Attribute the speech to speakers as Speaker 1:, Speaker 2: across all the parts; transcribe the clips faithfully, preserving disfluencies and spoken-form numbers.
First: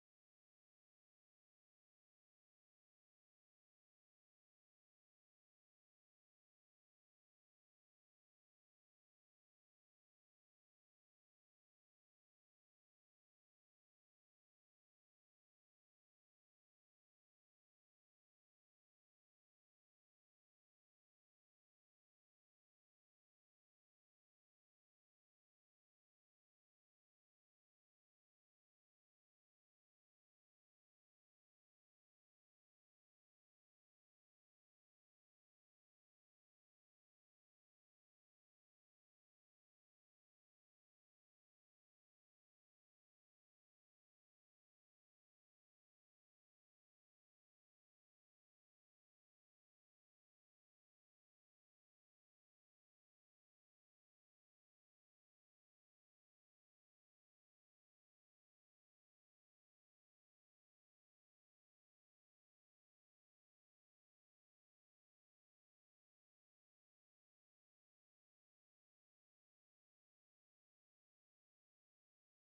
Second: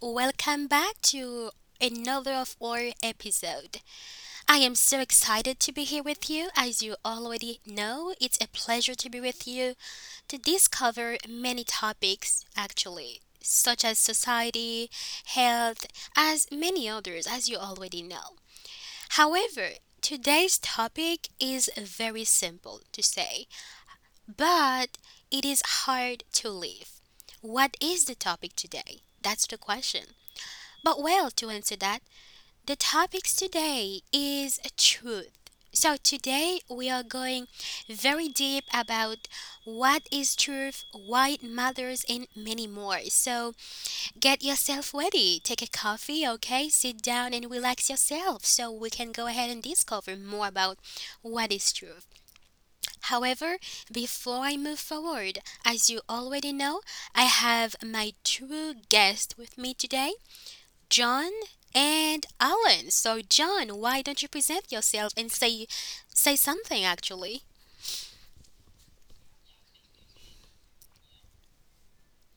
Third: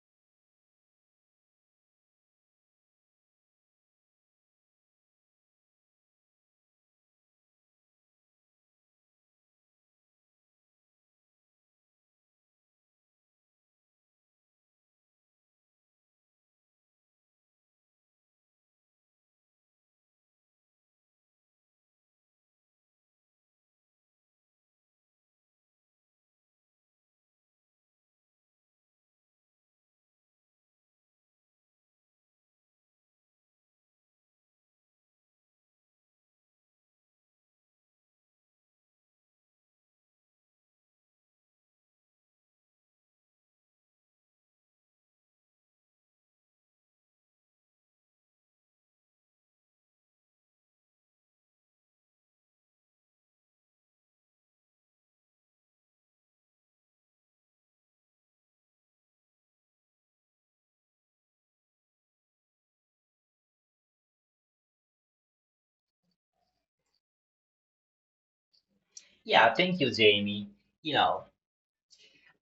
Speaker 1: welcome back to another of our episode. I am so excited to be here with you. As you already know, it's a pleasure to be with you to discover many topics actually, such as society, health, as many others as you already know. However, today's topic is very simple to say. But it is hard to live. What is the topic today? That's the question. But well, to answer that, the topics today is truth. So today we are going very deep about what is truth, why it matters, and many more. So get yourself ready, take a coffee, okay? Sit down and relax yourself so we can go ahead and discover more about what is truth. However, before I move forward, as you already know, I have my two guests with me today, John and Alan. So, John, why don't you present yourself and say say something actually?
Speaker 2: Yeah, thank you, Jamie. You know,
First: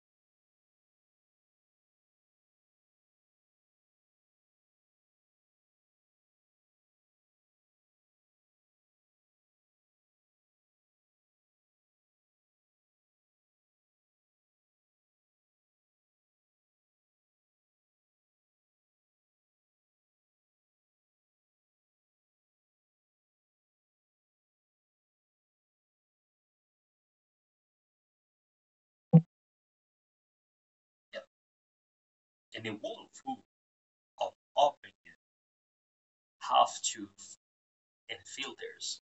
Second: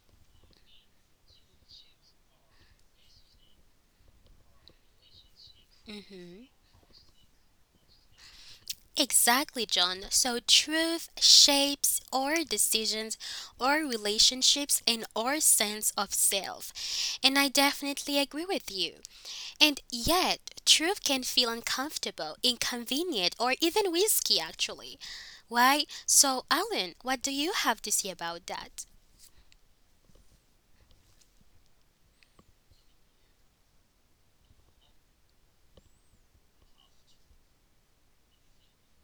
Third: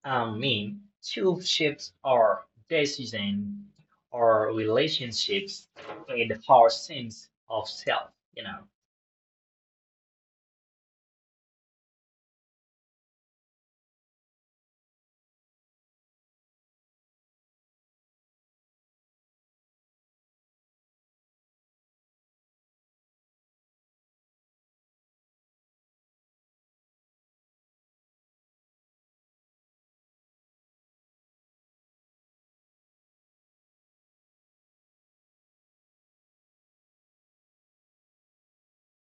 Speaker 2: I mean, two shifts or decision or relationships with
Speaker 1: Hmm.
Speaker 2: our sense of self, you know.
Speaker 1: Exactly, John. So, truth shapes our decisions, our relationships, and our sense of self. And I definitely agree with you. And yet, truth can feel uncomfortable, inconvenient, or even risky, actually. Why? So, Alan, what do you have to say about that?
Speaker 3: Yeah, and it won't prove of opening half to and filters.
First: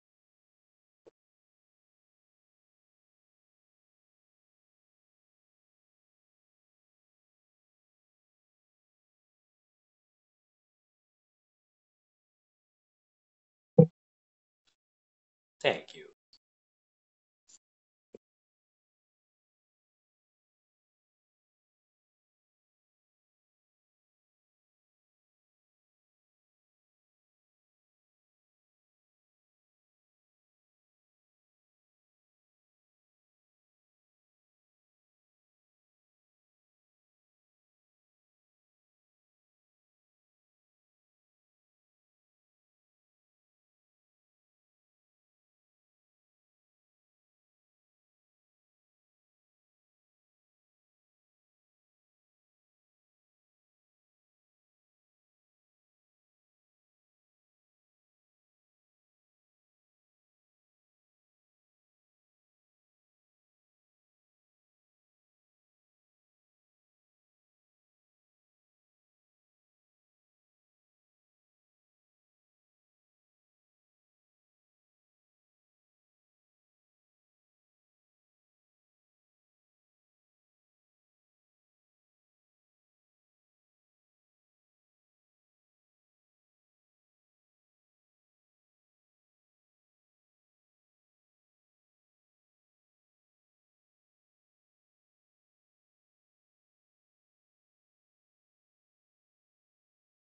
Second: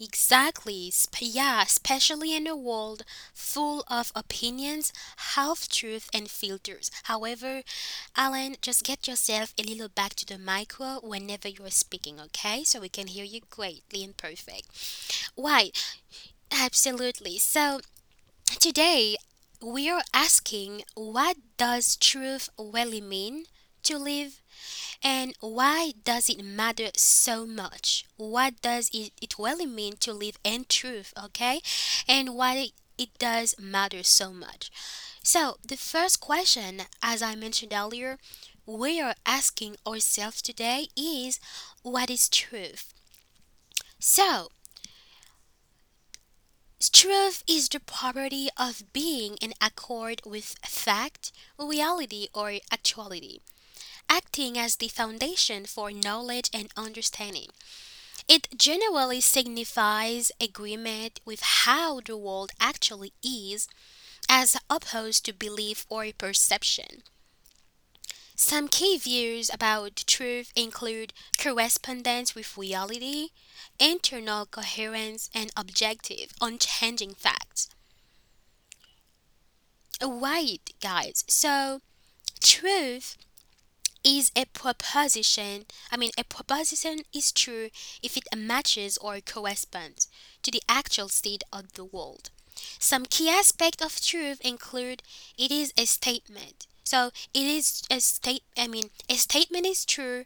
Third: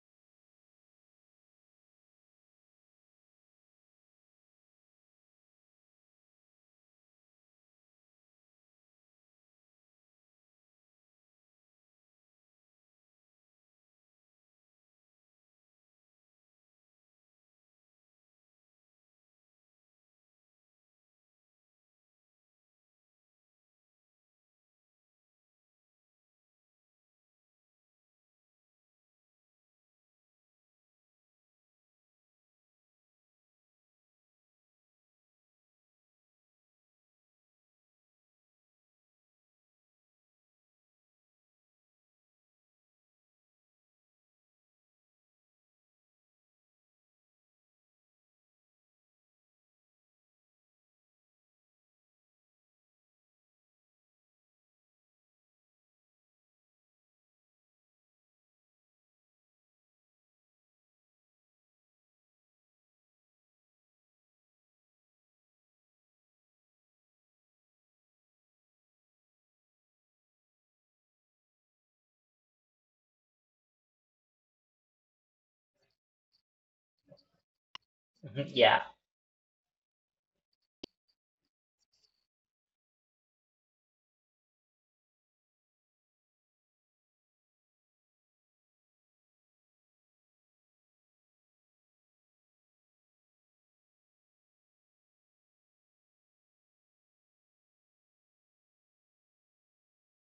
Speaker 1: Exactly. Sp- yeah, especially in a world full of opinions, half truth, and filters. However, Alan, just get yourself a little back to the micro whenever you're speaking, okay? So we can hear you greatly and perfect. Why?
Speaker 3: Thank you.
Speaker 1: Absolutely. So, today, we are asking what does truth really mean to live and why does it matter so much? What does it, it really mean to live and truth, okay? And why it it does matter so much. So, the first question, as I mentioned earlier, we are asking ourselves today is what is truth? So, truth is the property of being in accord with fact, reality, or actuality, acting as the foundation for knowledge and understanding. It generally signifies agreement with how the world actually is, as opposed to belief or perception. Some key views about truth include correspondence with reality, internal coherence, and objective, unchanging facts.
Speaker 2: Mhm, yeah,
Speaker 1: Right, guys. So, truth is a proposition. I mean, a proposition is true if it matches or corresponds to the actual state of the world. Some key aspects of truth include it is a statement. So, it is a state I mean, a statement is true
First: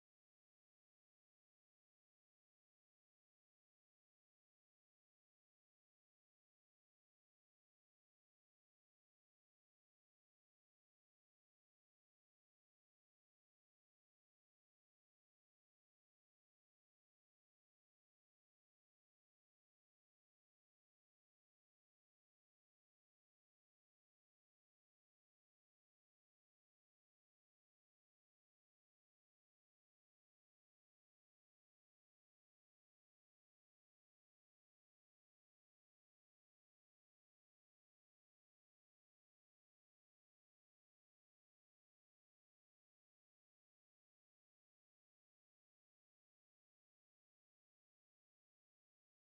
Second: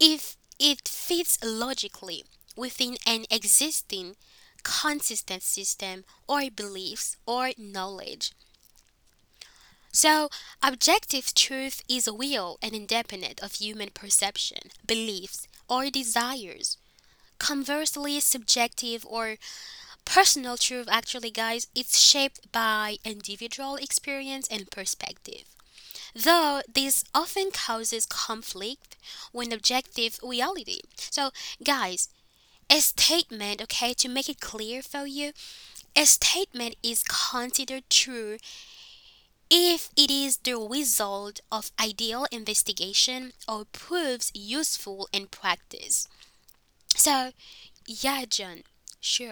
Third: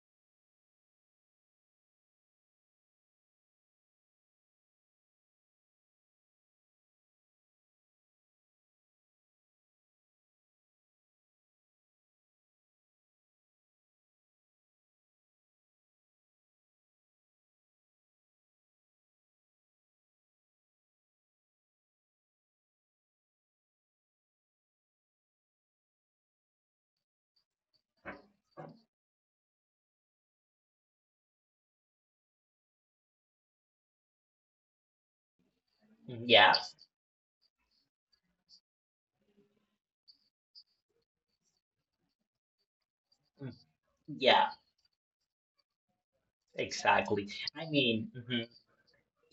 Speaker 1: if it fits logically within an existing consistent system or beliefs or knowledge. So, objective truth is a will and independent of human perception, beliefs, or desires. Conversely, subjective or personal truth actually, guys, it's shaped by individual experience and perspective. Though this often causes conflict with objective reality. So, guys, a statement, okay, to make it clear for you, a
Speaker 2: mhm, yeah,
Speaker 1: statement is considered true if it is the result of ideal investigation
Speaker 2: mhm,
Speaker 1: or proves
Speaker 2: yeah,
Speaker 1: useful in practice.
Speaker 2: exactly.
Speaker 1: So,
Speaker 2: I mean,
Speaker 1: yeah,
Speaker 2: mhm,
Speaker 1: John,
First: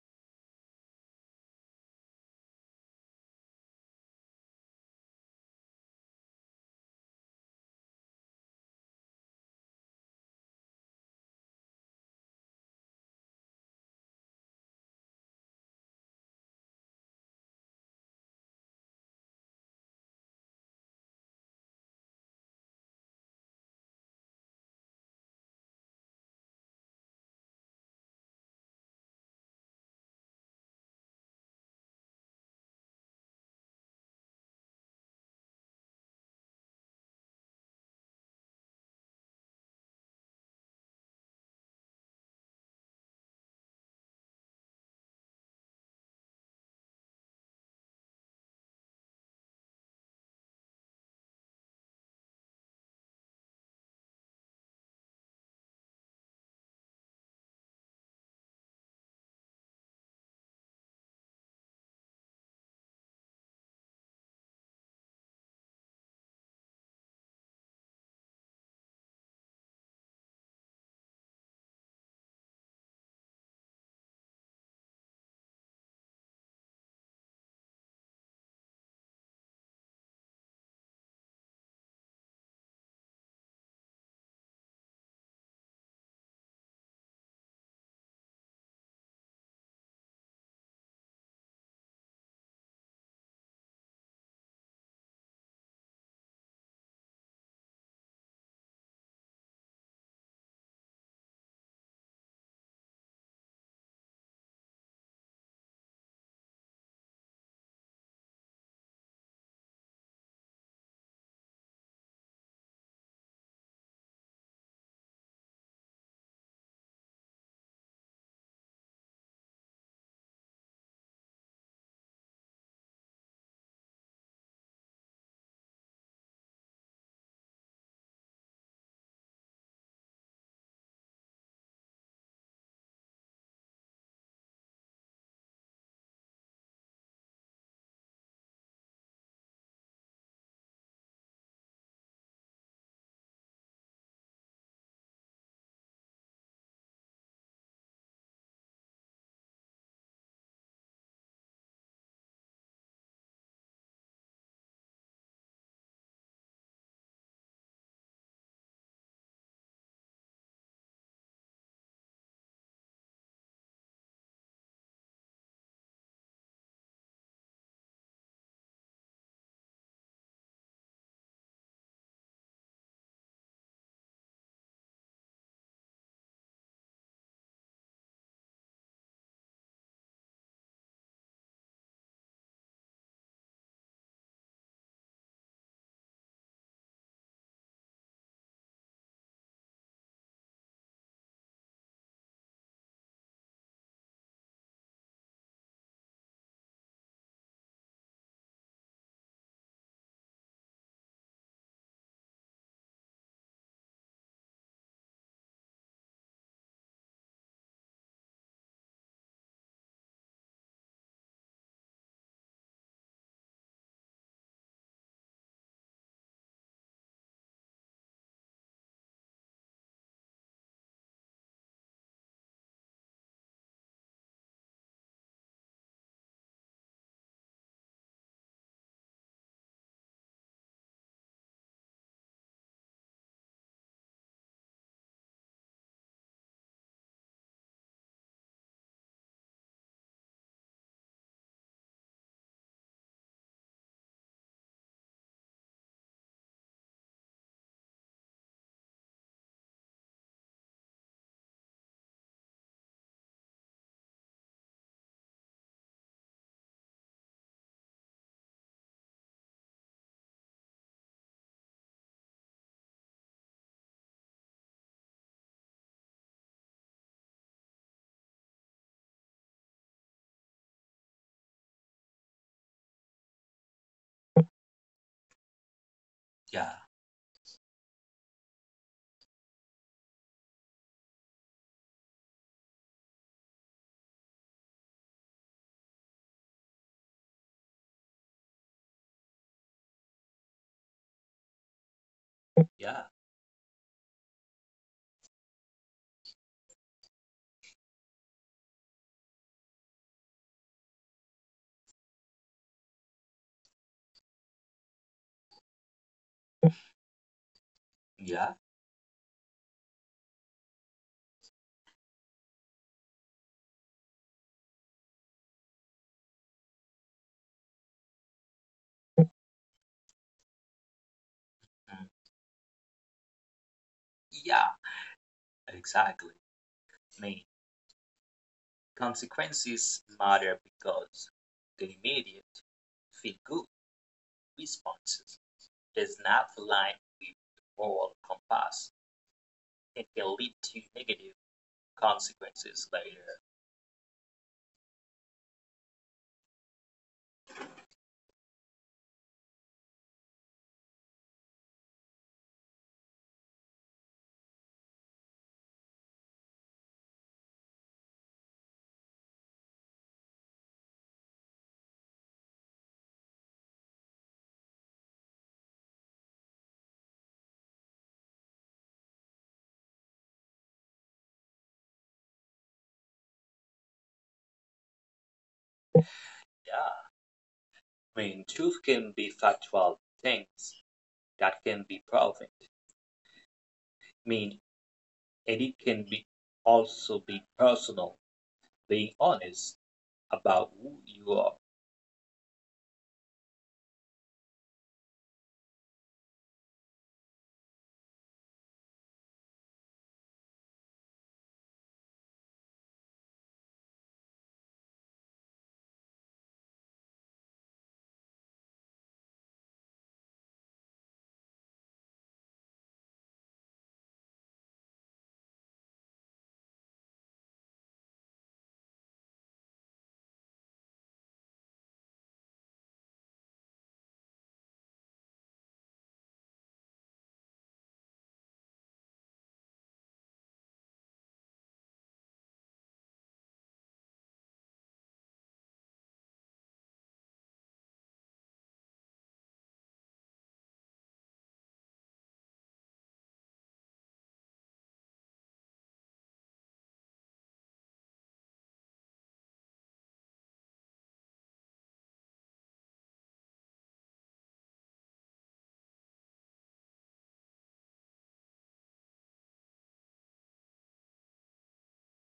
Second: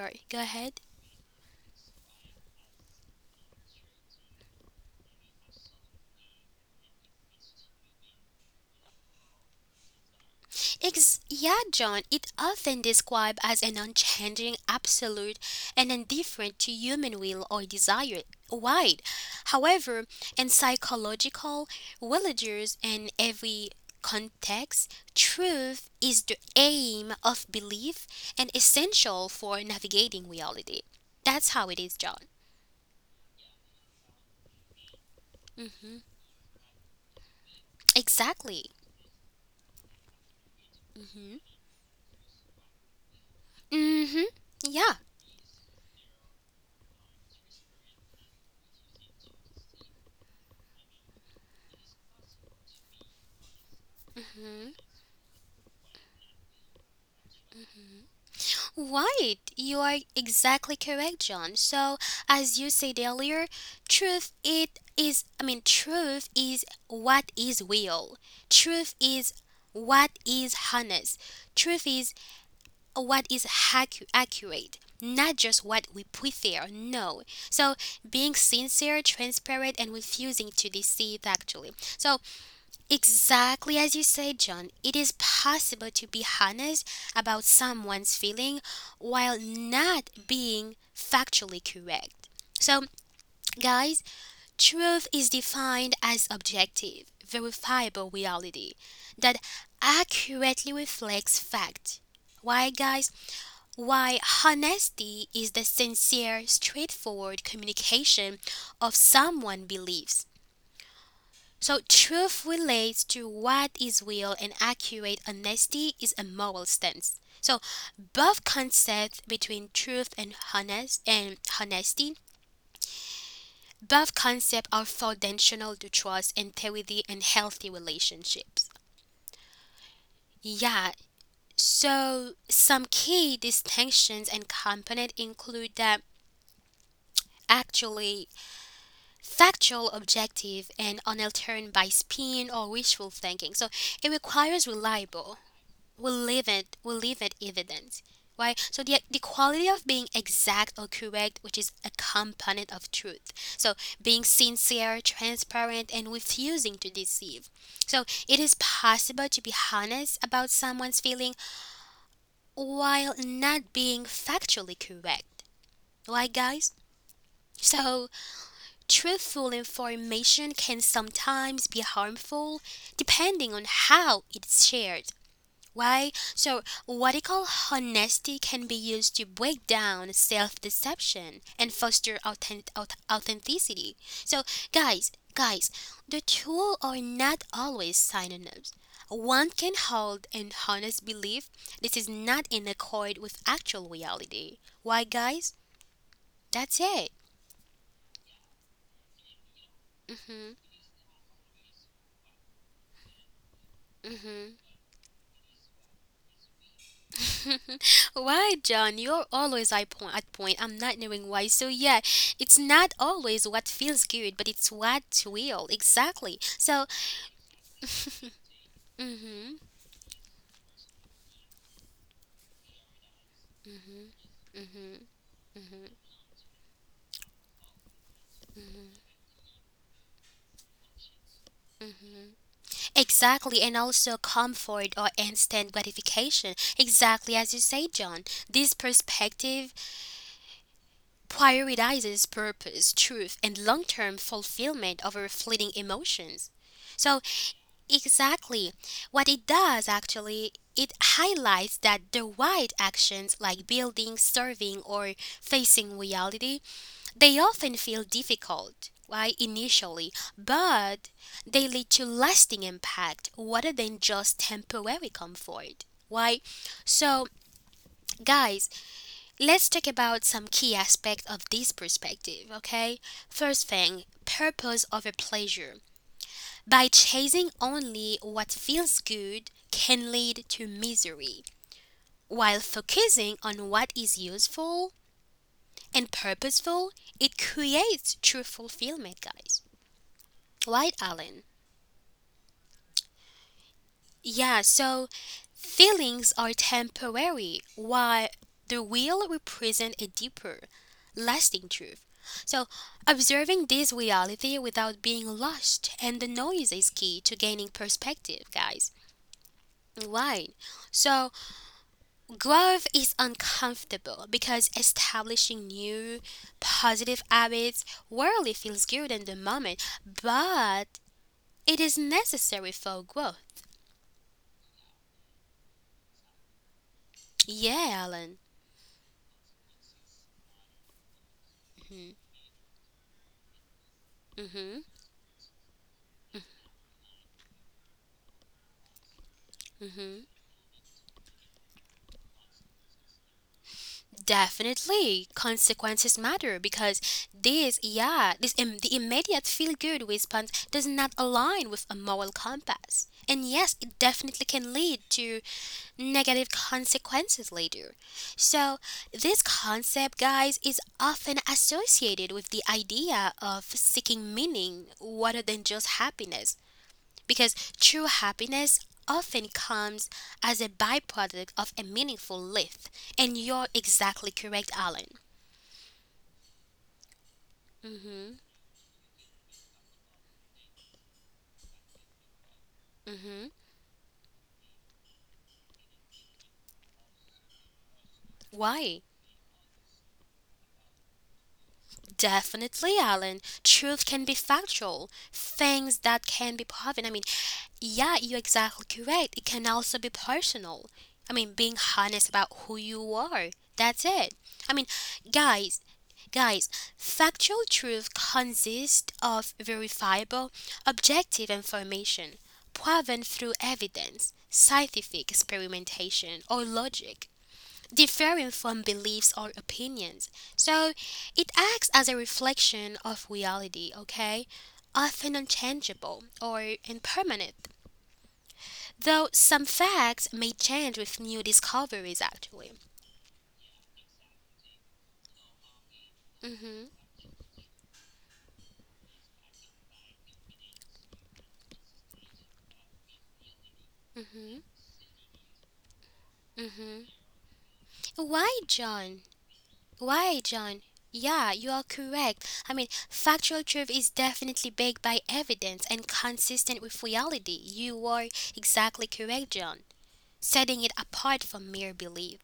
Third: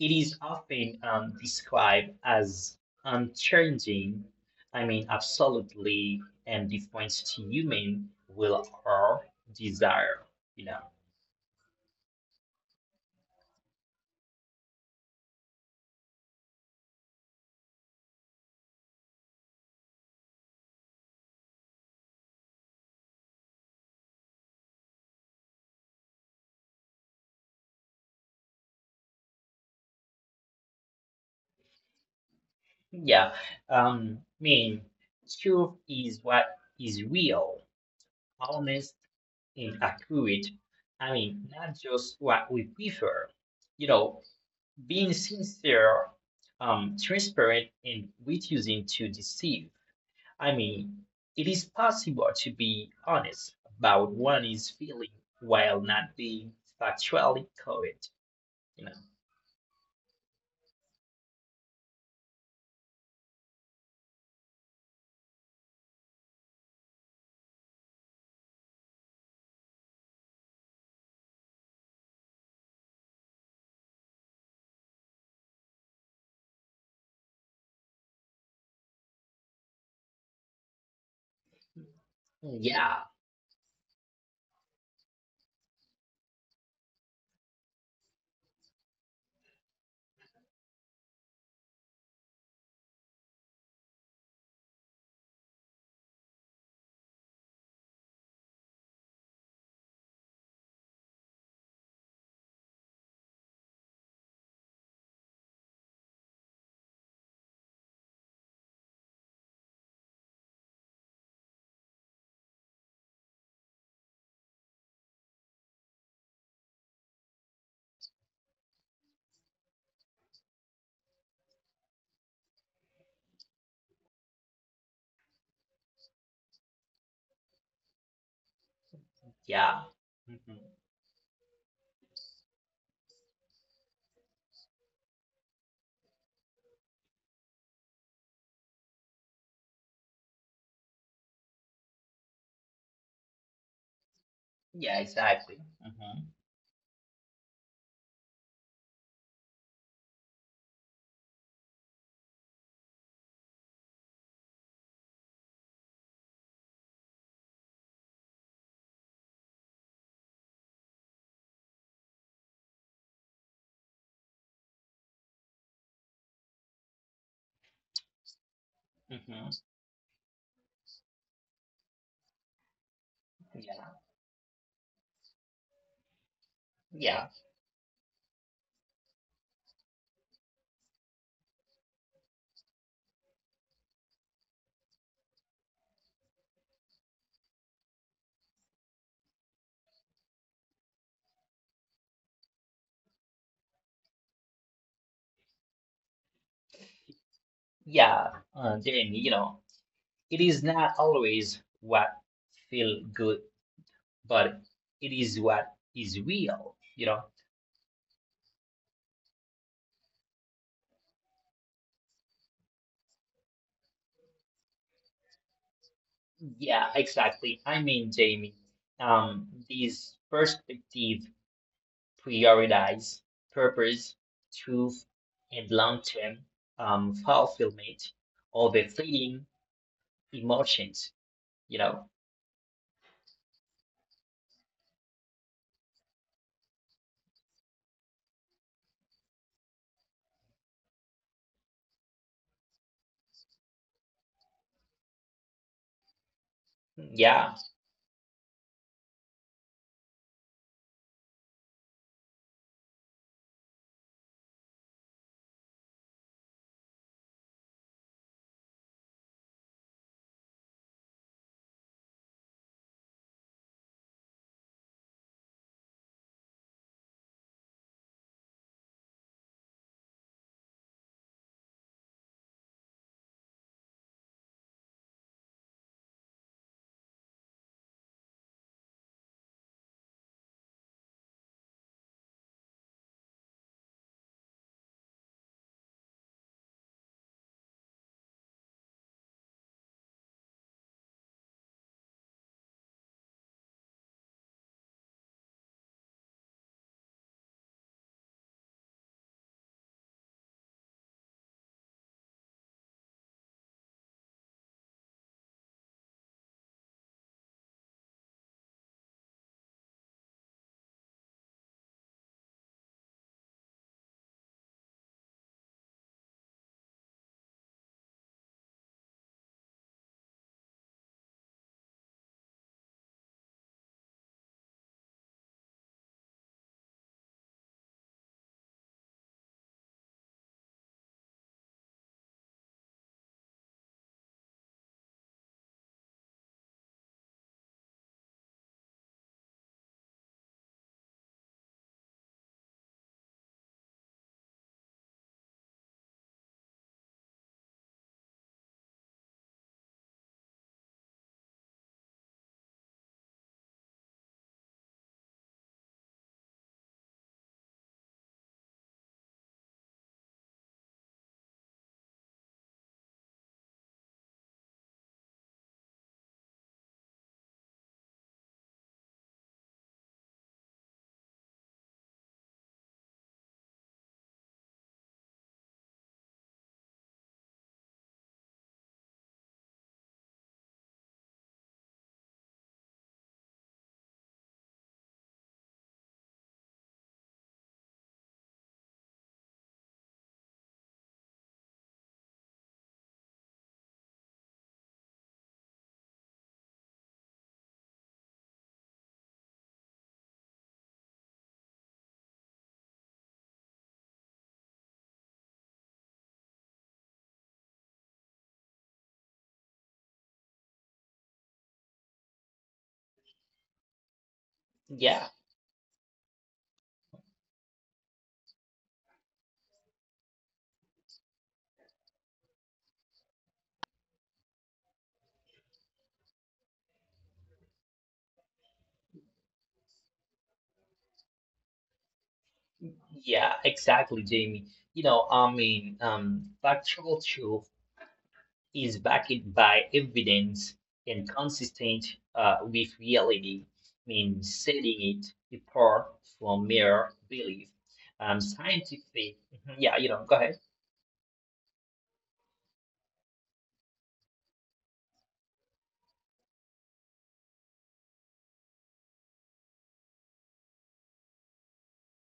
Speaker 2: it is
Speaker 1: go ahead.
Speaker 2: often um, described as unchanging, I mean, absolutely, and defines to human will or desire, you know.
Speaker 1: Ex- yeah, John, it often described as an unchanging absolute and indifferent to human will or desire wide. However, in psychological, religious, and every context, truth is the aim of belief and essential for navigating reality. That's how it is, John.
Speaker 2: Yeah, um, I mean, truth
Speaker 1: Hmm.
Speaker 2: is what is real,
Speaker 1: Exactly.
Speaker 2: honest, and accurate. I
Speaker 1: Hmm.
Speaker 2: mean, not just what we prefer. You
Speaker 1: Hmm.
Speaker 2: know,
Speaker 1: Yeah.
Speaker 2: being sincere, um, transparent, and refusing to deceive. I mean, it is possible to be honest about what is feeling while not being factually correct. You know,
Speaker 1: Right, you are exactly correct, John. So, as you said earlier, truth it is I mean, truth is what is real. Truth is what is honest. Truth is what is accu- accurate, not just what we prefer. No. So, being sincere, transparent and refusing to deceive actually. So,
Speaker 2: Mm, yeah.
Speaker 1: exactly as you said, John, it is possible to be honest about someone's feeling while not being factually correct. So, guys, truth is defined as objective, verifiable reality that accurately reflects fact. Why, guys? Why honesty is the sincere, straightforward communication of someone's beliefs, so, truth relates to what is real, and accurate honesty is a moral stance. So, both concepts between truth and honest and honesty, both concepts are foundational to trust and healthy and healthy relationships.
Speaker 2: Yeah. Hmm.
Speaker 1: Yeah. So, some key distinctions and component include that actually factual objective and unaltered by spin or wishful thinking, so it requires
Speaker 2: Yeah,
Speaker 1: reliable
Speaker 2: exactly.
Speaker 1: will
Speaker 2: Hmm.
Speaker 1: leave it will leave it evident. Right, so the, the quality of being exact or correct which is a component of truth. So being sincere transparent and refusing to deceive. So it is possible to be honest about someone's feeling while not being factually correct, right, guys. So truthful
Speaker 2: Hmm.
Speaker 1: information can sometimes be harmful depending on
Speaker 2: Yeah.
Speaker 1: how it's shared. Why? So, what they
Speaker 2: Yeah.
Speaker 1: call honesty can be used to break down self deception and foster authentic- authenticity. So, guys, guys, the two are not always synonyms. One can hold an honest belief this is not in accord with actual reality. Why, guys? That's it.
Speaker 2: Yeah. Uh, Jamie, you know, it
Speaker 1: Hmm.
Speaker 2: is not always what feel good,
Speaker 1: Hmm.
Speaker 2: but it is what is real, you know?
Speaker 1: Why, John? You're always at point. At point. I'm not knowing why. So yeah, it's not always what feels good, but it's what's real. Exactly. So,
Speaker 2: Yeah, exactly. I mean,
Speaker 1: mm-hmm,
Speaker 2: Jamie, um, these perspective prioritize purpose,
Speaker 1: mm-hmm.
Speaker 2: truth, and long-term um fulfillment of the fleeting emotions, you know?
Speaker 1: Exactly, and also comfort or instant gratification. Exactly as you say, John. This perspective prioritizes purpose, truth, and long-term fulfillment over fleeting emotions. So
Speaker 2: Yeah.
Speaker 1: exactly. What it does actually, it highlights that the right actions like building, serving, or facing reality, they often feel difficult, right, initially, but they lead to lasting impact rather than just temporary comfort. Why? So, guys, let's talk about some key aspects of this perspective, okay? First thing, purpose over pleasure
Speaker 3: Yeah,
Speaker 1: by chasing only what feels good can lead to misery. While focusing on what is useful and purposeful, it creates true fulfillment, guys. Right, Alan?
Speaker 3: yeah,
Speaker 1: Yeah, so feelings are temporary, while the will represent a deeper, lasting truth. So, observing this reality without being lost and the noise is key to gaining perspective,
Speaker 3: yeah,
Speaker 1: guys. Right. So, growth is uncomfortable because establishing new positive habits rarely feels good in the moment, but it is
Speaker 3: mm,
Speaker 1: necessary for growth.
Speaker 3: yeah, exactly. Me.
Speaker 1: Yeah, Alan.
Speaker 3: Consequences matter because the immediate, feel good
Speaker 1: Mm. Mhm.
Speaker 3: responses does not align with the moral compass
Speaker 1: Mm.
Speaker 3: and
Speaker 1: Mhm.
Speaker 3: can lead to negative consequences later.
Speaker 1: Definitely, consequences matter because this, yeah, this Im- the immediate feel good response does not align with a moral compass. And yes, it definitely can lead to negative consequences later. So, this concept, guys, is often associated with the idea of seeking meaning rather than just happiness, because true happiness often comes as a byproduct of a meaningful life. And you're exactly correct, Alan.
Speaker 3: Yeah. I
Speaker 1: Mhm.
Speaker 3: mean, truth can be factual things that can be proven. I
Speaker 1: Mhm.
Speaker 3: mean, it can be also be personal,
Speaker 1: Why?
Speaker 3: being honest about who you are.
Speaker 1: Definitely, Alan. Truth can be factual. Things that can be proven. I mean, yeah, you're exactly correct. It can also be personal. I mean, being honest about who you are. That's it. I mean, guys, guys, factual truth consists of verifiable, objective information proven through evidence, scientific
Speaker 2: Yeah.
Speaker 1: experimentation, or logic, differing from beliefs or opinions. So, it acts as a reflection of reality, okay? Often unchangeable or impermanent. Though some facts may change with new discoveries, actually.
Speaker 2: Yeah, exactly, Jamie. You know, I mean, um, factual truth is backed by evidence and consistent uh, with reality, I mean,
Speaker 1: Mm-hmm.
Speaker 2: setting it apart from mere belief. Um,
Speaker 1: Why, John?
Speaker 2: scientific, mhm, yeah, you know,
Speaker 1: Why,
Speaker 2: go ahead.
Speaker 1: John? Yeah, you are correct. I mean, factual truth is definitely backed by evidence and consistent with reality. You are exactly correct, John, setting it apart from mere belief.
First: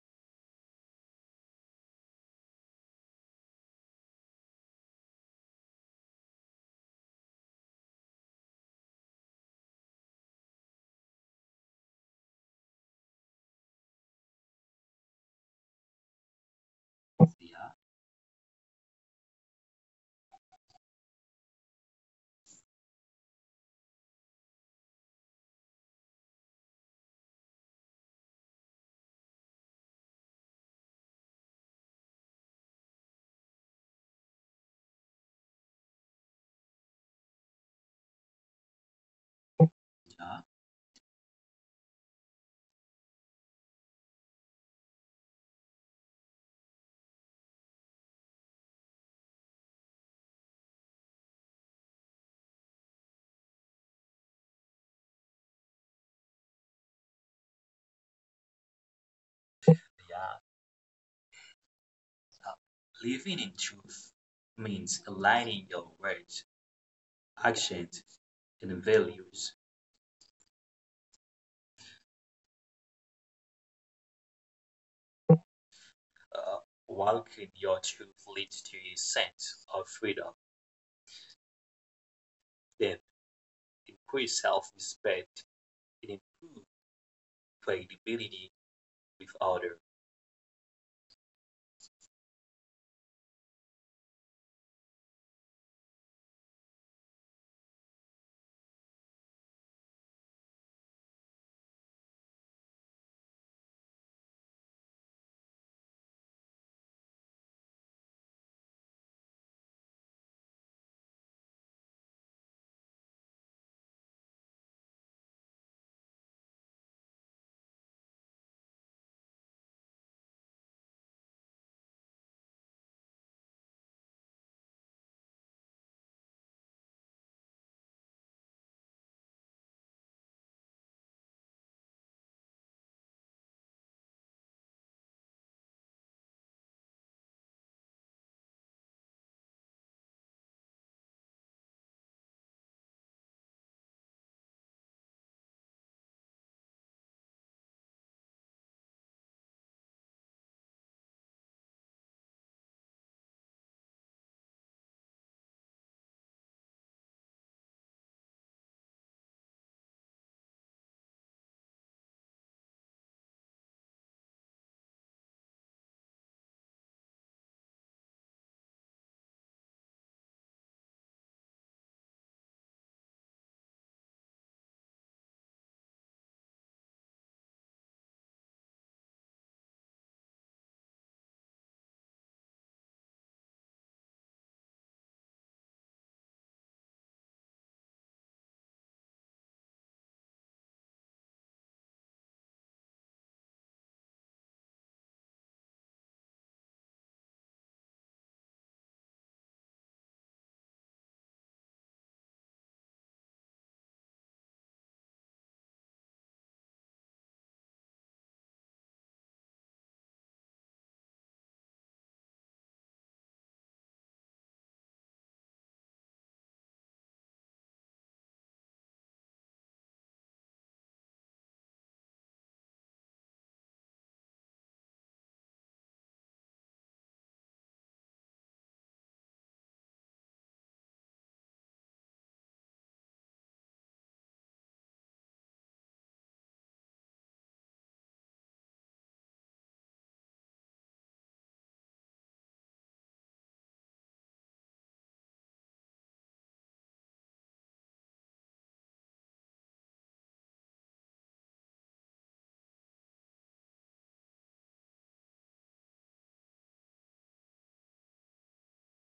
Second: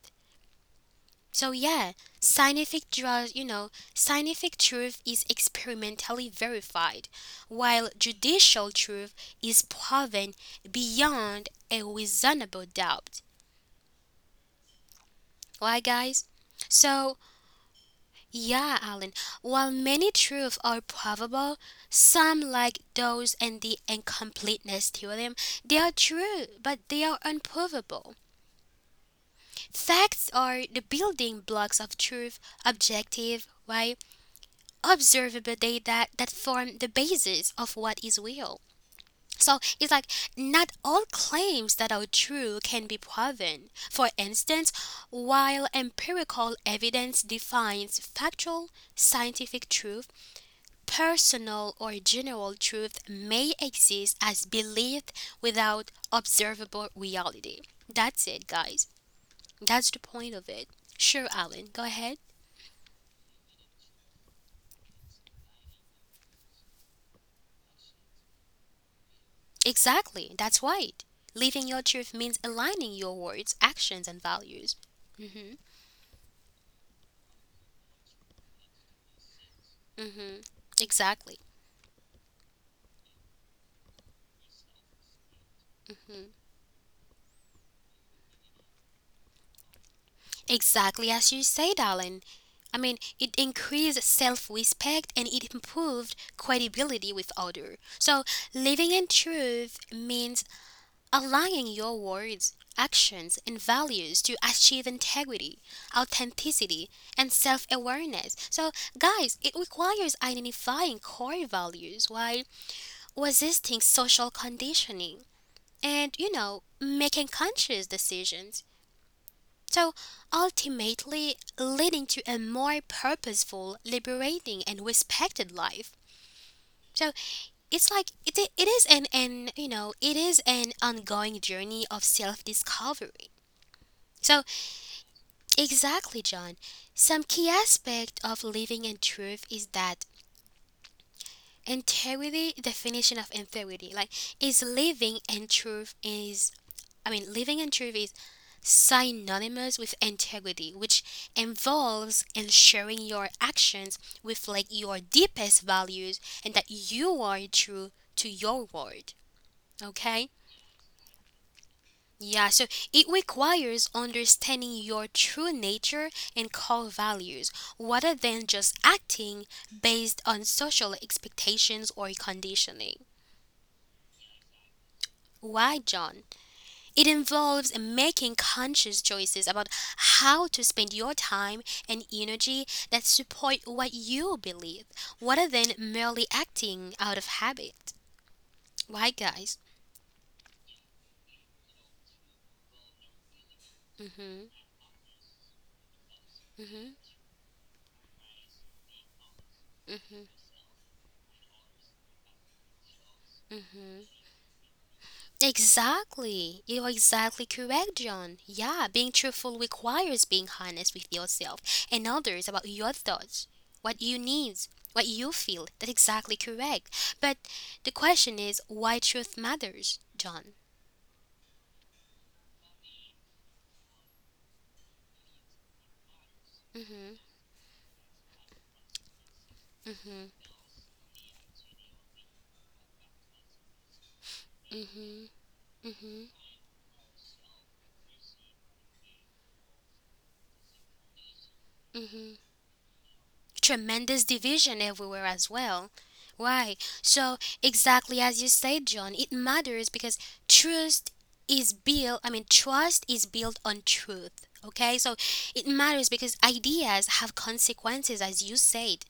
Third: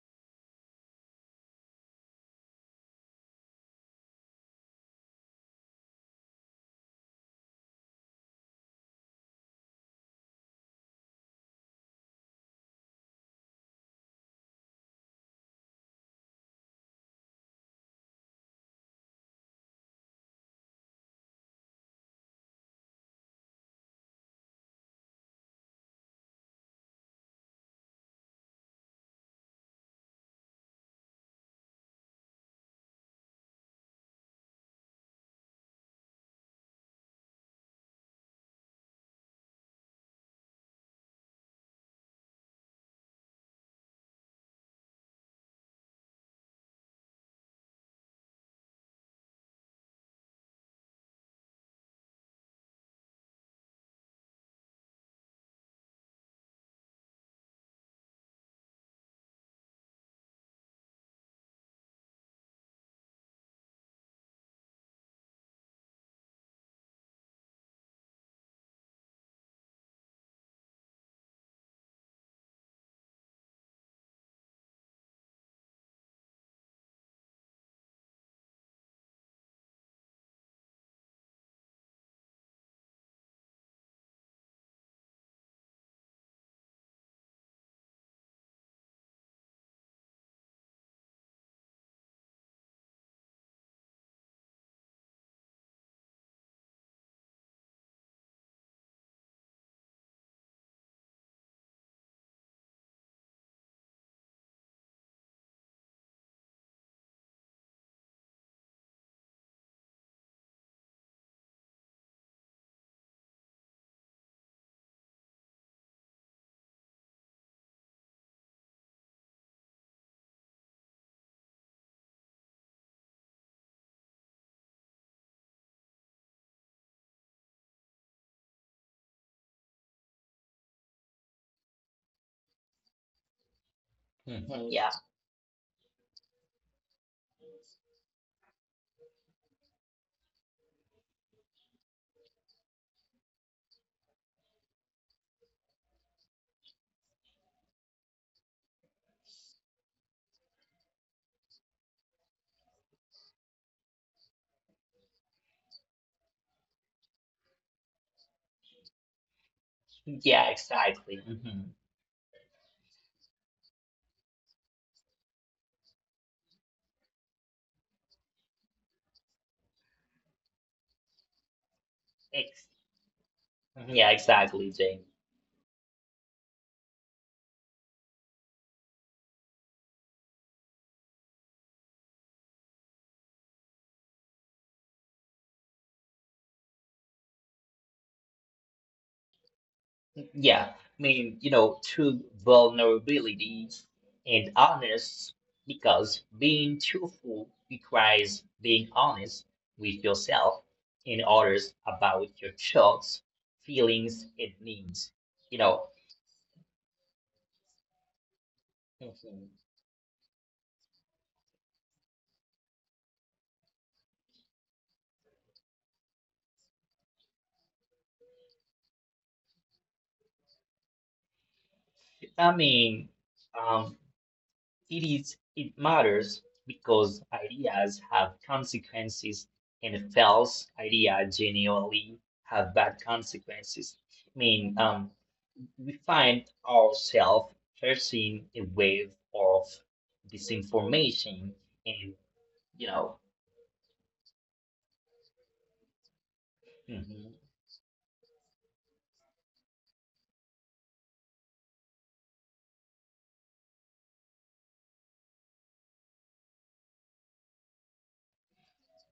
Speaker 1: So yeah, scientific draws, you know, scientific truth is experimentally verified, while judicial truth is proven beyond a reasonable doubt. Right, guys? So
Speaker 3: Yeah,
Speaker 1: yeah, Alan. While many truths are probable, some like those in the incompleteness theorem, they are true, but they are unprovable. Facts are the building blocks of truth, objective. Why? Observable data that form the basis of what is real. So it's like
Speaker 3: yeah.
Speaker 1: not all claims that are true can be proven. For instance, while empirical evidence defines factual, scientific truth, personal or general truth may exist as belief without observable reality. That's it, guys. That's the
Speaker 3: yeah.
Speaker 1: point of it. Sure, Alan, go ahead.
Speaker 3: Living in truth means aligning your words, actions, and values.
Speaker 1: Exactly, that's right. Living your truth means aligning your words, actions, and values. Hmm.
Speaker 3: Uh, Walking your truth leads to a sense of freedom,
Speaker 1: Hmm. Exactly.
Speaker 3: then increase self-respect and
Speaker 1: Mhm.
Speaker 3: improve credibility with others.
Speaker 1: Exactly as you say, darling. I mean, it increased self-respect and it improved credibility with others. So, living in truth means aligning your words, actions, and values to achieve integrity, authenticity, and self-awareness. So, guys, it requires identifying core values, why resisting social conditioning, and, you know, making conscious decisions. So ultimately leading to a more purposeful, liberating, and respected life. So it's like it, it is an, an you know it is an ongoing journey of self-discovery. So
Speaker 2: Mhm, yeah,
Speaker 1: exactly, John. Some key aspect of living in truth is that integrity definition of integrity like is living in truth is I mean, living in truth is synonymous with integrity, which involves ensuring your actions reflect your deepest values and that you are true to your word. Okay?
Speaker 2: yeah, exactly. Hmm.
Speaker 1: Yeah, so it requires understanding your true nature and core values rather than just acting based on social expectations or
Speaker 2: Ex
Speaker 1: conditioning.
Speaker 2: yeah, exactly, Jamie.
Speaker 1: Why, John? It involves making conscious choices about how to spend your time and energy that support what you believe, rather than merely acting out of habit. Right, guys?
Speaker 2: Yeah, I mean, you know, true vulnerabilities and
Speaker 1: Mm-hmm.
Speaker 2: honest because being
Speaker 1: Mm-hmm.
Speaker 2: truthful requires being honest with yourself and others about your thoughts,
Speaker 1: Mm-hmm. Mm-hmm.
Speaker 2: feelings, and needs. You know,
Speaker 1: Exactly. You're exactly correct, John. Yeah, being
Speaker 2: Mhm.
Speaker 1: truthful requires being honest with yourself and others about your thoughts, what you need, what you feel. That's exactly correct. But the question is why truth matters, John.
Speaker 2: I mean, um, it is it matters
Speaker 1: Mhm.
Speaker 2: because ideas have consequences, and
Speaker 1: Mhm.
Speaker 2: false idea genuinely have bad consequences. I mean, um.
Speaker 1: Mhm.
Speaker 2: we
Speaker 1: Mhm.
Speaker 2: find ourselves facing a wave of disinformation and
Speaker 1: Mhm.
Speaker 2: you know
Speaker 1: Tremendous division everywhere as well. Right.
Speaker 2: mhm.
Speaker 1: So exactly as you said, John, it matters because trust is built. I mean, trust is built on truth. Okay. So it matters because ideas have consequences, as you said.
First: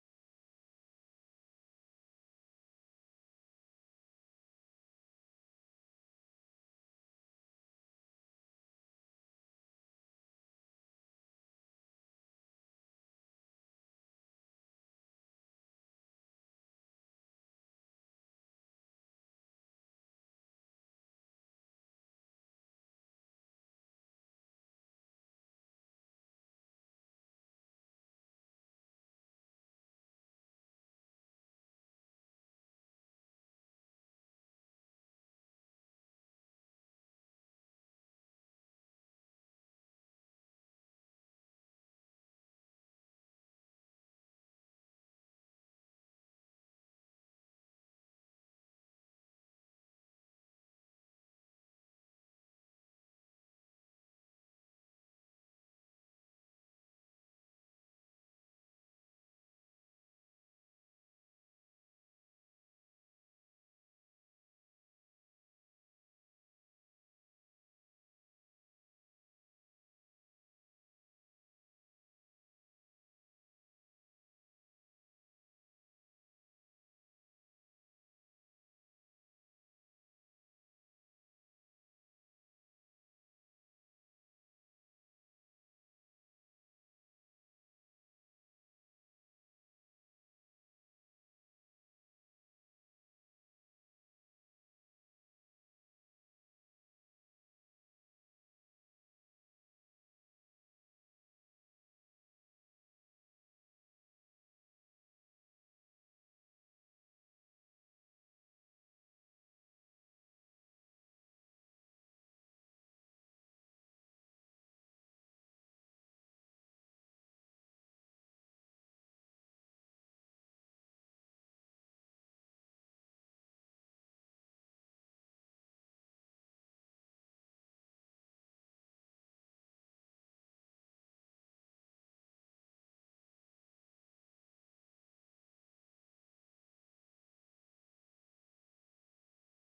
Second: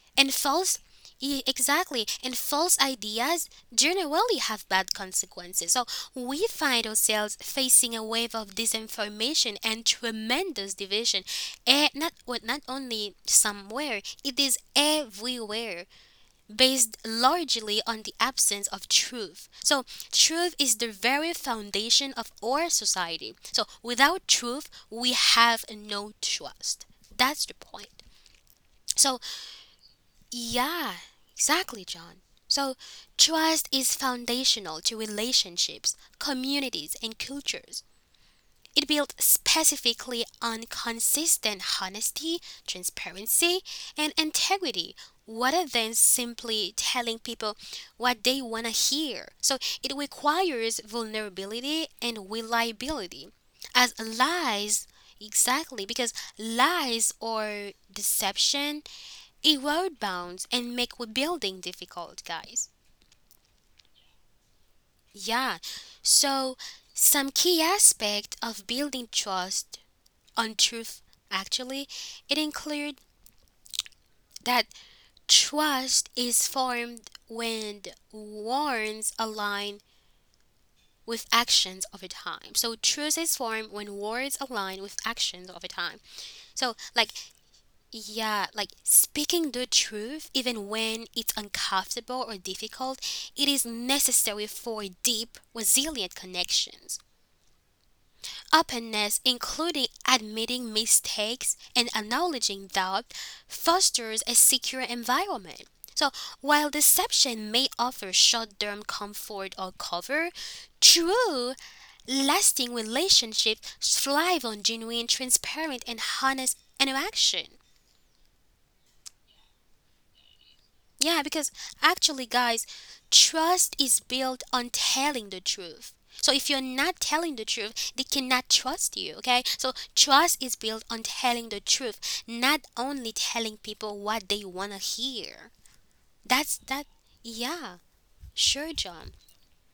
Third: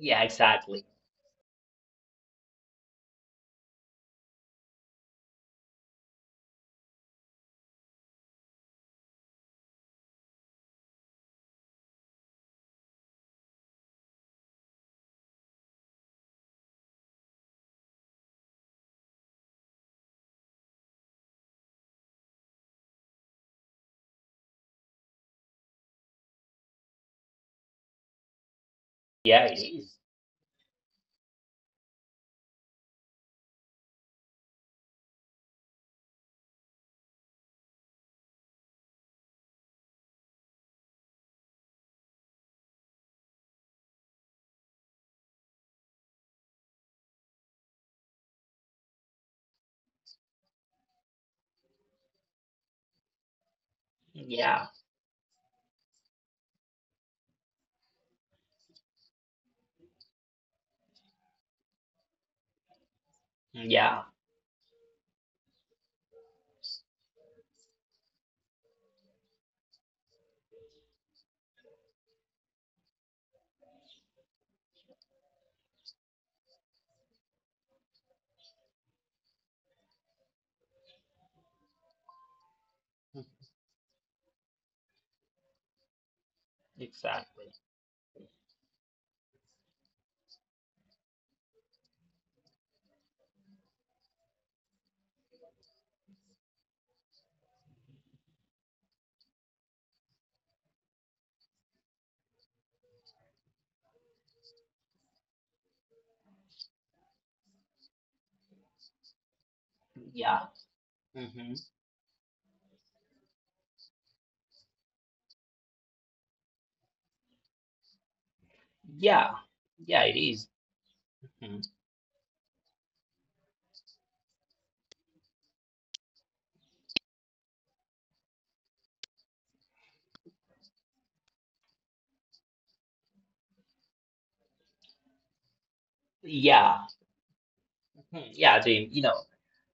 Speaker 2: Yeah,
Speaker 1: And false,
Speaker 2: exactly.
Speaker 1: e- exactly, and false ideas generally have bad consequences. So we find ourselves facing a wave of disinformation and tremendous division. Eh, not well, not only somewhere, it is everywhere, based largely on the absence of truth. So truth is the very foundation of our society. So without truth, we have no trust. That's the point. So
Speaker 2: Yeah, it is.
Speaker 1: yeah, exactly, John. So, trust is foundational to relationships, communities, and cultures. It built specifically on consistent honesty, transparency, and integrity, rather than simply telling people what they want to hear. So, it requires vulnerability and reliability. As
Speaker 2: Yeah,
Speaker 1: lies, exactly, because lies or deception erode bounds and make rebuilding difficult, guys.
Speaker 2: yeah,
Speaker 1: Yeah. So some key aspect of building trust on truth actually it include that trust is formed when words align with actions over time. So trust is formed when words align with actions over time. So like
Speaker 2: exactly.
Speaker 1: Yeah, like speaking the truth, even when it's uncomfortable or difficult, it is necessary for deep, resilient connections. Openness, including admitting mistakes and acknowledging doubt, fosters a secure environment. So, while deception may offer short term comfort or cover,
Speaker 2: Yeah.
Speaker 1: true,
Speaker 2: Hmm.
Speaker 1: lasting relationships thrive on genuine, transparent, and honest interaction.
Speaker 2: Yeah, yeah, it is.
Speaker 1: Yeah, because
Speaker 2: Mhm.
Speaker 1: actually, guys, trust is built on telling the truth. So if you're not telling the truth, they cannot trust you, okay? So trust is built on telling the truth, not only telling people what they want to hear. That's
Speaker 2: Yeah.
Speaker 1: that. Yeah,
Speaker 2: Mhm. Yeah,
Speaker 1: sure,
Speaker 2: the you
Speaker 1: John.
Speaker 2: know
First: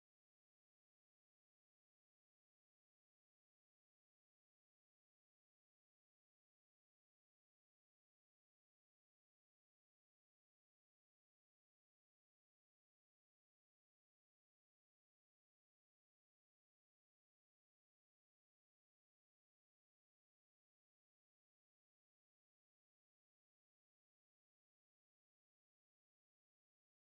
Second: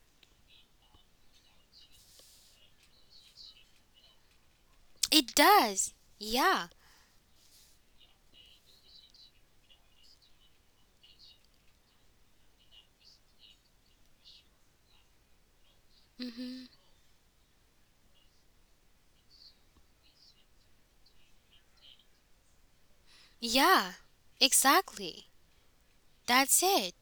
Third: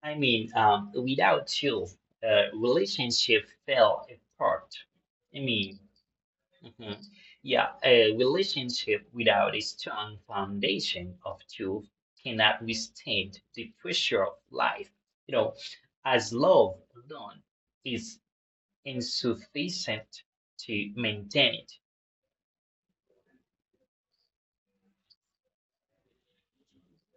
Speaker 2: I mean, um without you uh relationship fell apart.
Speaker 1: It
Speaker 2: I mean,
Speaker 1: does. Yeah.
Speaker 2: mhm. Yeah, a relationship without a strong foundation of truth cannot withstand the pressure of life. You know, as
Speaker 1: hmm
Speaker 2: love alone is insufficient to maintain it.
Speaker 1: Yeah, exactly. That's it.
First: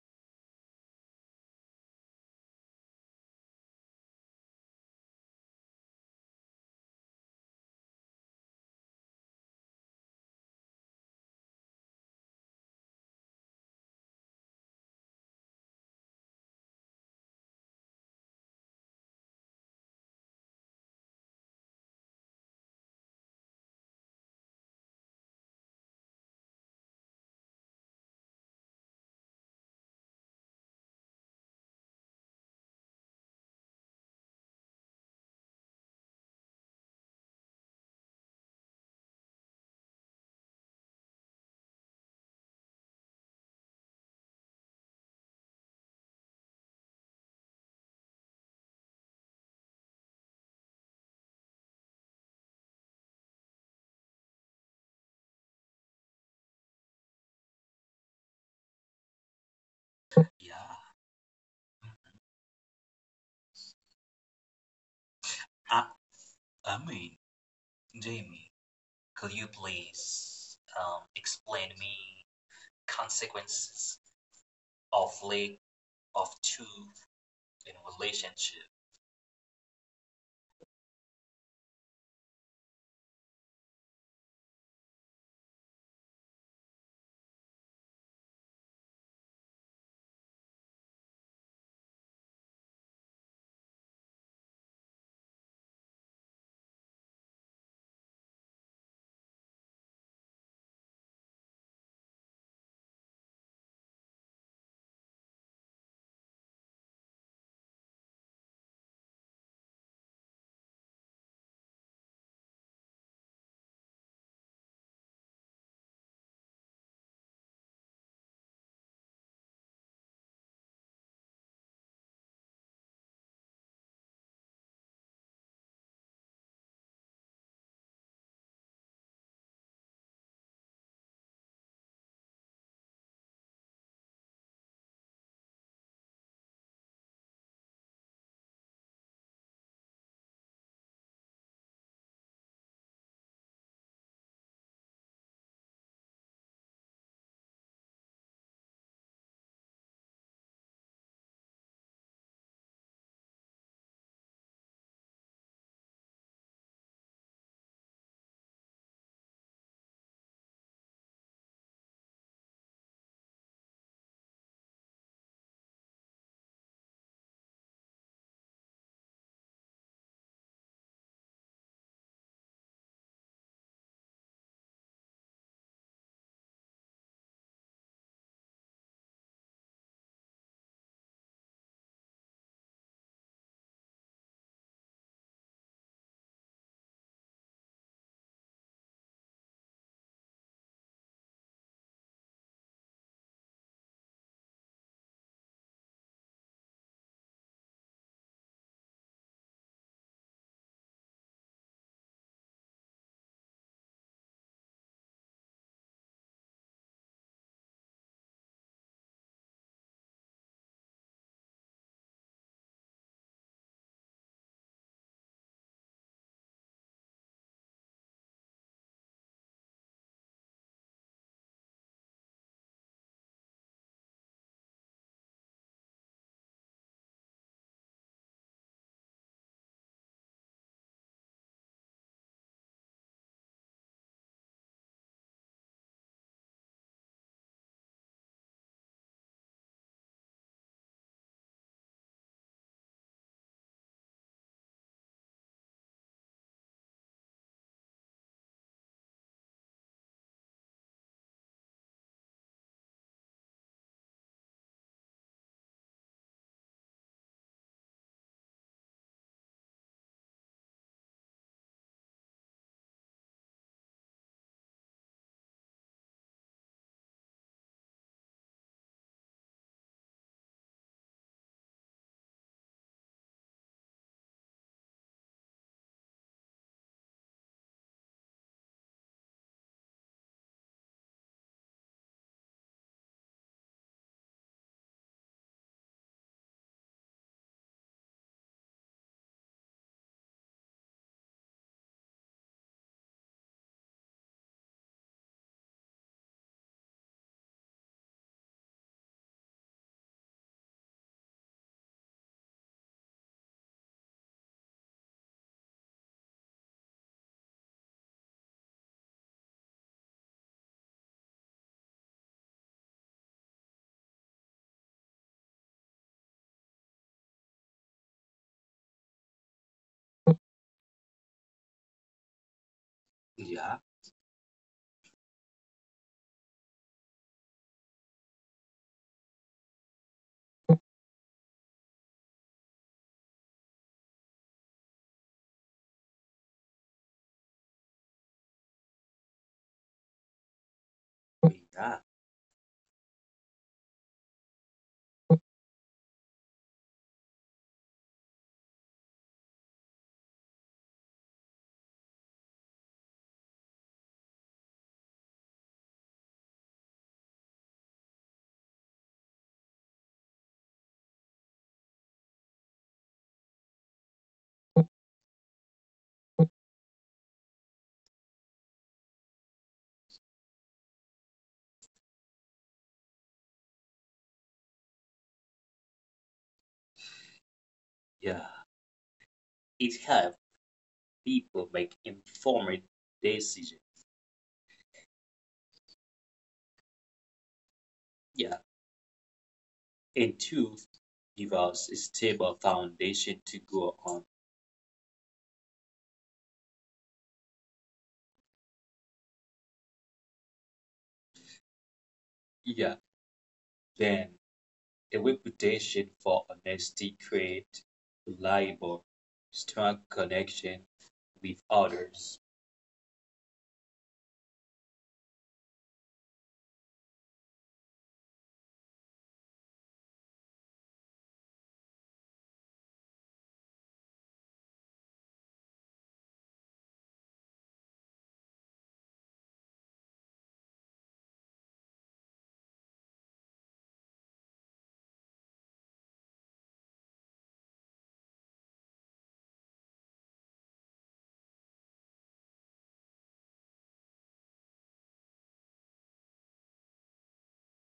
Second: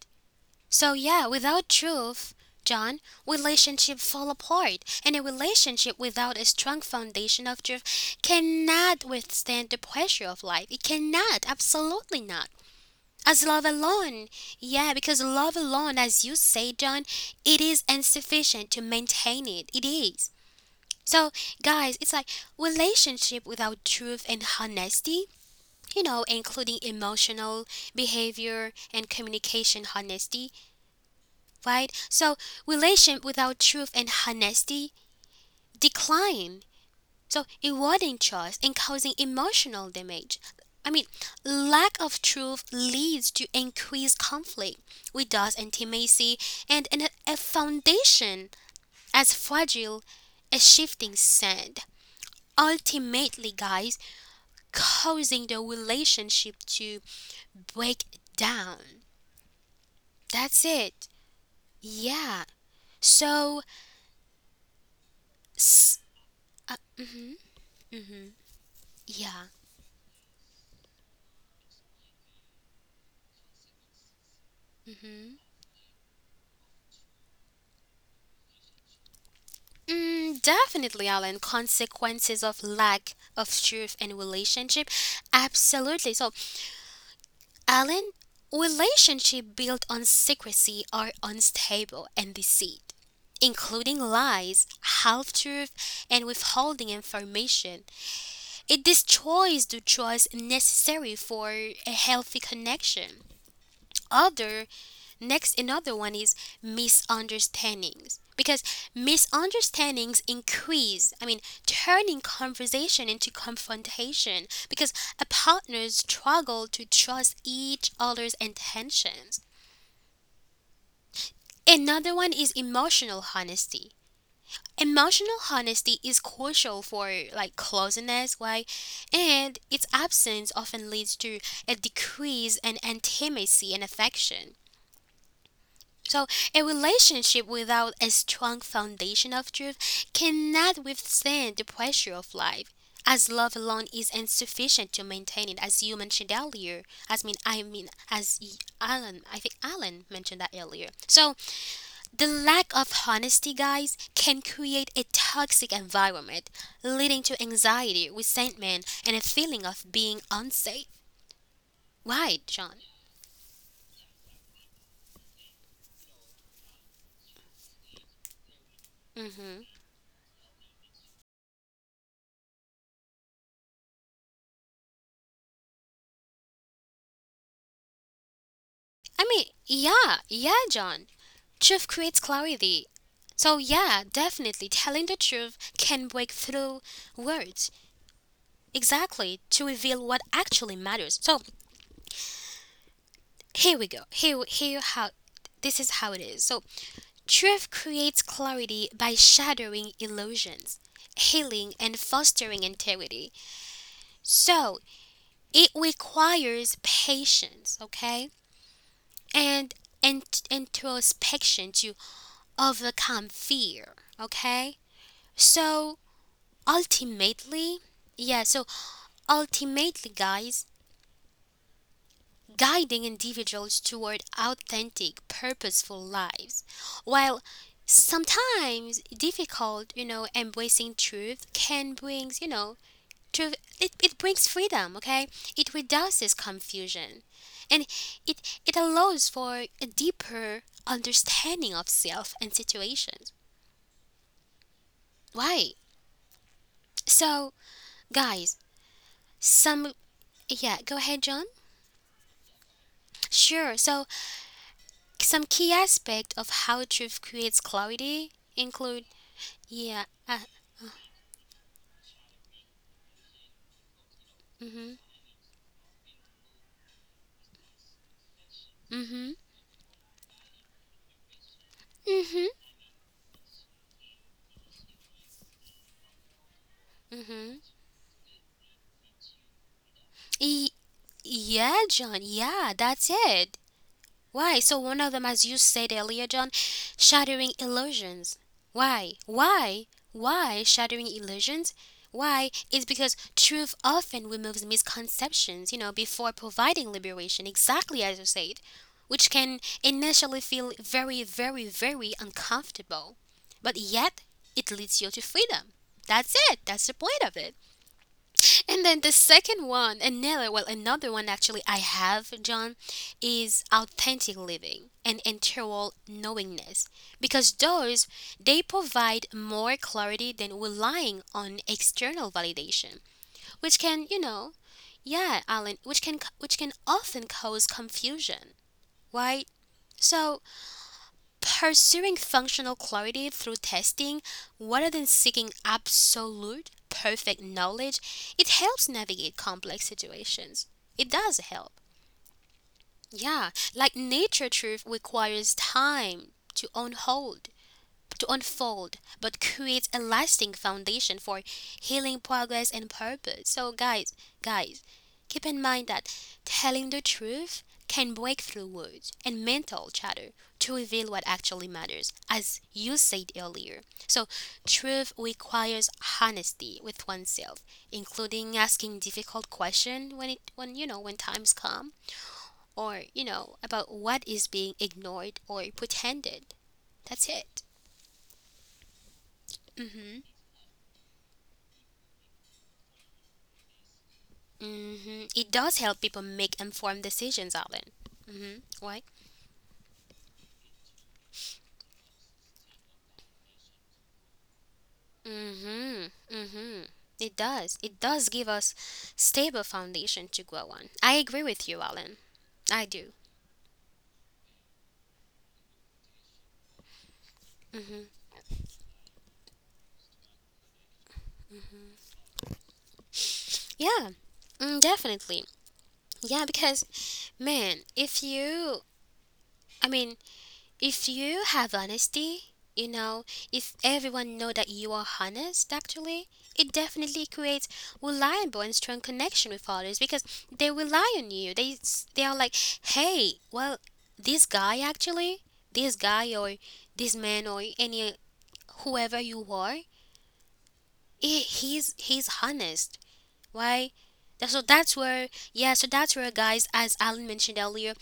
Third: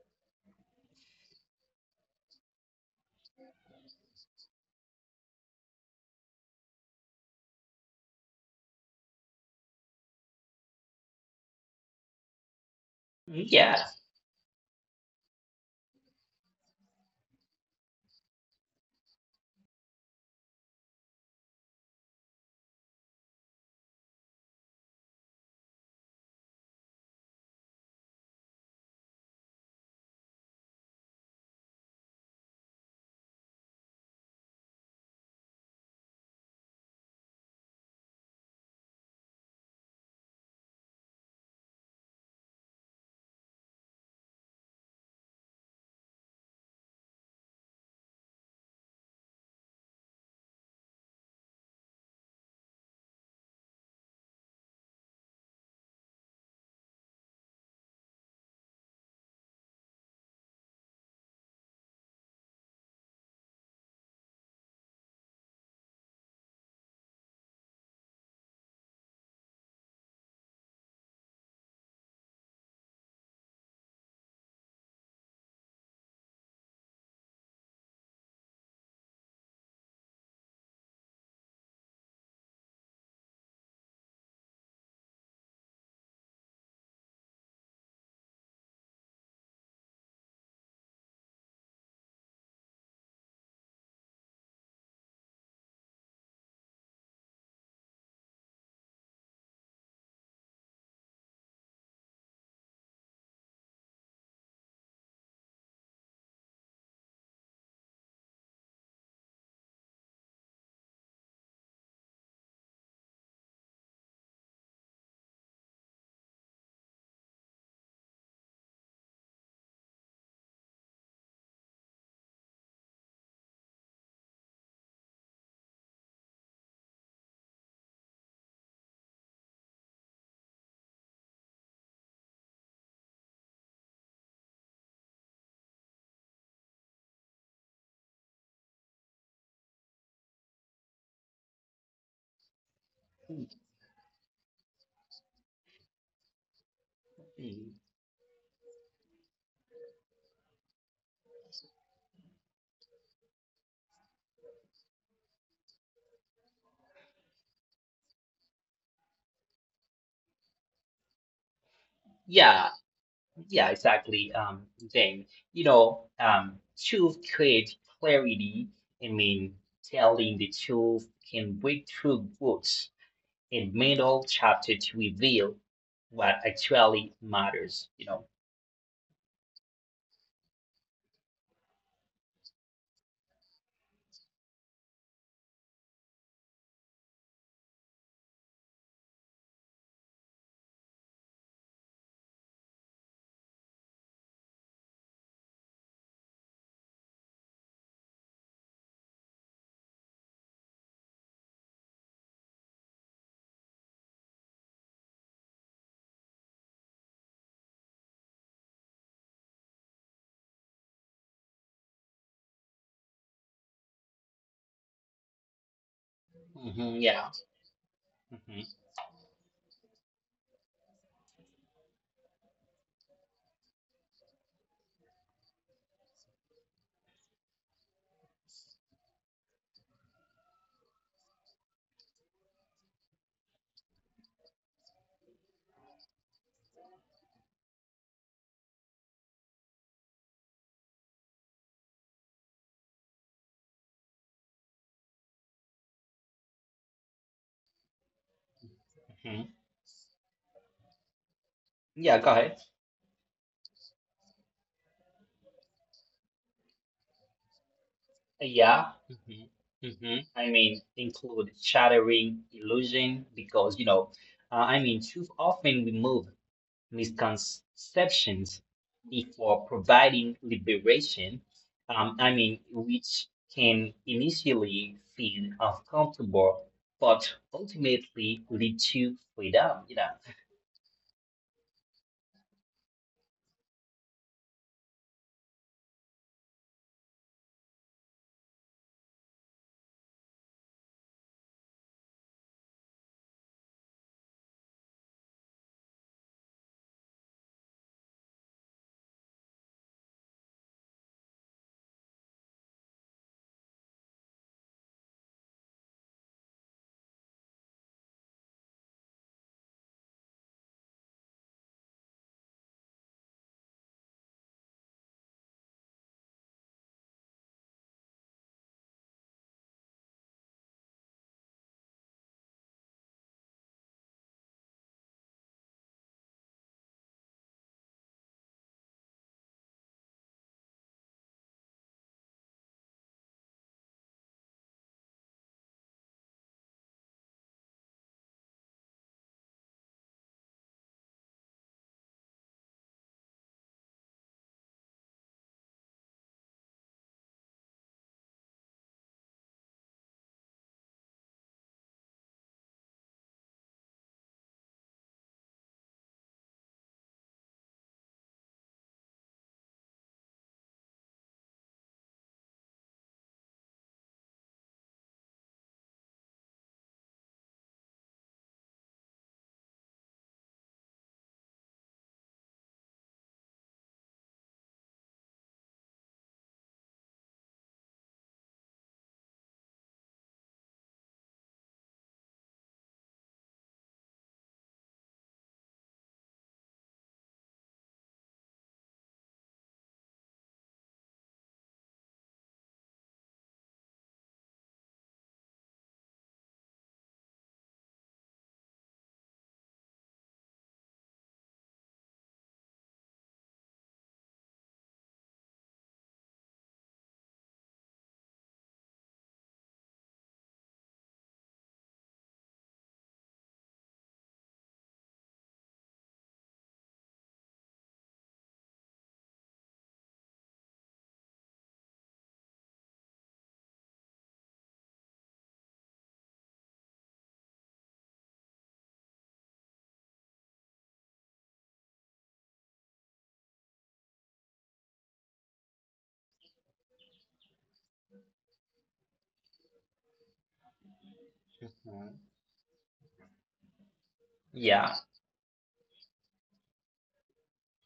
Speaker 1: So yeah, without truth, John, relationships fall apart, and a relationship without a strong foundation of truth cannot withstand the pressure of life. It cannot, absolutely not. As love
Speaker 2: Yeah,
Speaker 1: alone, yeah, because love alone, as you say, John, it is insufficient to maintain it. It is. So, guys, it's like relationship without truth and honesty, you know, including emotional, behavior, and communication honesty, right? So relation without truth and honesty decline. So eroding trust and causing emotional damage. I mean, lack of truth leads to increased conflict, with thus intimacy and an, a foundation as fragile as shifting sand. Ultimately, guys, causing the relationship to break down. That's it.
Speaker 3: Yeah,
Speaker 1: Yeah. So, s-
Speaker 3: I,
Speaker 1: uh,
Speaker 3: I mean, Jamie,
Speaker 1: yeah.
Speaker 3: could you please um, explain me consequences of late, of two in relationship.
Speaker 1: Mm, definitely, Alan. Consequences of lack of truth in relationship. Absolutely. So, Alan, relationship built on secrecy are unstable and deceit, including lies, half-truth, and withholding information. It destroys the trust necessary for a healthy connection. Other Next, another one is misunderstandings because misunderstandings increase, I mean, turning conversation into confrontation because a partners struggle to trust each other's intentions. Another one is emotional honesty. Emotional honesty is crucial for like closeness, why? And its absence often leads to a decrease in intimacy and affection. So, a relationship without a strong foundation of truth cannot withstand the pressure of life, as love alone is insufficient to maintain it, as you mentioned earlier. As mean, I
Speaker 2: mhm,
Speaker 1: mean, as y- Alan, I think Alan mentioned that earlier. So, the lack of honesty, guys, can create a toxic environment, leading to anxiety, resentment, and a feeling of being unsafe. Right,
Speaker 2: yeah,
Speaker 1: John?
Speaker 2: yeah, exactly. Um, Then, you know, um, truth creates clarity. I
Speaker 1: hmm
Speaker 2: mean, telling the truth can break through walls in middle chapter to reveal what actually matters. You know.
Speaker 1: I mean, yeah, yeah, John. Truth creates clarity. So, yeah, definitely telling the truth can break through words. Exactly, to reveal what actually matters. So, here we go. Here, here how this is how it is. So, truth creates clarity by shattering illusions, healing and fostering integrity. So, it requires patience, okay? And and introspection to overcome fear, okay? So,
Speaker 2: Hmm. Yeah.
Speaker 1: ultimately, yeah, so
Speaker 2: Hmm.
Speaker 1: ultimately, guys, guiding individuals toward authentic, purposeful lives. While sometimes difficult, you know, embracing truth can brings, you know, truth, it, it brings freedom, okay? It reduces confusion. And it, it allows for a deeper understanding of self and situations. Right. So, guys,
Speaker 2: Hmm.
Speaker 1: some, yeah, go ahead, John.
Speaker 2: Yeah. Go ahead.
Speaker 1: Sure. So some key aspect of how truth creates clarity include
Speaker 2: Yeah. Hmm.
Speaker 1: yeah,
Speaker 2: Hmm.
Speaker 1: uh,
Speaker 2: I mean, include shattering illusion because you know, uh,
Speaker 1: mhm,
Speaker 2: I mean, too often we move misconceptions
Speaker 1: mhm,
Speaker 2: before providing liberation. Um,
Speaker 1: mhm,
Speaker 2: I mean, which can initially feel uncomfortable, but
Speaker 1: mhm.
Speaker 2: ultimately lead to freedom. You know.
Speaker 1: E- yeah, John. Yeah, that's it. Why? So one of them, as you said earlier, John, shattering illusions. Why? Why? Why shattering illusions? Why? It's because truth often removes misconceptions, you know, before providing liberation, exactly as you said, which can initially feel very, very, very uncomfortable. But yet, it leads you to freedom. That's it. That's the point of it. And then the second one, another, well, another one actually I have, John, is authentic living and integral knowingness. Because those, they provide more clarity than relying on external validation, which
Speaker 3: Yeah,
Speaker 1: can, you know, yeah, Alan, which can, which can often cause confusion, right? So, pursuing functional clarity through testing rather than seeking absolute perfect knowledge, it helps navigate complex situations. It does help.
Speaker 3: yeah,
Speaker 1: Yeah, like nature truth requires time to unfold to unfold but creates a lasting foundation for healing progress and purpose. So guys, guys, keep in mind that telling the truth can break through words and mental chatter to reveal what actually matters as you said earlier. So truth requires honesty with oneself, including asking difficult questions when it when you know when times come or you know about what is being ignored or pretended. That's it.
Speaker 3: yeah. It
Speaker 1: Mhm.
Speaker 3: helps people make informed decisions.
Speaker 1: hmm It does help people make informed decisions, Alan. Mm-hmm.
Speaker 3: Yeah,
Speaker 1: Why?
Speaker 3: and two, give us a stable foundation to go on.
Speaker 1: Mm-hmm. Mm-hmm. It does. It does give us stable foundation to grow on. I agree with you, Alan. I do.
Speaker 3: Yeah, then a reputation for honesty
Speaker 1: Mm-hmm.
Speaker 3: create reliable, strong connection with others.
Speaker 1: Yeah. Mm, definitely. Yeah, because man, if you, I mean, if you have honesty, you know, if everyone know that you are honest, actually, it definitely creates reliable and strong connection with others because they rely on you. They s- they are like, hey, well, this guy actually, this guy or this man or any whoever you are, he, he's he's
Speaker 2: Mhm.
Speaker 1: honest. Why? That- So that's
Speaker 2: Yeah,
Speaker 1: where, yeah. So that's where, guys, as Alan mentioned earlier,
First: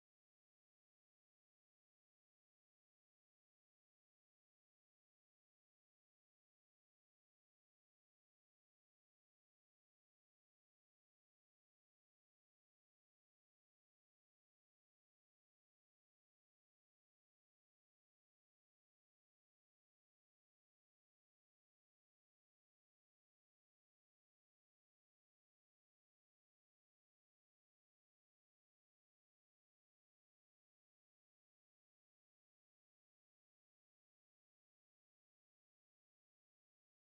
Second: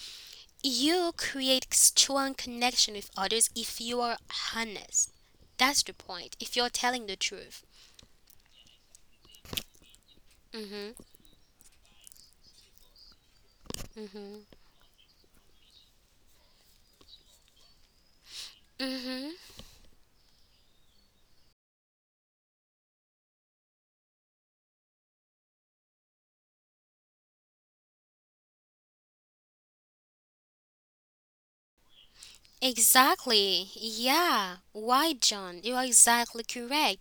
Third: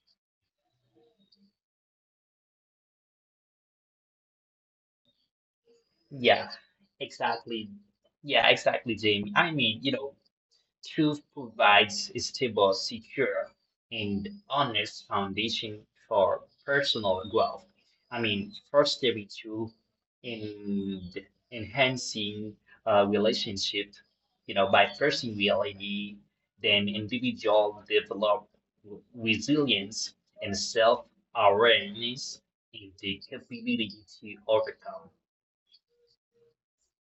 Speaker 1: you create strong connection with others if you are honest. That's the point.
Speaker 2: yeah,
Speaker 1: If you're telling the truth.
Speaker 2: exactly. Yeah, exactly, Jamie. I mean, you know,
Speaker 1: Mhm.
Speaker 2: Truth provides a stable, secure, and
Speaker 1: Mhm.
Speaker 2: honest foundation for personal growth. I mean, fostering
Speaker 1: Mhm.
Speaker 2: truth and enhancing uh, relationship, you know, by first reality, then individual develop resilience and self-awareness and the
Speaker 1: Exactly.
Speaker 2: capability to
Speaker 1: Yeah.
Speaker 2: overcome.
Speaker 1: Why, John? You are exactly correct.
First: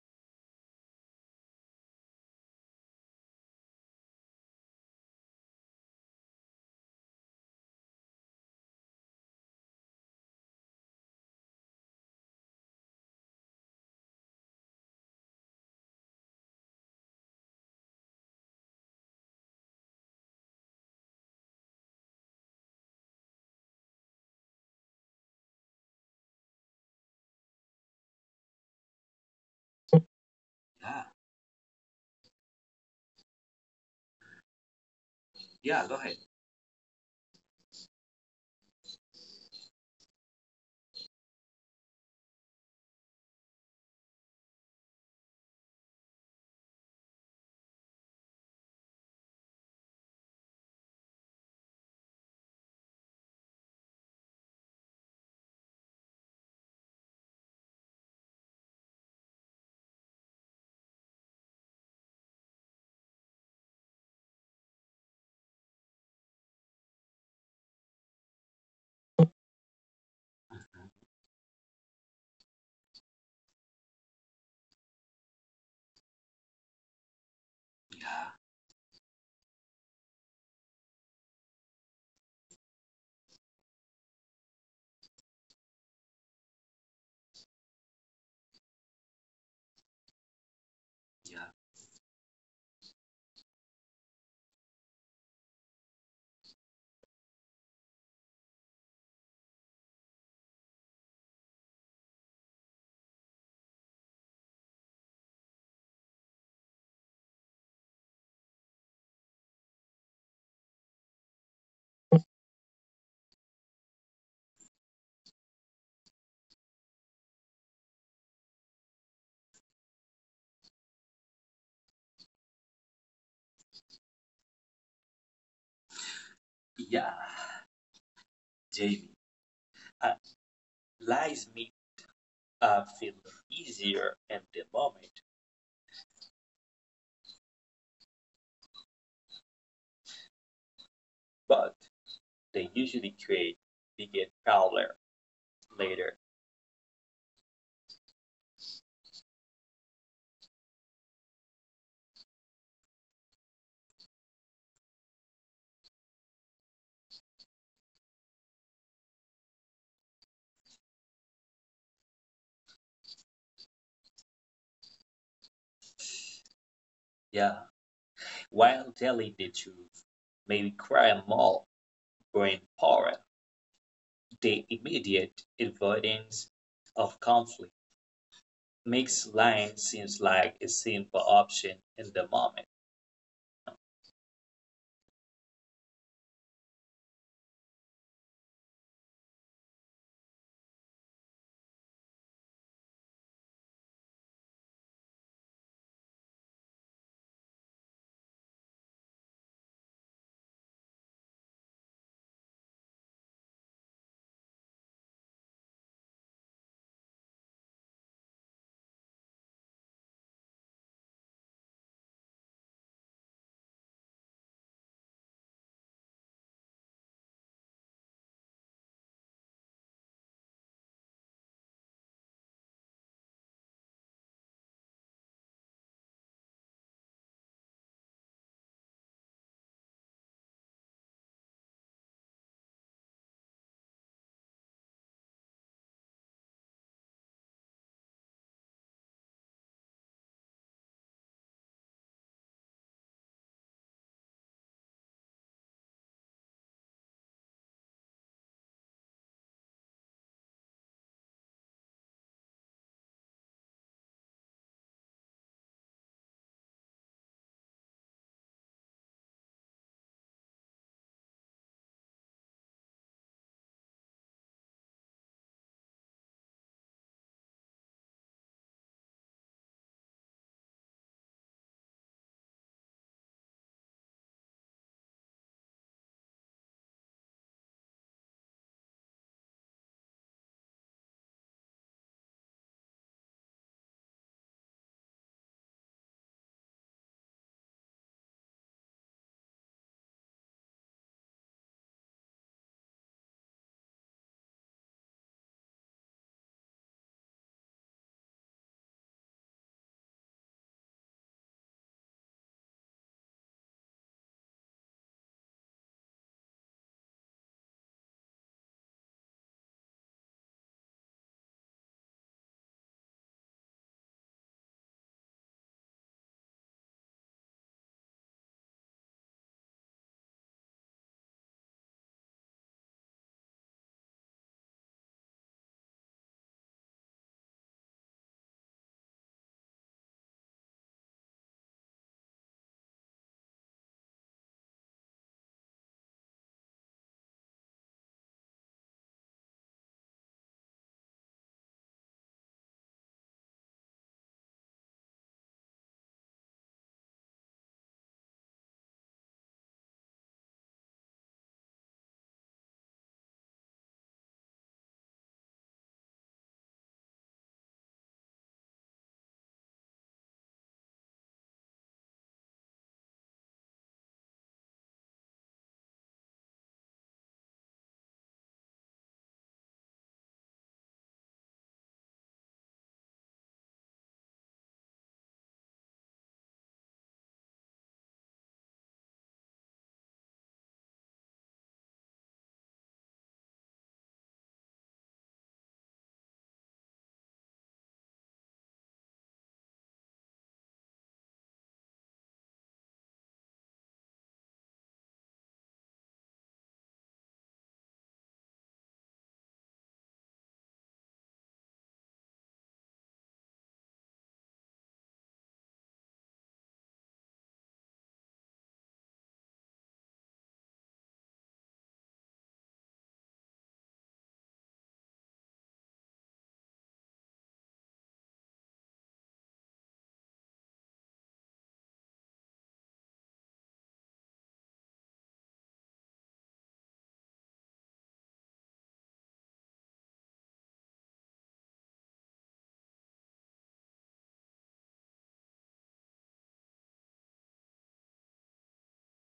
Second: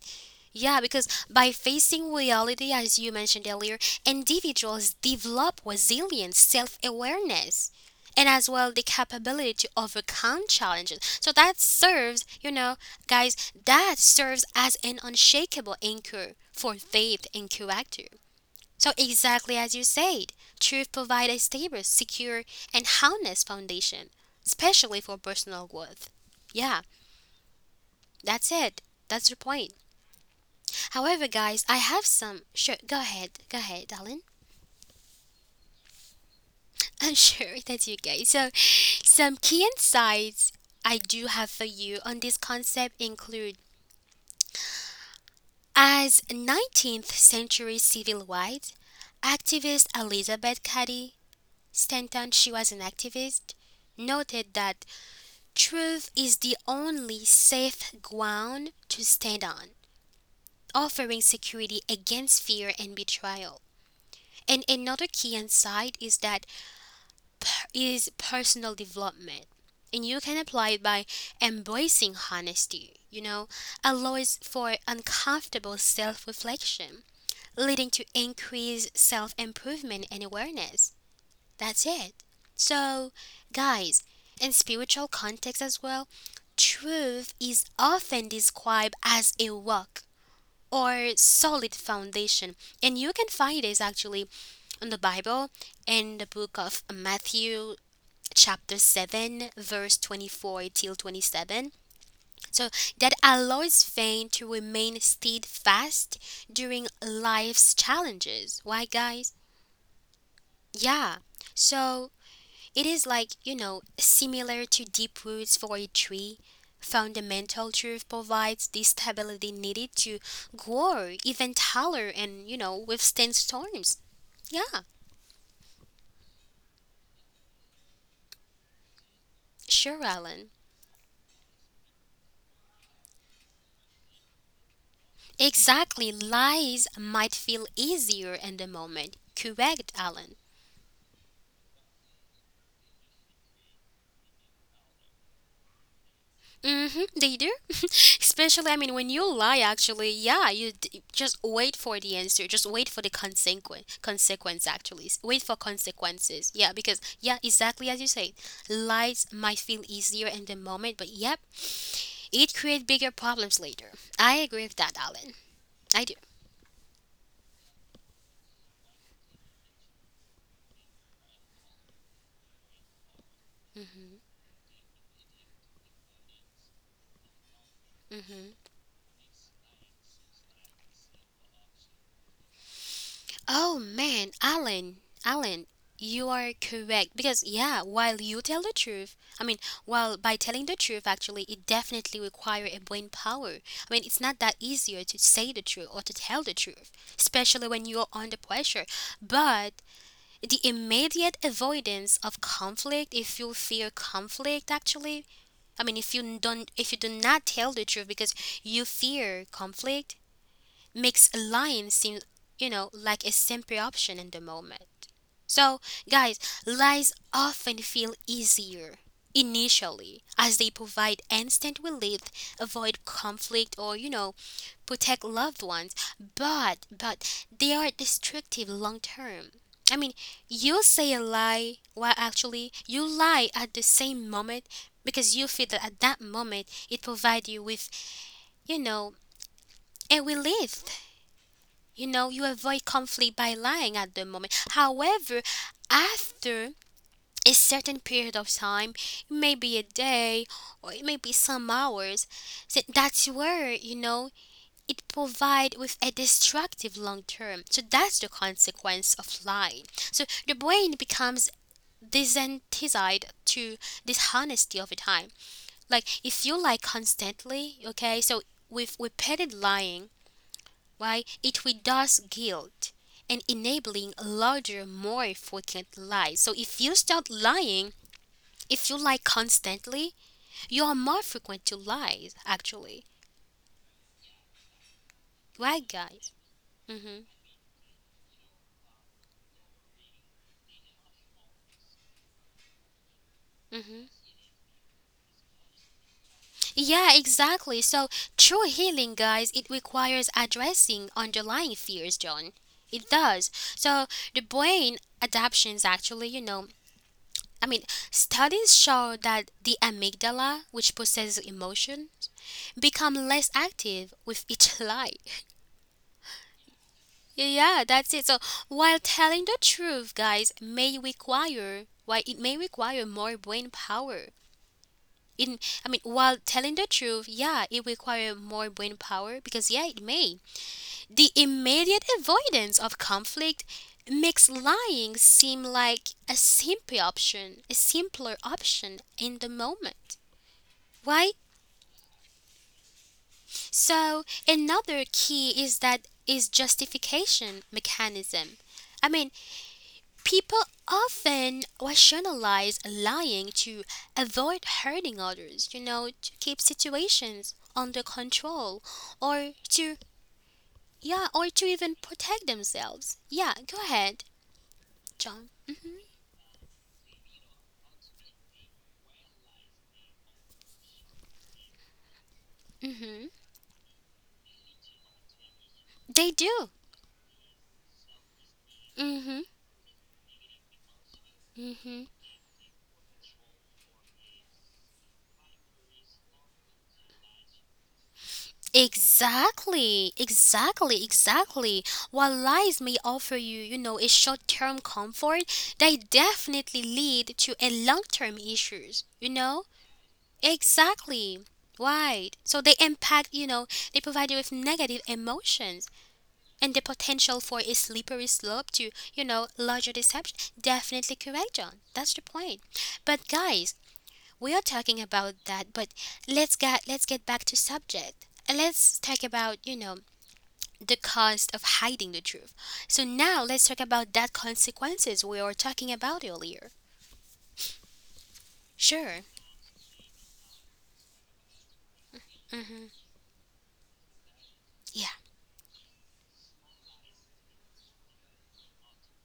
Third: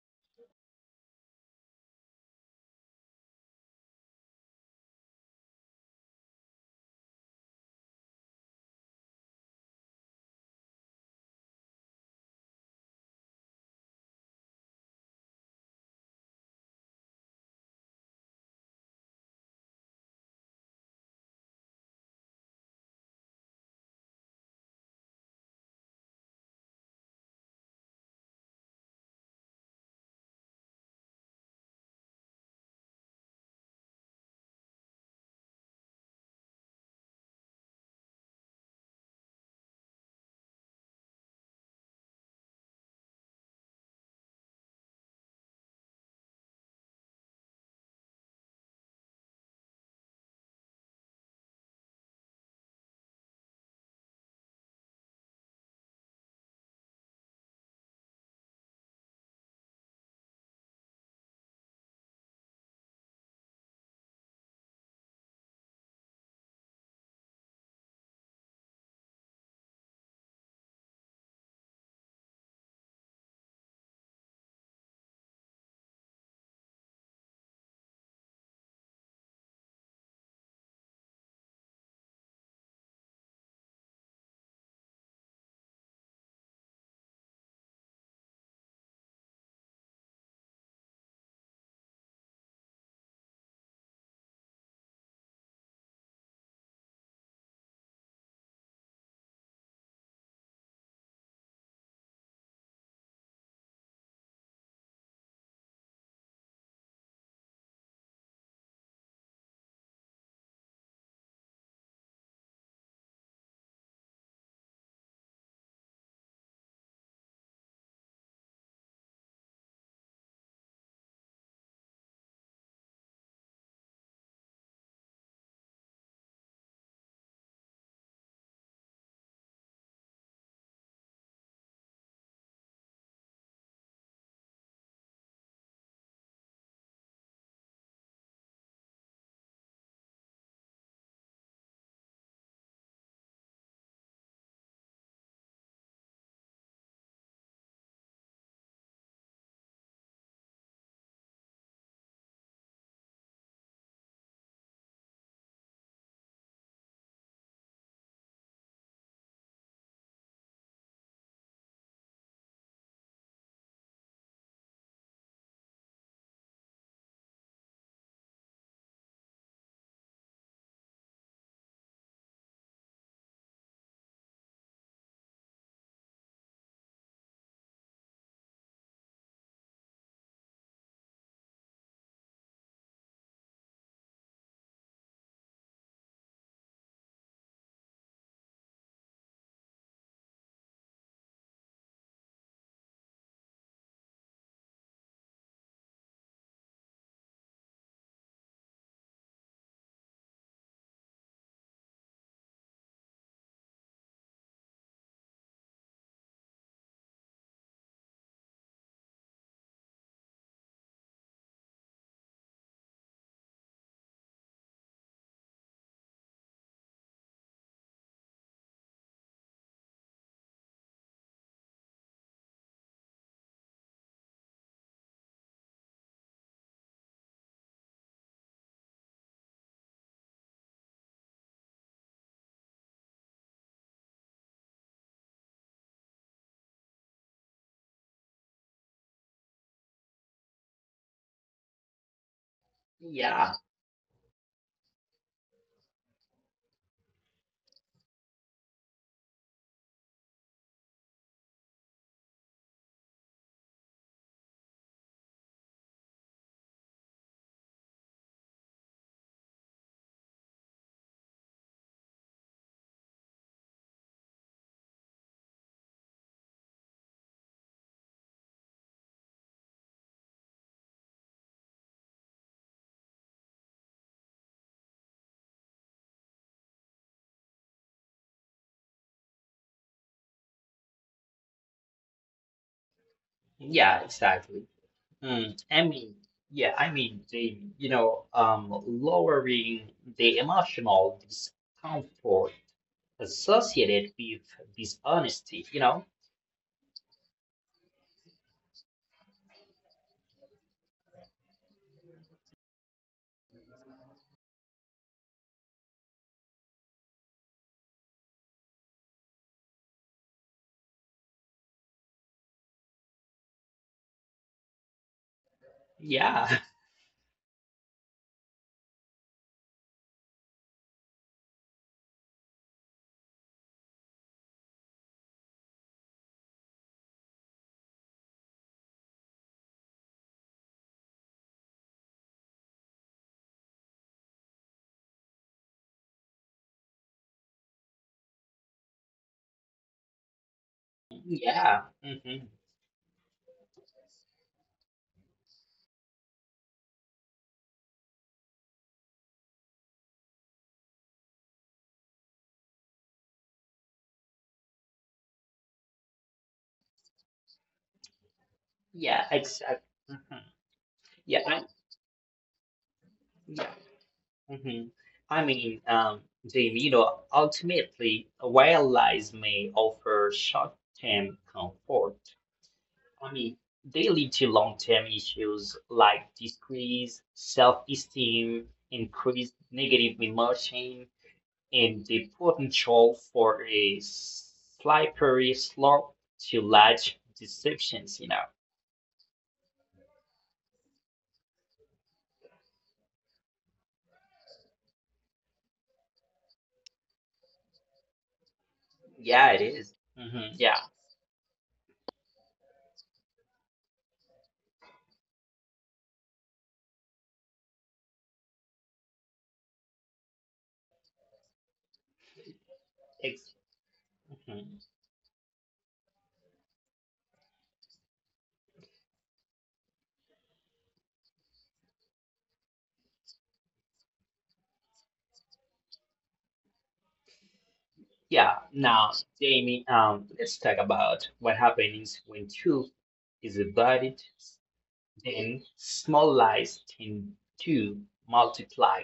Speaker 1: Yeah, because by facing reality, as you mentioned earlier, individuals develop resilience, self awareness, and as well the capability to overcome challenges. So that serves, you know, guys, that serves as an unshakable anchor for faith and character. So, exactly as you said, truth provides a stable, secure, and honest foundation, especially for personal growth. Yeah, that's it. That's the point.
Speaker 3: Yeah,
Speaker 1: However, guys, I have some. Sure, go ahead. Go ahead, Alan.
Speaker 3: yeah, go ahead.
Speaker 1: I'm sure that's you guys. So, some key insights I do have for you on this concept include as nineteenth century civil rights activist Elizabeth Cady Stanton, she was an activist, noted that truth is the only safe ground to stand on, offering security against fear and betrayal. And another key insight is that per- is personal development. And you can apply it by embracing honesty, you know, allows for uncomfortable self reflection, leading to
Speaker 3: Yeah,
Speaker 1: increased self improvement and awareness. That's it. So, guys, in spiritual context as well, truth is often described as a rock or
Speaker 3: yeah,
Speaker 1: solid foundation. And you can find this actually in the Bible in the book of Matthew chapter seven verse twenty-four till twenty-seven. So that allows faith to remain steadfast during life's challenges. Why guys? Yeah. So it is like, you know, similar to deep roots for a tree. Fundamental truth provides the stability needed to grow even taller and, you know, withstand storms. Yeah,
Speaker 3: yeah. Jamie,
Speaker 1: sure,
Speaker 3: uh,
Speaker 1: Alan.
Speaker 3: lies me are feel easier at the moment,
Speaker 1: Exactly, lies might feel easier in the moment. Correct, Alan.
Speaker 3: but they usually create bigger problems later.
Speaker 1: Mm-hmm, they do. Especially, I mean, when you lie, actually, yeah, you d- just wait for the answer. Just wait for the consequence. Consequence, actually, S- wait for consequences. Yeah, because yeah, exactly as you say, lies might feel easier in the moment, but yep, it create bigger problems later. I agree with that, Alan. I do.
Speaker 3: Yeah. While telling the truth may require more brain power, the immediate avoidance of conflict
Speaker 1: Mm-hmm.
Speaker 3: makes lying seems like a simple option in the moment.
Speaker 1: Oh man, Alan, Alan, you are correct because yeah, while you tell the truth, I mean, while by telling the truth, actually, it definitely require a brain power. I mean, it's not that easier to say the truth or to tell the truth, especially when you are under pressure. But the immediate avoidance of conflict, if you fear conflict, actually, I mean, if you don't, if you do not tell the truth because you fear conflict, makes a lion seem, you know, like a simple option in the moment. So, guys, lies often feel easier initially as they provide instant relief, avoid conflict or, you know, protect loved ones, but but they are destructive long term. I mean, you say a lie while actually you lie at the same moment because you feel that at that moment it provides you with, you know, a relief you know, you avoid conflict by
Speaker 2: Yeah,
Speaker 1: lying at the moment. However, after a certain period of time, it may be a day or it may be some hours, so that's where, you know, it provide with a destructive long term. So that's the consequence of lying. So the brain becomes desensitized to dishonesty over time. Like if you lie constantly, okay, so with repeated lying, why, it reduces guilt and enabling larger, more frequent lies. So if you start lying, if you lie constantly, you are more frequent to lies, actually.
Speaker 2: yeah, exactly. Mm,
Speaker 1: Right,
Speaker 2: I
Speaker 1: guys?
Speaker 2: mean, yeah, I
Speaker 1: Mm-hmm.
Speaker 2: mean, they, you know, um, lowering the emotional discomfort
Speaker 1: Mm-hmm.
Speaker 2: associated with dishonesty, you know?
Speaker 1: Yeah, exactly. So true healing, guys, it requires addressing underlying fears, John. It does. So the brain adaptations actually, you know, I mean, studies show that the amygdala, which processes emotion, become less active with each lie.
Speaker 2: Yeah,
Speaker 1: Yeah, that's it. So while telling the truth, guys, may require why it may require more brain power. In I mean, while telling the truth, yeah, it requires more brain power because yeah, it may. The immediate avoidance of conflict makes lying seem like a simple option, a simpler option in the moment. Why?
Speaker 2: yeah, hmm,
Speaker 1: So another key is that is justification mechanism. I mean, people often rationalize lying to avoid hurting others, you know, to keep situations under control
Speaker 2: yeah,
Speaker 1: or to
Speaker 2: exactly. Hmm.
Speaker 1: yeah, or
Speaker 2: Yeah,
Speaker 1: to
Speaker 2: I,
Speaker 1: even protect themselves. Yeah, go
Speaker 2: yeah.
Speaker 1: ahead,
Speaker 2: Hmm.
Speaker 1: John.
Speaker 2: I
Speaker 1: Mhm.
Speaker 2: mean, um, they, you know, ultimately, while lies may offer short-term comfort,
Speaker 1: Mhm.
Speaker 2: I mean, they lead to long-term issues
Speaker 1: They
Speaker 2: like
Speaker 1: do.
Speaker 2: decreased self-esteem,
Speaker 1: Mhm.
Speaker 2: increased negative emotion,
Speaker 1: Mhm.
Speaker 2: and the potential for a slippery slope to large deceptions, you know.
Speaker 1: Exactly, exactly, exactly. While lies may offer you, you know, a short-term comfort, they definitely lead to a long-term issues, you know?
Speaker 2: Yeah, it is. Hmm. Yeah.
Speaker 1: Exactly. Right. So they impact, you know, they provide you with negative emotions and the potential for a slippery slope to, you know, larger deception. Definitely correct, John. That's the point. But
Speaker 2: Ex-
Speaker 1: guys, we are
Speaker 2: mhm.
Speaker 1: talking about that, but let's get let's get back to subject. And let's talk about, you know, the cost of hiding the truth. So now let's talk about that consequences we were talking about earlier.
Speaker 2: Yeah.
Speaker 1: Sure.
Speaker 2: Now, Jamie, um, let's talk about what happens when
Speaker 1: Mhm.
Speaker 2: truth is embodied,
Speaker 1: Yeah.
Speaker 2: then small lies tend to multiply.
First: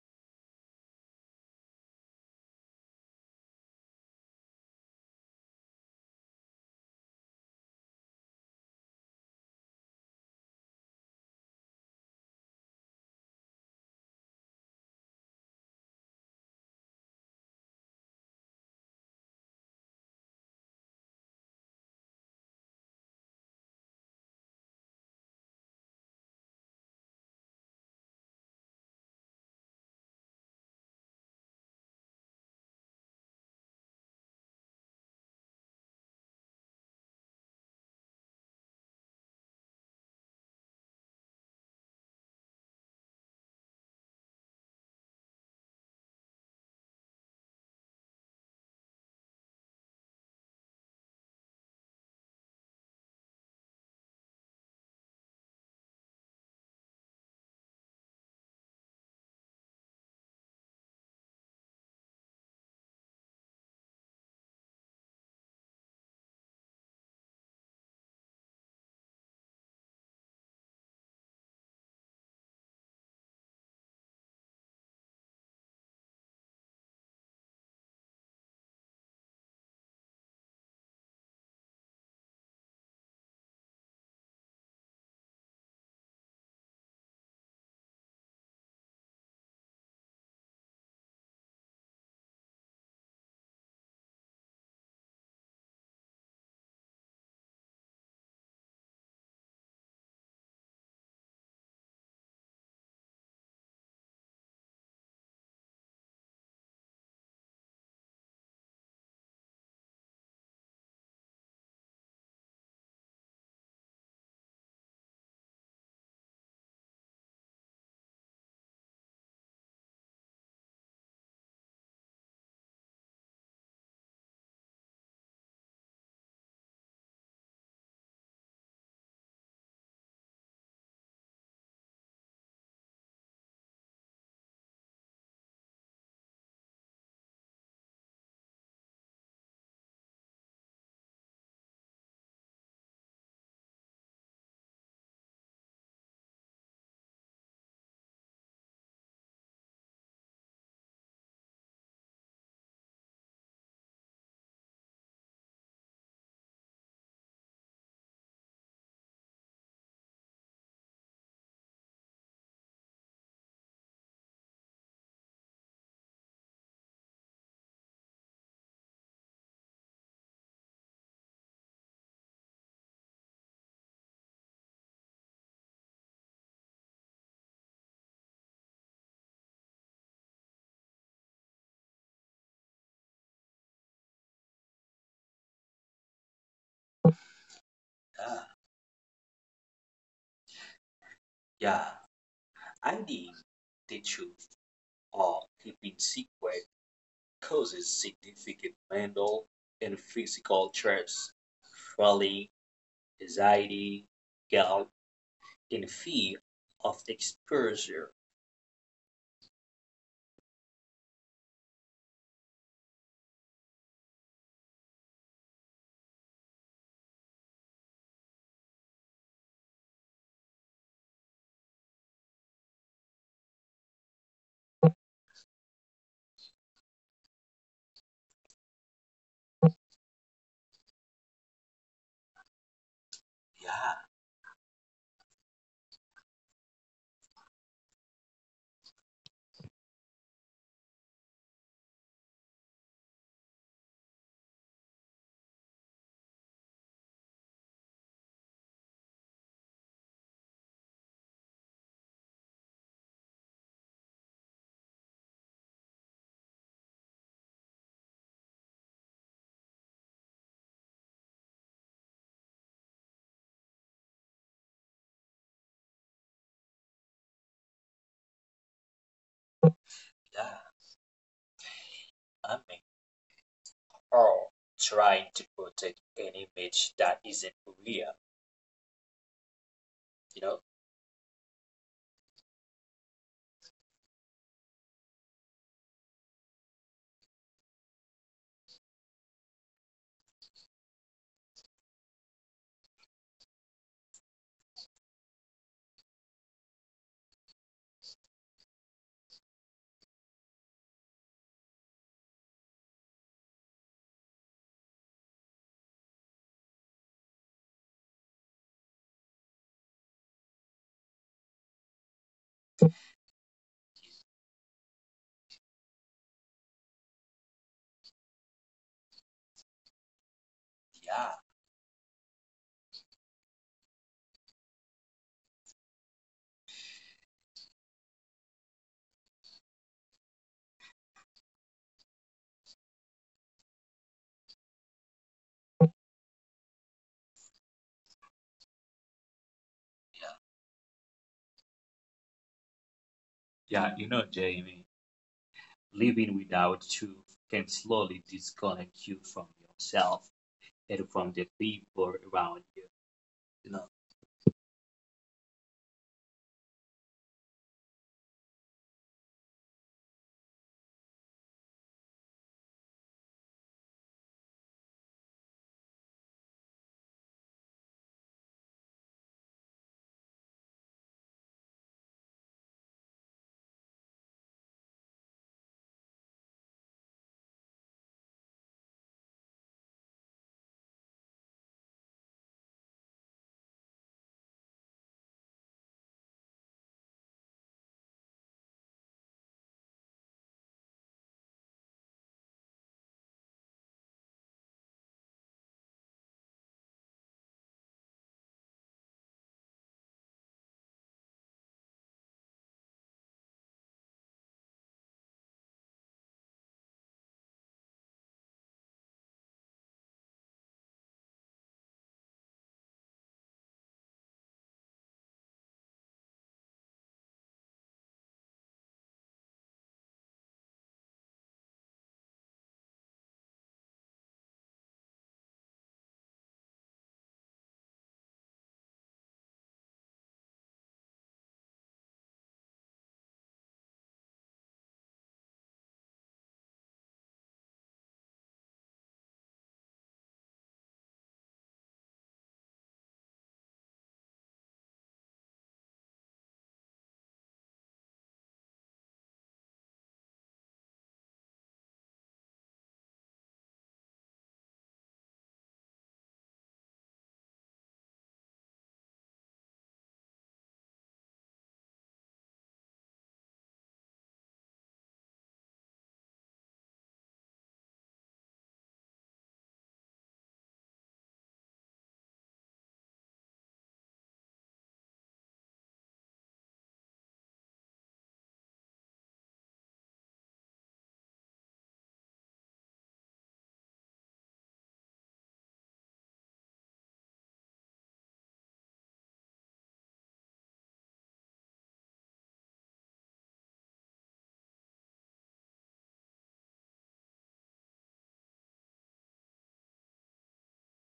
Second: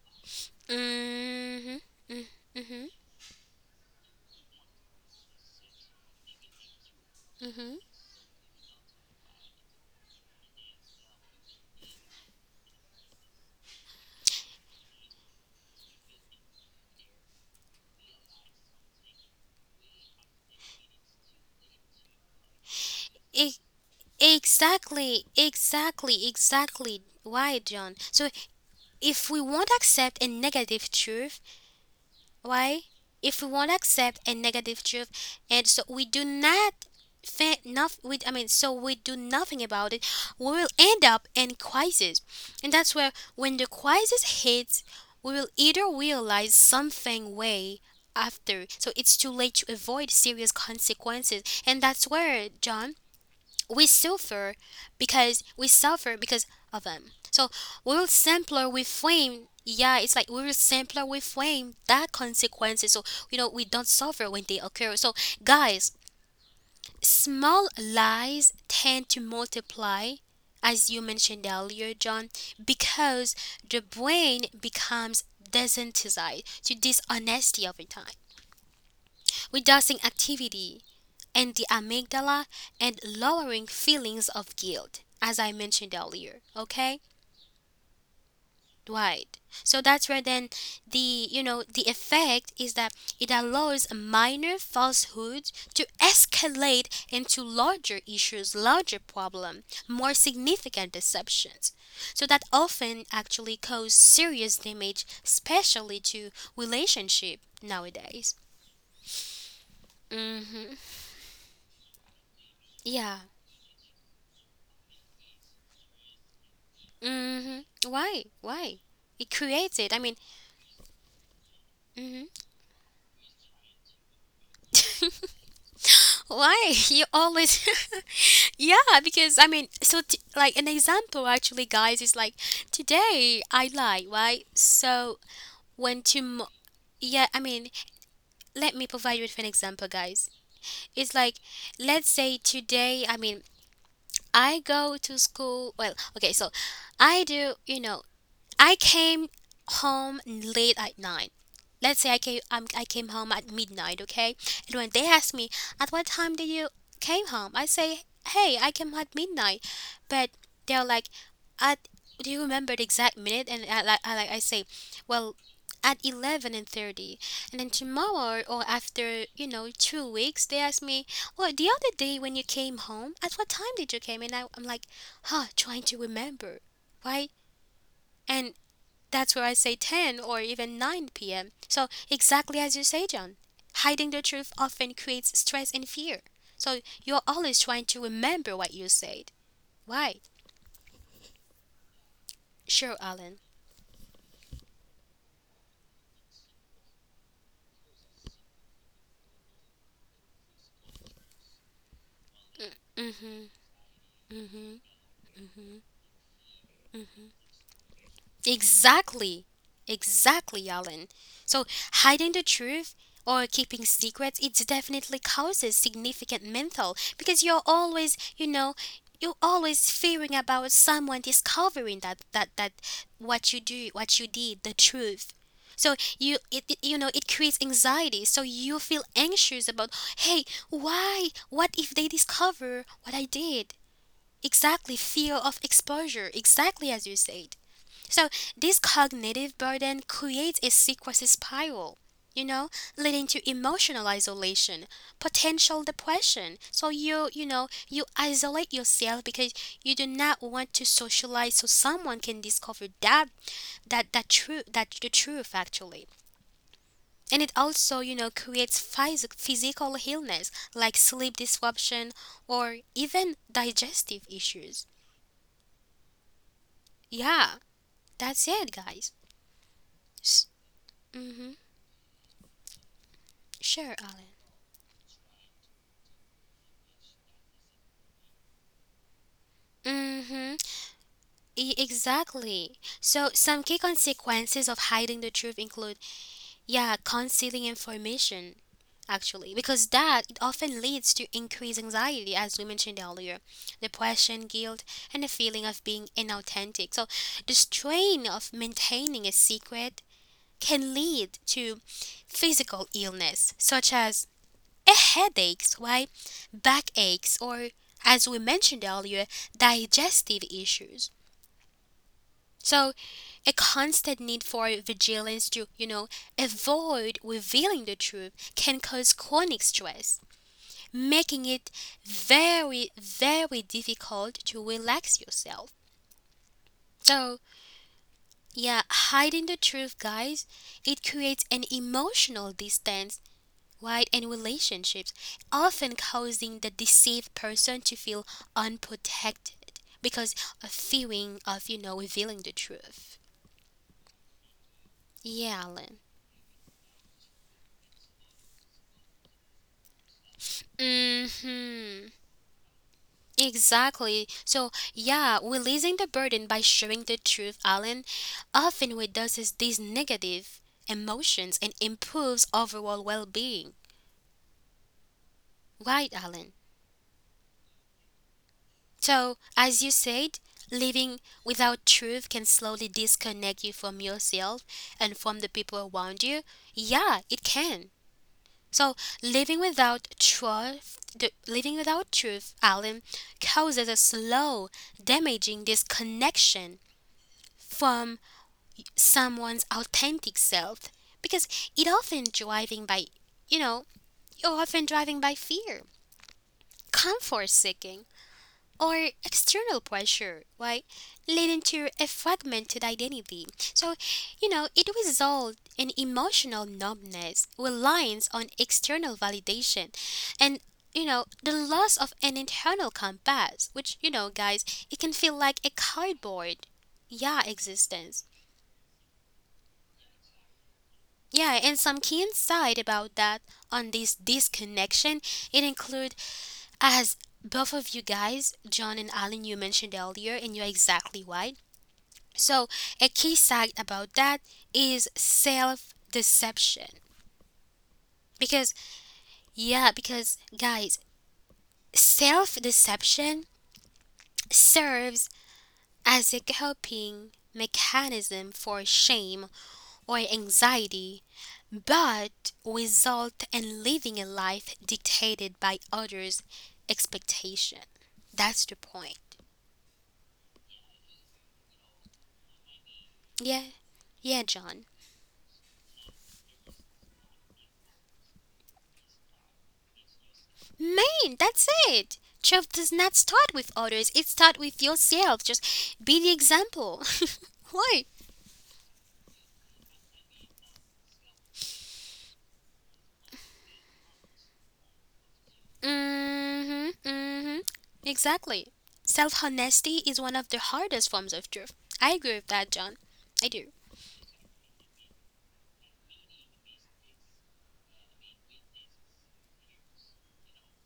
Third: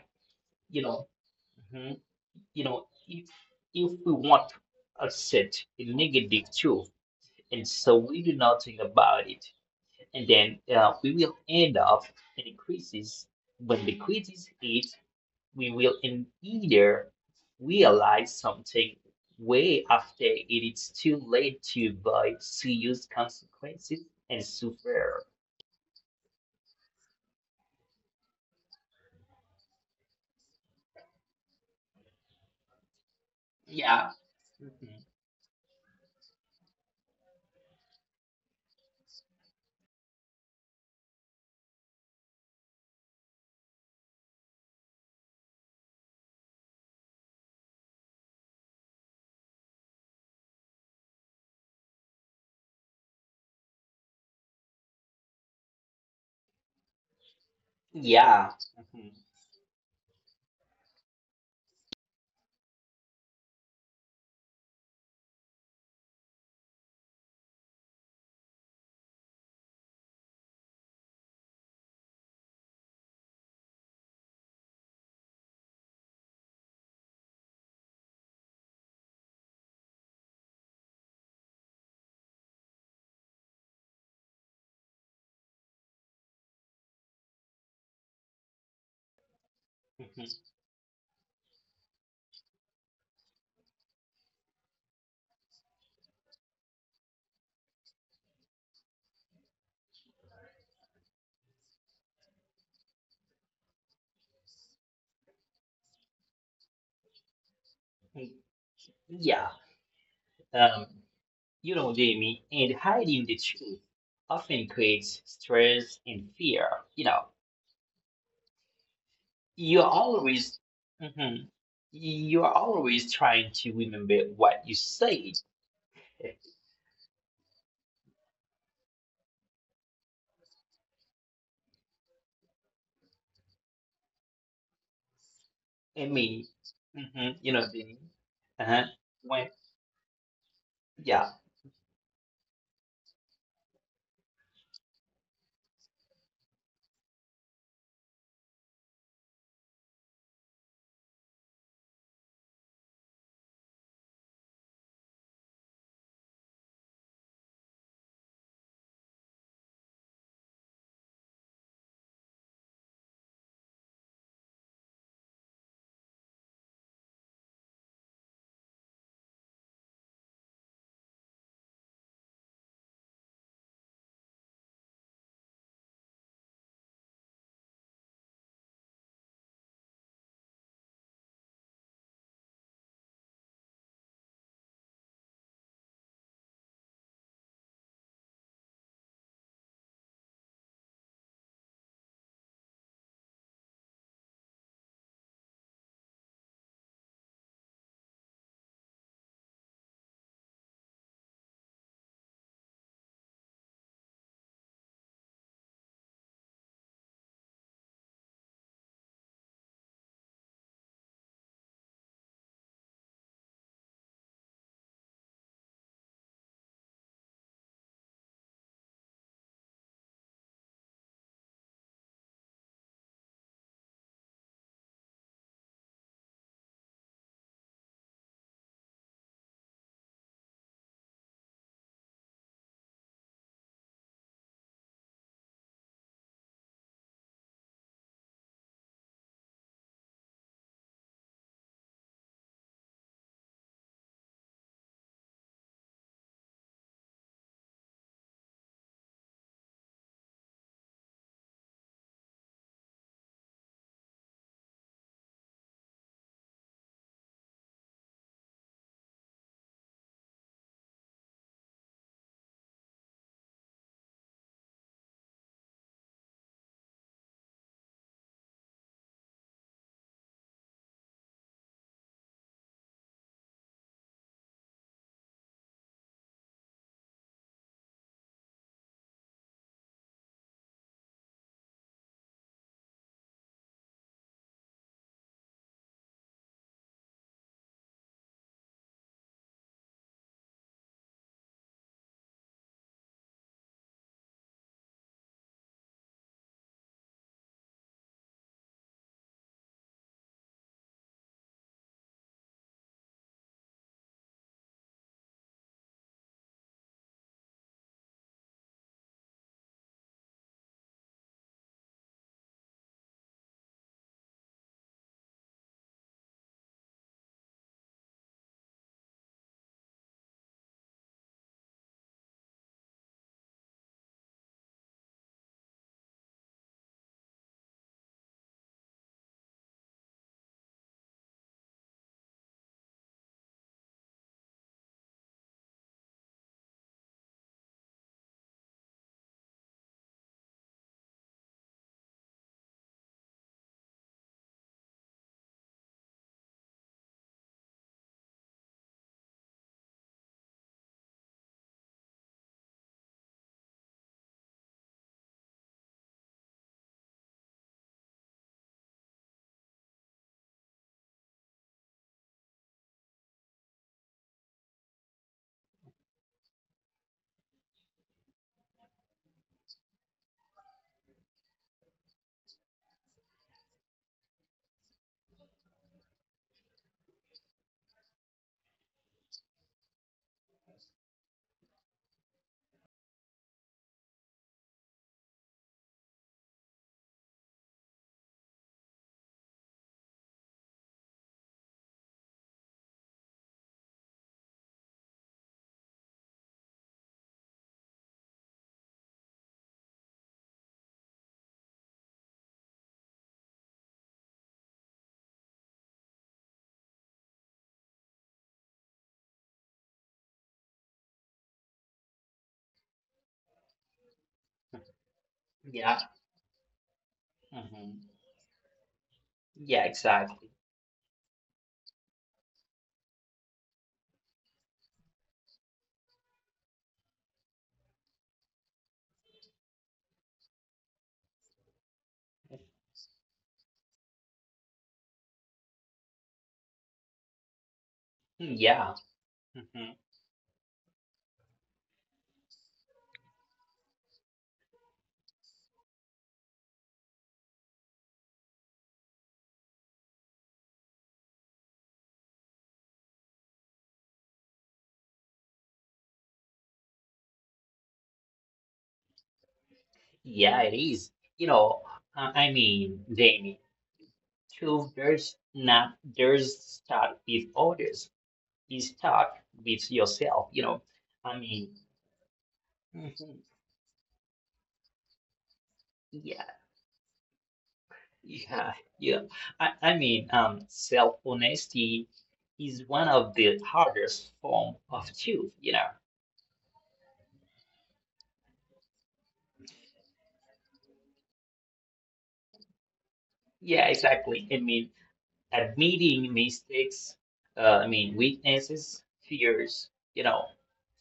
Speaker 2: You know,
Speaker 1: Mhm.
Speaker 2: Mhm.
Speaker 1: Mm-
Speaker 2: You know,
Speaker 1: Mhm.
Speaker 2: if if we want a set a negative truth, and
Speaker 1: Mhm.
Speaker 2: so we do nothing about it, and then uh, we will end up in a crisis. When the crisis hits, we will in either realize something way after it is too late to avoid serious
Speaker 1: E-
Speaker 2: consequences and
Speaker 1: Exactly,
Speaker 2: suffer.
Speaker 1: exactly, exactly. Why, John? So, if we won't accept a negative truth, Why? If we won't accept a
Speaker 2: Yeah.
Speaker 1: negative truth,
Speaker 2: Mhm.
Speaker 1: and so we do not think nothing, we, I mean, so we do nothing about it, we will end up in crisis, and that's where when the crisis hits, we will either realize something way after, so it's too late to avoid serious consequences, and that's where John we suffer because we suffer because of them. So we will simpler we
Speaker 2: Yeah.
Speaker 1: frame. Yeah,
Speaker 2: Mhm.
Speaker 1: it's like we will simpler we frame that consequences. So you know we don't suffer when they occur. So guys, small lies tend to multiply, as you mentioned earlier, John, because the brain becomes desensitized to dishonesty over time, reducing activity and the amygdala and lowering feelings of guilt as I mentioned earlier, okay? Right, so that's where then the you know the effect is that it allows minor falsehoods to escalate into larger issues, larger problem, more significant deceptions. So that often actually cause serious damage, especially to relationship nowadays.
Speaker 2: Mhm. Yeah.
Speaker 1: Hmm.
Speaker 2: Um, You know, Jamie, and
Speaker 1: Yeah.
Speaker 2: hiding the truth often creates stress and fear. You know,
Speaker 1: Hmm. Why? Why? It creates
Speaker 2: you're
Speaker 1: it. I mean,
Speaker 2: always, mhm,
Speaker 1: hmm
Speaker 2: you're always trying to remember what you said. I
Speaker 1: why? You always, yeah, because I mean, so t- like an example actually, guys, is like today I lie, right? So when
Speaker 2: mean,
Speaker 1: tomorrow, yeah,
Speaker 2: hmm
Speaker 1: I
Speaker 2: you know,
Speaker 1: mean,
Speaker 2: Jamie.
Speaker 1: let
Speaker 2: Uh-huh.
Speaker 1: me provide you with an
Speaker 2: When,
Speaker 1: example, guys. It's
Speaker 2: yeah,
Speaker 1: like, let's say today, I mean, I go to school. Well, okay, so I do, you know, I came home late at night. Let's say I came um, I came home at midnight, okay? And when they ask me at what time did you came home, I say, "Hey, I came at midnight," but they're like, "At do you remember the exact minute?" And I like I, like I say, "Well. At eleven and thirty." And then tomorrow or after you know two weeks, they ask me, "Well, the other day when you came home, at what time did you came?" And I, I'm like, "Huh, trying to remember, right?" And that's where I say ten or even nine p m. So, exactly as you say, John, hiding the truth often creates stress and fear. So, you're always trying to remember
Speaker 3: Ah,
Speaker 1: what you said. Right.
Speaker 3: yeah,
Speaker 1: Sure,
Speaker 3: hiding
Speaker 1: Alan.
Speaker 3: the truth or keeping secret causes significant mental and physical stress. Falling
Speaker 1: Mm hmm.
Speaker 3: anxiety,
Speaker 1: Mm hmm.
Speaker 3: guilt, and fear of exposure.
Speaker 1: Exactly. Exactly, Alan. So, hiding the truth or keeping secrets, it definitely causes significant mental because you're always, you know, you're always fearing about someone discovering that that that what you do, what you did, the truth. So you it, it you know it creates anxiety. So you feel anxious about, hey, why? What if they discover what I did?
Speaker 3: Yeah,
Speaker 1: Exactly, fear of exposure. Exactly as you said. So, this cognitive burden creates a secrecy spiral, you know, leading to emotional isolation, potential depression. So, you, you know, you isolate yourself because you do not want to socialize so someone can discover that, that, that true, that the truth actually. And it also, you know, creates phys- physical illness like sleep disruption or even digestive issues. Yeah, that's it, guys. S-
Speaker 3: yeah.
Speaker 1: mhm.
Speaker 3: I mean,
Speaker 1: Sure, Alan.
Speaker 3: all trying to protect an image that isn't real, you
Speaker 1: Mm-hmm.
Speaker 3: know?
Speaker 1: E- exactly. So some key consequences of hiding the truth include, yeah, concealing information actually, because that it often leads to increased anxiety, as we mentioned earlier, depression, guilt, and a feeling of being inauthentic. So the strain of maintaining a secret can lead to physical illness, such as a headaches, right, backaches, or as we mentioned earlier, digestive issues. So a constant need for vigilance to, you know, avoid revealing the truth can cause chronic stress,
Speaker 3: Yeah,
Speaker 1: making it very, very difficult to relax yourself. So, yeah, hiding the truth, guys, it creates an emotional distance, right, in relationships, often causing the deceived person to feel unprotected because
Speaker 3: yeah.
Speaker 1: of fearing of, you know, revealing the truth.
Speaker 3: Yeah, you know, Jamie,
Speaker 1: Yeah, Alan.
Speaker 3: living without truth can slowly disconnect you from yourself and
Speaker 1: Mm
Speaker 3: from the
Speaker 1: hmm.
Speaker 3: people around you. You know,
Speaker 1: Exactly. So, yeah, releasing the burden by sharing the truth, Alan. Often, what does is these negative emotions and improves overall well being. Right, Alan? So, as you said, living without truth can slowly disconnect you from yourself and from the people around you. Yeah, it can. So, living without truth, the, living without truth, Alan, causes a slow, damaging disconnection from someone's authentic self because it often driving by you know you're often driving by fear, comfort seeking, or external pressure, right, leading to a fragmented identity. So, you know, it results in emotional numbness, reliance on external validation, and you know the loss of an internal compass, which, you know, guys, it can feel like a
Speaker 2: yeah,
Speaker 1: cardboard, yeah,
Speaker 2: hmm,
Speaker 1: existence.
Speaker 2: yeah, exactly.
Speaker 1: Yeah, and some key insight about that on this disconnection, it include as both of you guys, John and Alan, you mentioned earlier, and you're exactly right. So a key side about that is self deception.
Speaker 2: Mm-hmm,
Speaker 1: Because
Speaker 2: yeah,
Speaker 1: yeah,
Speaker 2: hmm,
Speaker 1: because guys, self deception serves as a coping mechanism for shame or anxiety, but result in living a life dictated by others' expectation. That's the point.
Speaker 2: yeah, it is. You know, uh, I mean, Jamie,
Speaker 1: Yeah, yeah, John.
Speaker 2: truth does not does start with orders is talk with yourself, you know. I
Speaker 1: Man,
Speaker 2: mean,
Speaker 1: that's it. Truth does not
Speaker 2: mhm,
Speaker 1: start with others; it starts with yourself. Just be the
Speaker 2: yeah,
Speaker 1: example. Why?
Speaker 2: yeah, yeah. I, I mean, um, self-honesty is one of the hardest form of truth, you know.
Speaker 1: Mm-hmm. Mm-hmm. Exactly. Self-honesty is one of the hardest forms of truth. I agree with that, John. I
Speaker 2: Yeah,
Speaker 1: do.
Speaker 2: exactly. I mean, admitting mistakes, uh, I mean, weaknesses, fears, you know.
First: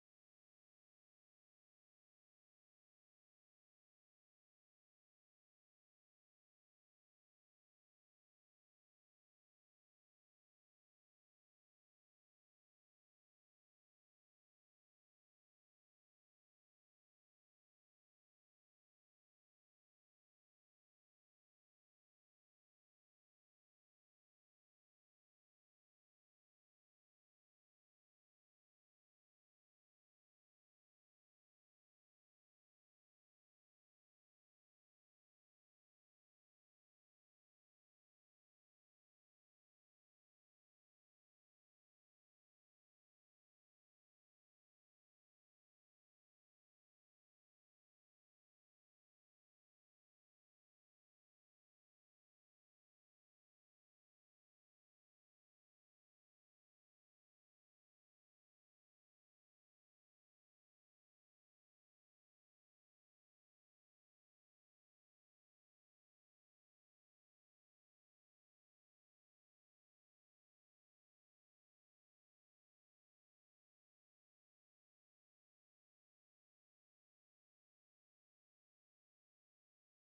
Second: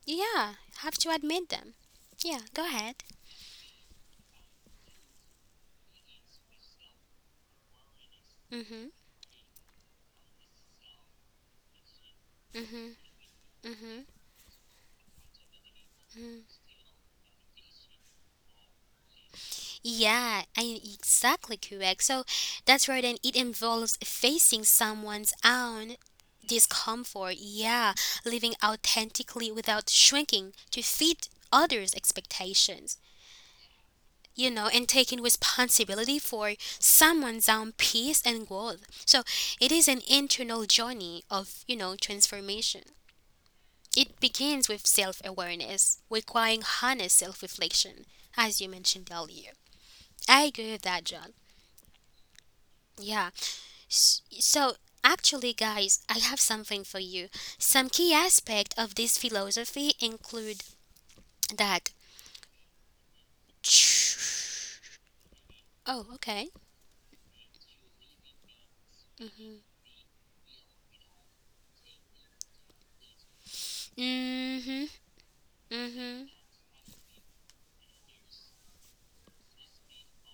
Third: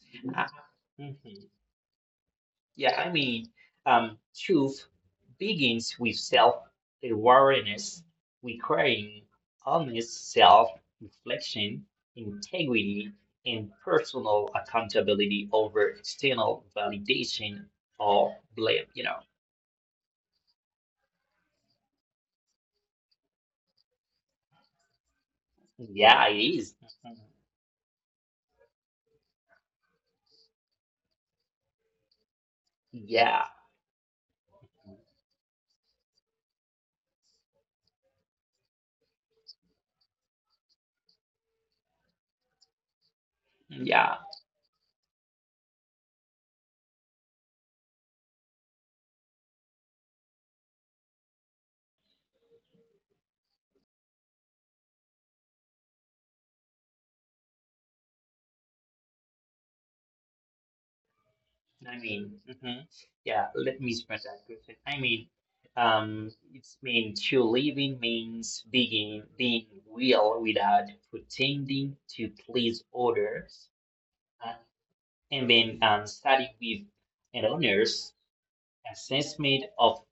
Speaker 1: Yeah, have to admit
Speaker 2: Mhm.
Speaker 1: them. Yeah, go ahead.
Speaker 2: Yeah, I mean, um, truth begins with self-awareness,
Speaker 1: Mhm,
Speaker 2: requiring honest self-reflection,
Speaker 1: mhm,
Speaker 2: integrity, and
Speaker 1: mhm.
Speaker 2: personal accountability over external validation or blame. You know,
Speaker 1: Yeah, I, exactly correct. So that's right, and it involves facing someone's own
Speaker 2: yeah, it is. Mhm.
Speaker 1: discomfort. Yeah, living authentically without shrinking to fit others' expectations.
Speaker 2: Yeah,
Speaker 1: You know, and taking responsibility for someone's own peace and growth. So it is an internal journey of you know transformation. It
Speaker 2: yeah.
Speaker 1: begins with self awareness, requiring honest self reflection, as you mentioned earlier. I agree with that, John. Yeah. S- So, actually, guys, I have something for you. Some key aspect of this philosophy include that.
Speaker 2: I mean, mhm. Yeah, let me express that question. I mean,
Speaker 1: Oh, okay.
Speaker 2: um, it's mean to living means being being real without pretending to please others, uh,
Speaker 1: Mm-hmm.
Speaker 2: and then
Speaker 1: Mm-hmm.
Speaker 2: um, study with an honest assessment of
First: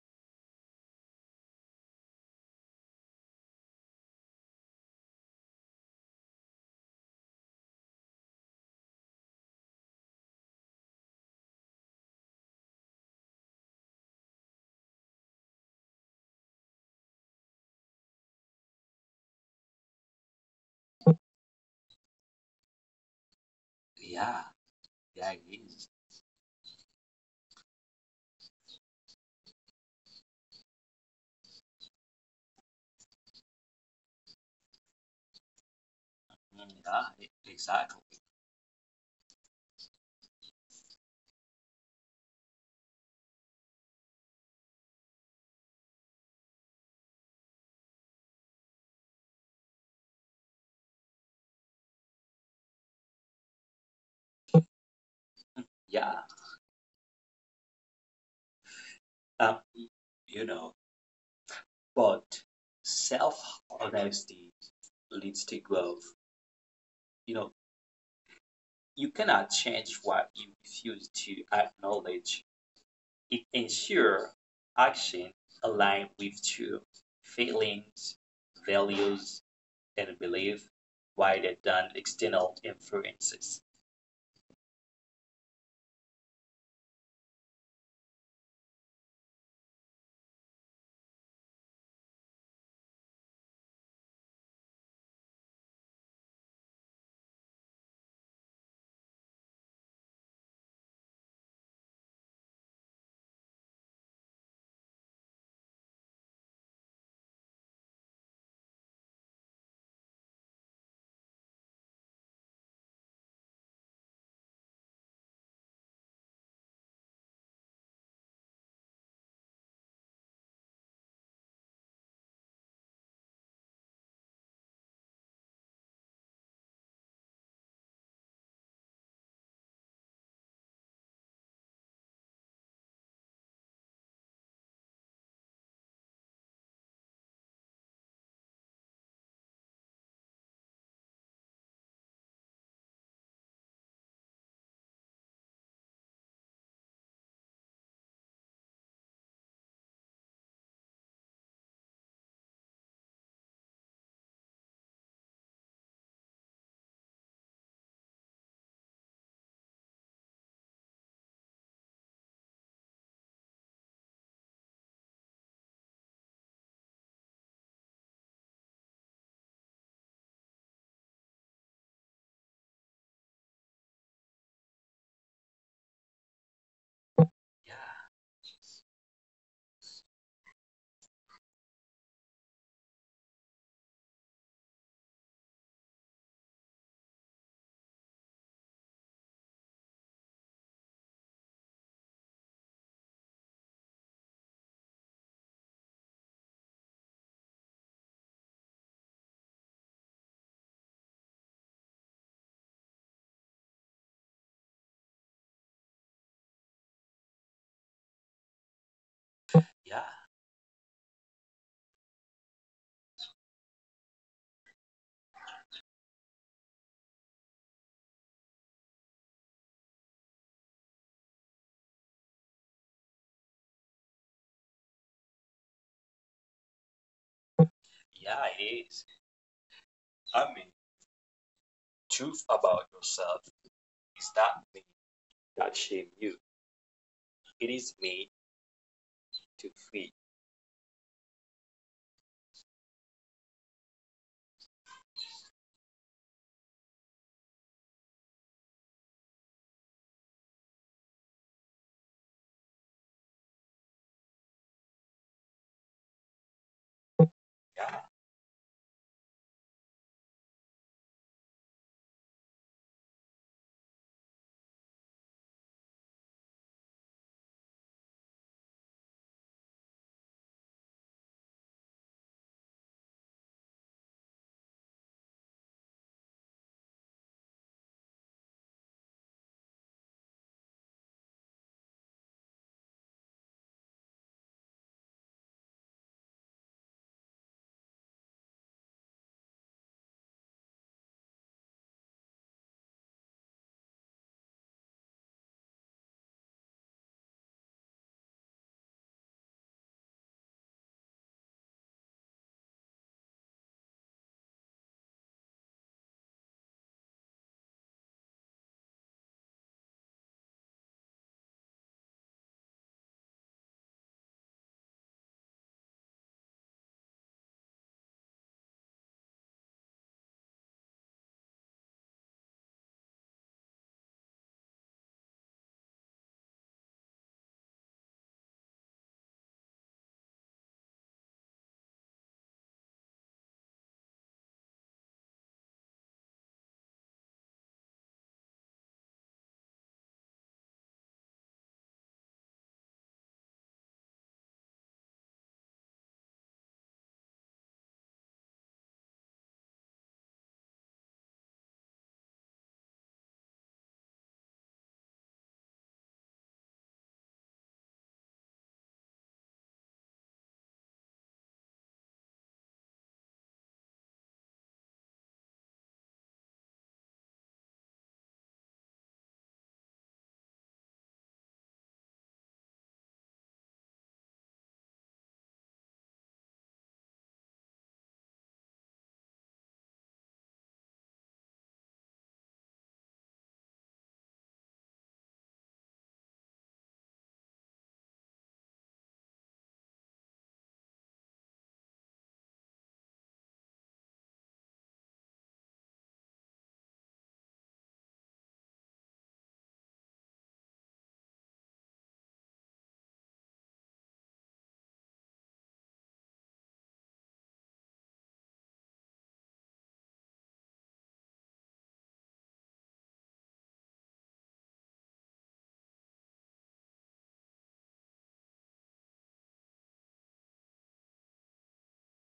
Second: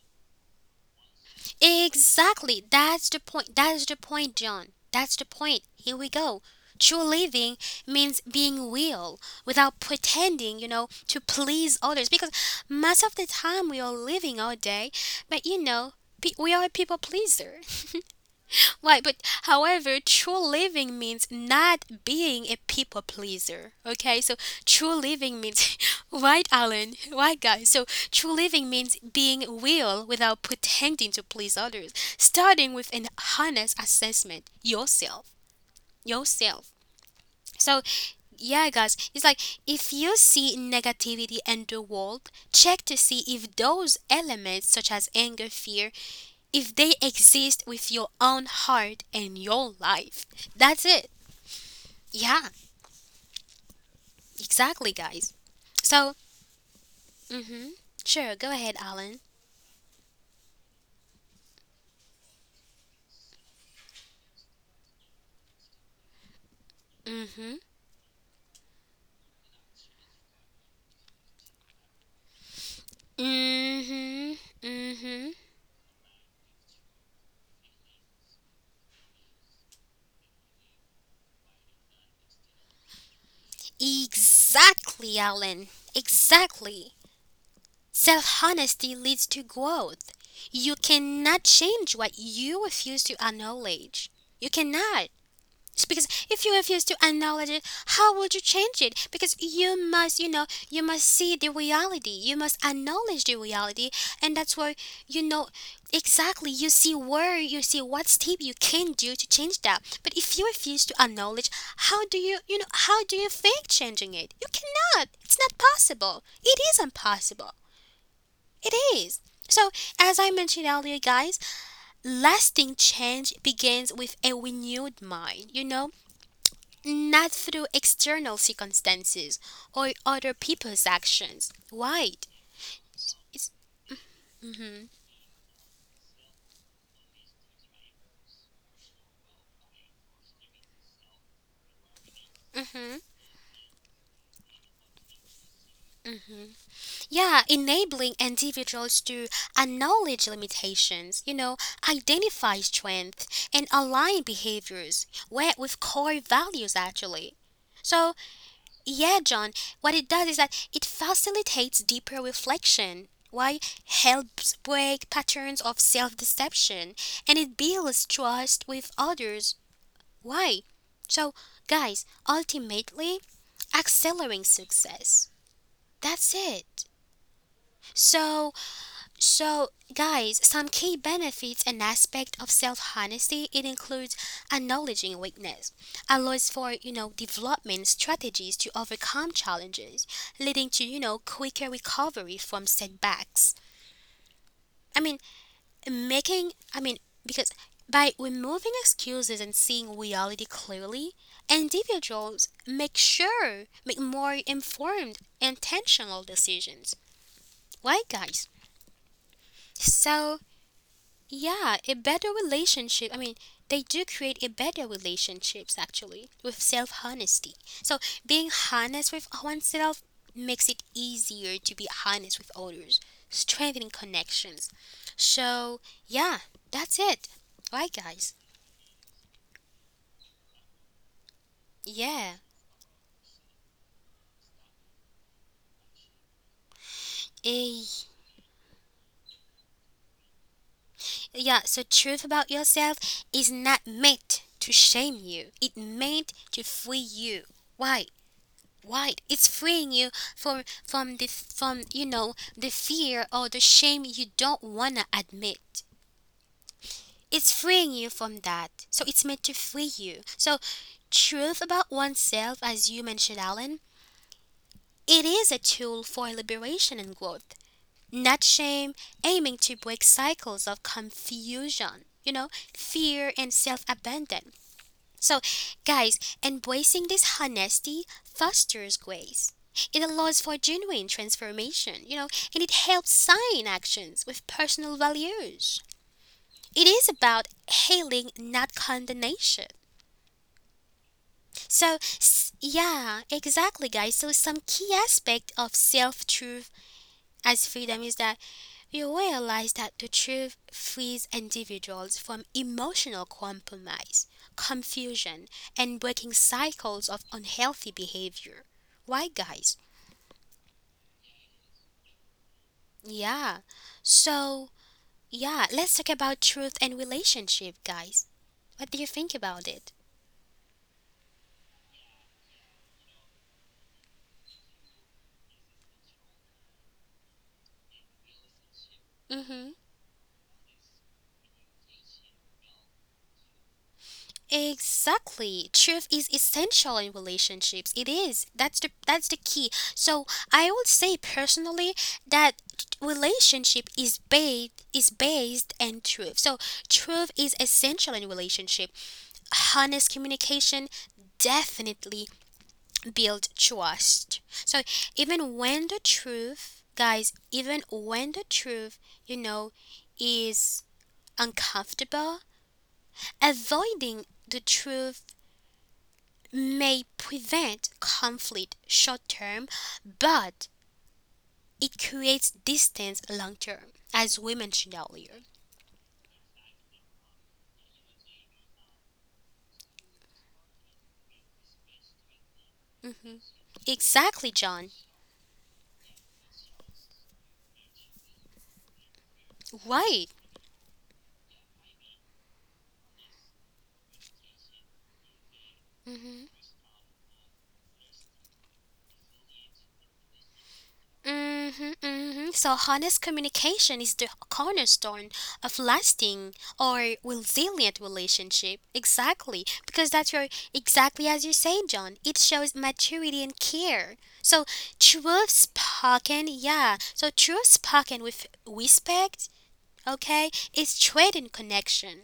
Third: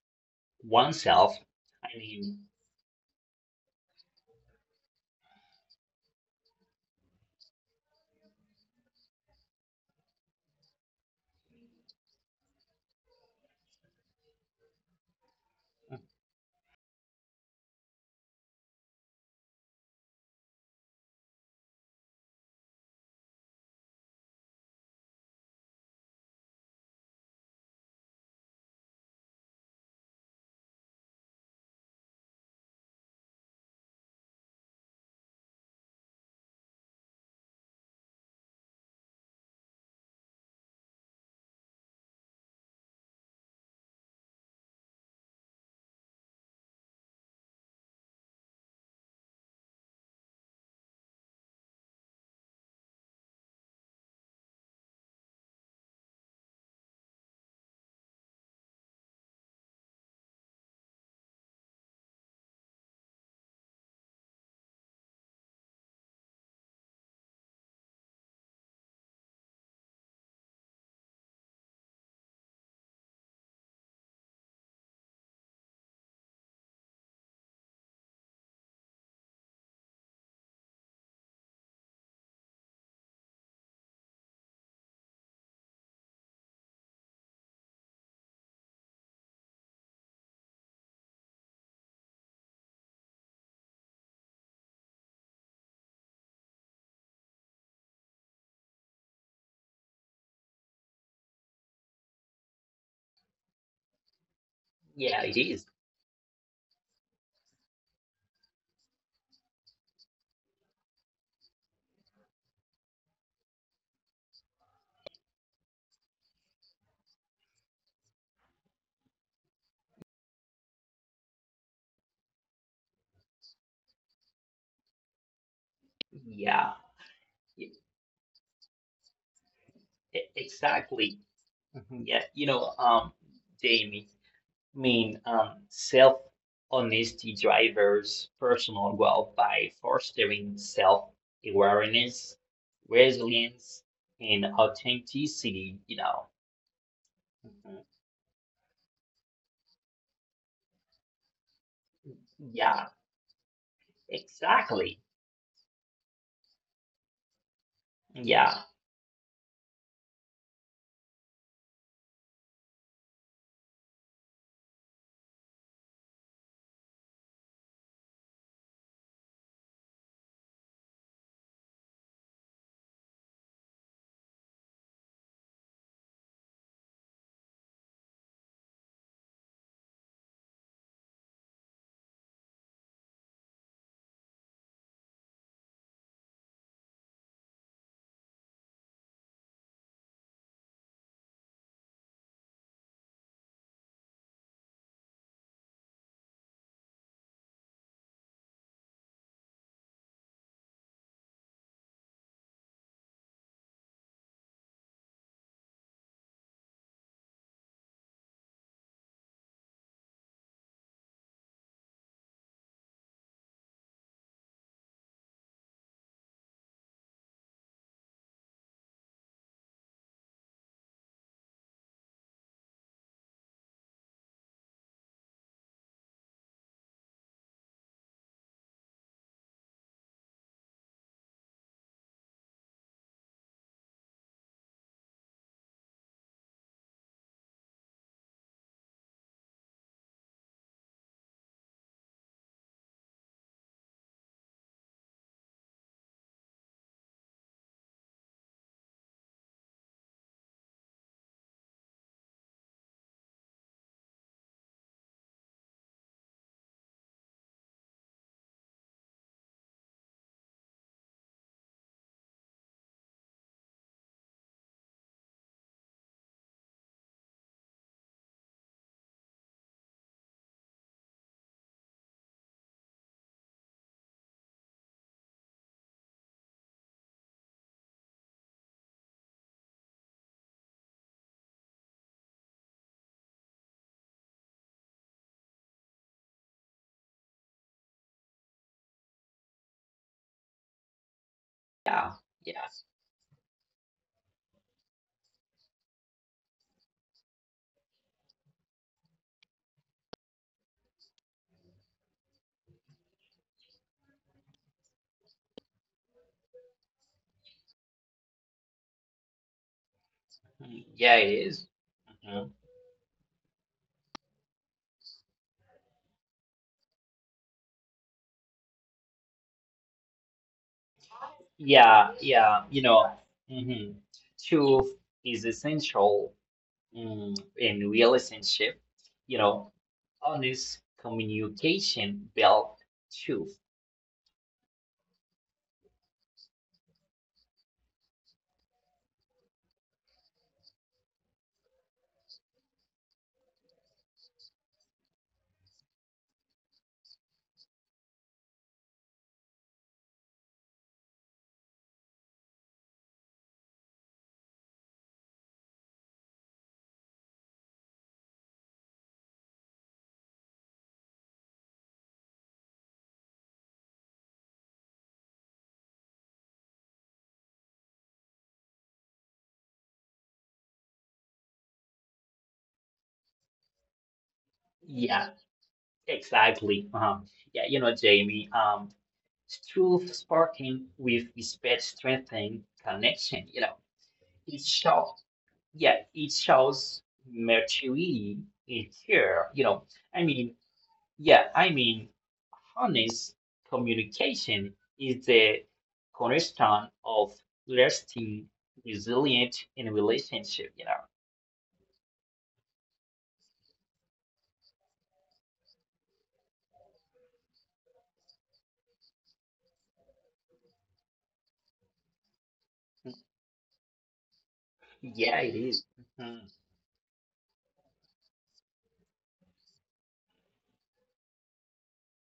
Speaker 2: oneself. I mean,
Speaker 1: Exactly. That's the point. That is the point, John. That's the point. Here we go. True living means being real without pretending, you know, to please others. Because most of the time we are living all day, but you know, pe- we are a people pleaser. Right, but however, true living means not being a people pleaser. Okay, so
Speaker 3: yeah,
Speaker 1: true
Speaker 3: yeah, it
Speaker 1: living means,
Speaker 3: is.
Speaker 1: right, Alan? Right, guys? So true living means being real without pretending to please others, starting with an honest assessment yourself.
Speaker 3: Mm,
Speaker 1: Yourself.
Speaker 3: yeah, e-
Speaker 1: So,
Speaker 3: exactly.
Speaker 1: yeah, guys, it's like if you see negativity in the world, check to see if those elements, such as anger, fear, if they exist with your own heart and your life. That's it. Yeah, exactly, guys. So,
Speaker 3: Yeah,
Speaker 1: mm-hmm. Sure, go ahead, Alan.
Speaker 3: um, you know, but self honesty leads to growth. You know,
Speaker 1: Mm-hmm.
Speaker 3: you cannot change what you refuse to acknowledge. It
Speaker 1: Mm-hmm.
Speaker 3: ensures
Speaker 1: Mm-hmm.
Speaker 3: action aligned with true feelings, values, and belief rather than external influences.
Speaker 1: Exactly, Alan. Exactly. Self-honesty leads to growth. You cannot change what you refuse to acknowledge. You cannot. It's because if you refuse to acknowledge it, how would you change it? Because you must, you know, you must see the reality. You must acknowledge the reality, and that's where
Speaker 2: yeah,
Speaker 1: you
Speaker 2: it
Speaker 1: know
Speaker 2: is.
Speaker 1: exactly. You see where you see what step you can do to change that. But if you refuse to acknowledge, how do you, you know, how do you fake changing it? You cannot. It's not possible. It is impossible. It is. So, as I mentioned earlier, guys, lasting change begins with a renewed mind. You know,
Speaker 2: Yeah,
Speaker 1: not through
Speaker 2: e-
Speaker 1: external circumstances or
Speaker 2: e-
Speaker 1: other people's
Speaker 2: exactly.
Speaker 1: actions.
Speaker 2: Mhm, yeah,
Speaker 1: Right.
Speaker 2: you know, um,
Speaker 1: It's,
Speaker 2: Jamie. I mean, um, self-honesty drives personal growth by fostering self-awareness,
Speaker 1: mhm.
Speaker 2: resilience, and authenticity, you know.
Speaker 1: Yeah,
Speaker 2: Mhm.
Speaker 1: enabling individuals to acknowledge limitations, you know, identify
Speaker 2: Yeah,
Speaker 1: strengths and align
Speaker 2: exactly.
Speaker 1: behaviors where with core values actually. So,
Speaker 2: Yeah,
Speaker 1: yeah, John, what it does is that it facilitates deeper reflection. Why helps break patterns of self deception, and it builds trust with others. Why? So, guys, ultimately, accelerating success. That's it. So, so guys, some key benefits and aspect of self-honesty it includes acknowledging weakness, allows for you know development strategies to overcome challenges, leading to you know quicker recovery from setbacks. I mean, making I mean because by removing excuses and seeing reality clearly, individuals make sure make more informed intentional decisions, right guys?
Speaker 3: Yeah,
Speaker 1: So yeah, a better relationship. I mean, they do create a better relationships actually with self honesty. So being honest with oneself makes it easier to be honest with others, strengthening connections. So yeah, that's it. Right, guys?
Speaker 3: yeah, it is. I mean,
Speaker 1: Yeah.
Speaker 3: truth about yourself is not me that shame you. It is
Speaker 1: Eh,
Speaker 3: me to free.
Speaker 1: yeah. So truth about yourself is not meant to shame you. It meant to free you. Why? Right. It's freeing you from from the from you know the fear or the shame you don't wanna admit. It's freeing
Speaker 3: Yeah,
Speaker 1: you from that. So it's meant to free you. So truth about oneself, as you mentioned, Alan, it is a tool for liberation and growth. Not shame, aiming to break cycles of confusion, you know, fear and self abandon. So, guys, embracing this honesty fosters grace. It allows for genuine transformation, you know, and it helps sign actions with personal values. It is about healing, not condemnation. So,
Speaker 2: yeah,
Speaker 1: s-
Speaker 2: yeah.
Speaker 1: yeah, exactly, guys. So, some key aspect of self-truth as freedom is that you realize that the truth frees individuals from emotional compromise, confusion, and breaking cycles of unhealthy behavior. Why, guys?
Speaker 2: Mhm. Yeah, it is. Mhm.
Speaker 1: Yeah. So, yeah, let's talk about truth and relationship, guys. What do you think about it?
Speaker 2: Yeah, yeah. you know, hmm Truth is essential mm, in relationship, you
Speaker 1: Mm hmm.
Speaker 2: know, honest communication built truth.
Speaker 1: Exactly. Truth is essential in relationships. It is. That's the that's the key. So I would say personally that relationship is based is based on truth. So truth is essential in relationship. Honest communication definitely builds trust. So even when the truth, guys, even when the truth, you know, is uncomfortable, avoiding the truth may prevent conflict short term, but it creates distance long term, as we mentioned
Speaker 2: Yeah,
Speaker 1: earlier.
Speaker 2: exactly. Uh-huh. Yeah, you know, Jamie, um, truth sparking with respect strengthening
Speaker 1: Hmm.
Speaker 2: connection. You know,
Speaker 1: Exactly,
Speaker 2: it
Speaker 1: John.
Speaker 2: shows, yeah, it shows maturity in care. You know, I
Speaker 1: Right.
Speaker 2: mean, yeah, I mean, honest communication is the
Speaker 1: Hmm.
Speaker 2: cornerstone of lasting, resilient in relationship. You know.
Speaker 1: Hmm. Hmm. So, honest communication is the cornerstone of lasting or resilient relationship. Exactly, because that's your exactly as you're saying, John. It shows maturity and care. So,
Speaker 2: Yeah,
Speaker 1: truth
Speaker 2: it is.
Speaker 1: spoken,
Speaker 2: Mhm.
Speaker 1: yeah. So, truth spoken with respect, okay? It's trading connection.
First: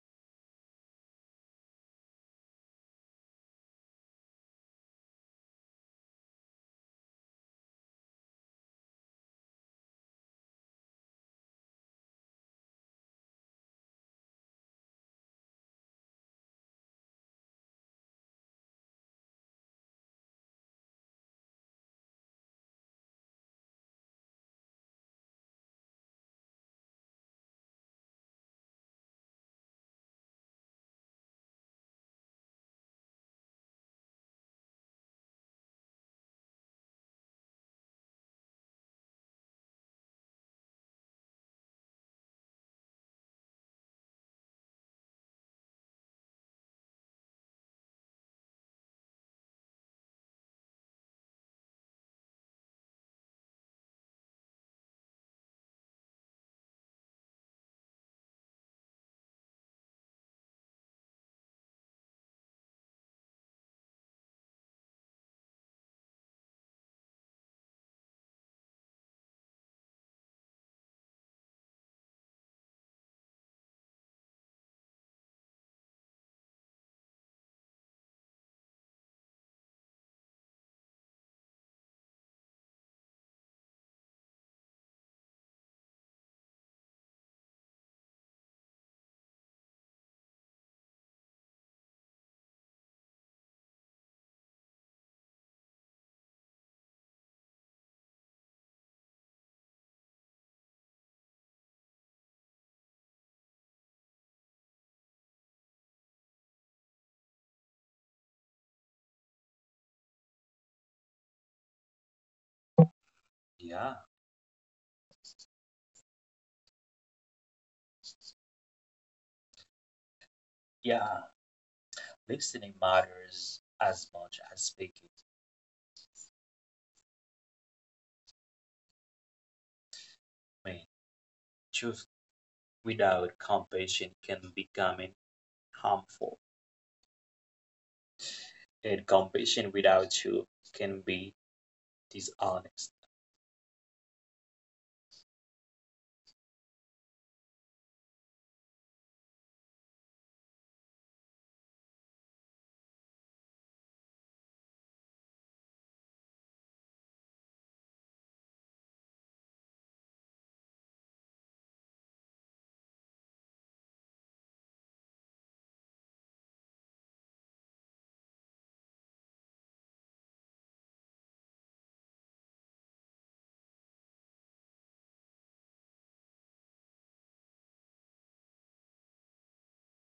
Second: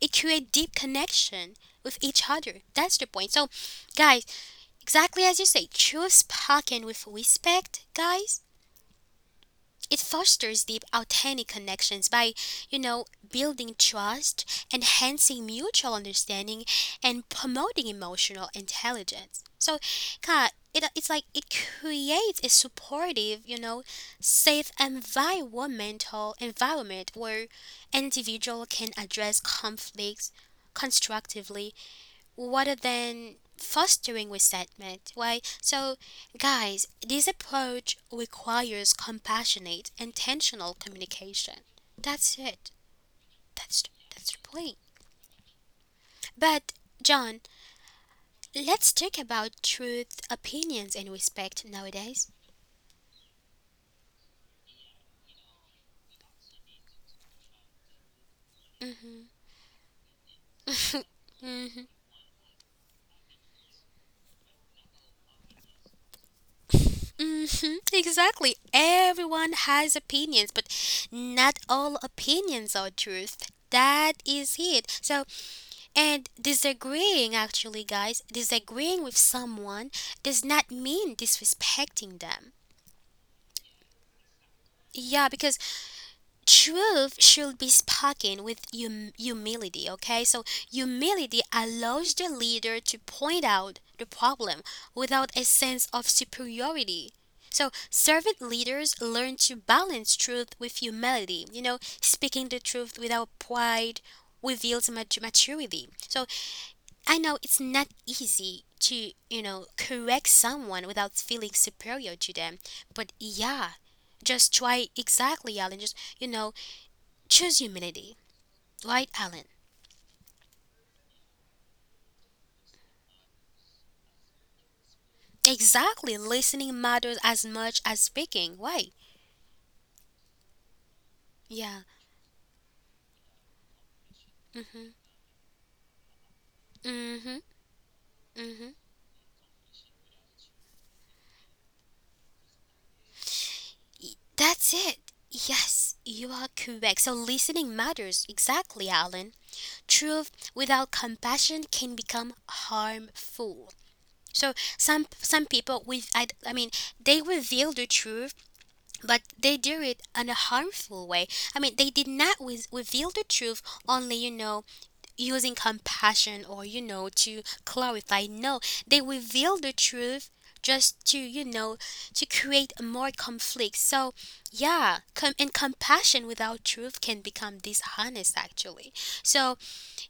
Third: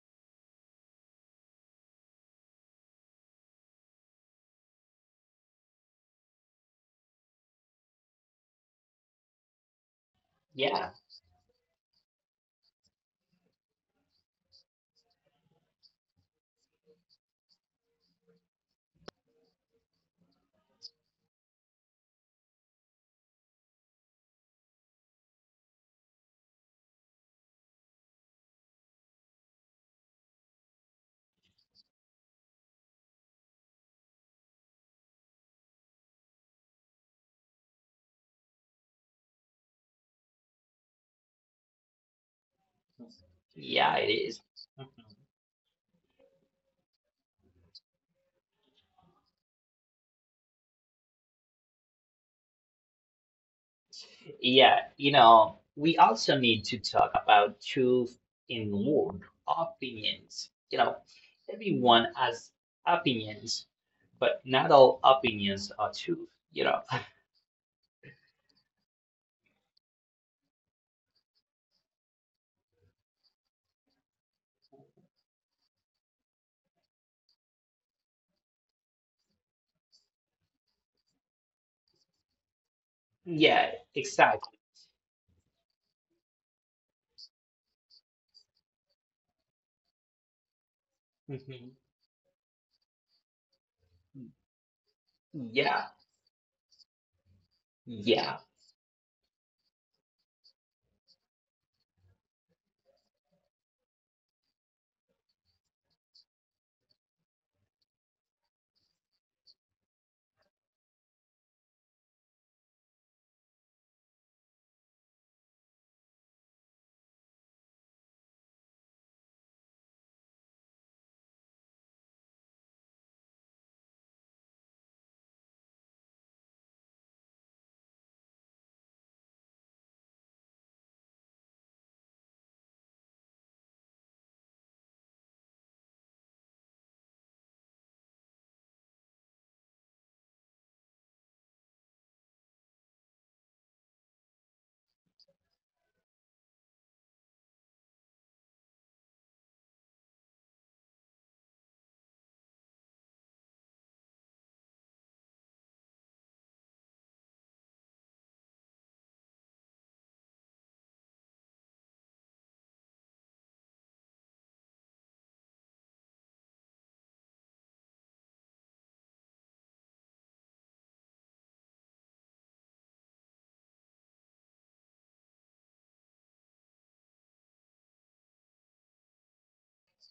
Speaker 1: It creates deep connection with each other. That's the point. So, guys, exactly as you say, choose parking with respect, guys. It fosters deep,
Speaker 2: Yeah,
Speaker 1: authentic connections by, you know, building trust, enhancing mutual understanding, and promoting emotional intelligence. So, Kat, it, it's like it creates a supportive, you know, safe environmental environment where individual can address conflicts constructively rather than fostering resentment. Why? So, guys, this approach requires compassionate, intentional communication. That's it. That's
Speaker 2: yeah, it
Speaker 1: that's the
Speaker 2: is.
Speaker 1: point.
Speaker 2: Mhm.
Speaker 1: But John, let's talk about truth, opinions, and respect nowadays.
Speaker 2: Yeah, you know, we also need to talk about truth in word opinions. You know,
Speaker 1: Mm-hmm.
Speaker 2: everyone has opinions, but not all opinions are truth, you know.
Speaker 1: Mm-hmm. Exactly. Everyone has opinions, but not all opinions are truth. That is it. So, and disagreeing, actually, guys, disagreeing with someone does not mean disrespecting them.
Speaker 2: Yeah, exactly.
Speaker 1: Yeah, because truth should be spoken with hum- humility, okay? So, humility
Speaker 2: Mhm.
Speaker 1: allows the leader to point out the problem without a
Speaker 2: Yeah,
Speaker 1: sense of superiority. So,
Speaker 2: yeah,
Speaker 1: servant leaders learn to balance truth with humility. You know, speaking the truth without pride reveals mat- maturity. So, I know it's not easy to, you know, correct someone without feeling superior to them, but yeah,
Speaker 3: Yeah,
Speaker 1: just try exactly, Alan. Just, you know, choose humility, right, Alan?
Speaker 3: yeah. Listening matters as much as speaking.
Speaker 1: Exactly, listening matters as much as speaking, right?
Speaker 3: I mean,
Speaker 1: Yeah.
Speaker 3: truth without compassion can
Speaker 1: Mhm.
Speaker 3: become harmful.
Speaker 1: Mhm. Mhm.
Speaker 3: And compassion without you can be dishonest.
Speaker 1: Y- That's it. Yes, you are correct. So listening matters exactly, Alan. Truth without compassion can become harmful. So some some people with I, I mean they reveal the truth, but they do it in a harmful way. I mean they did not with, reveal the truth only you know using compassion or you know to clarify. No, they reveal the truth just to you know to create more conflict. So yeah, com- and compassion without truth can become dishonest actually. So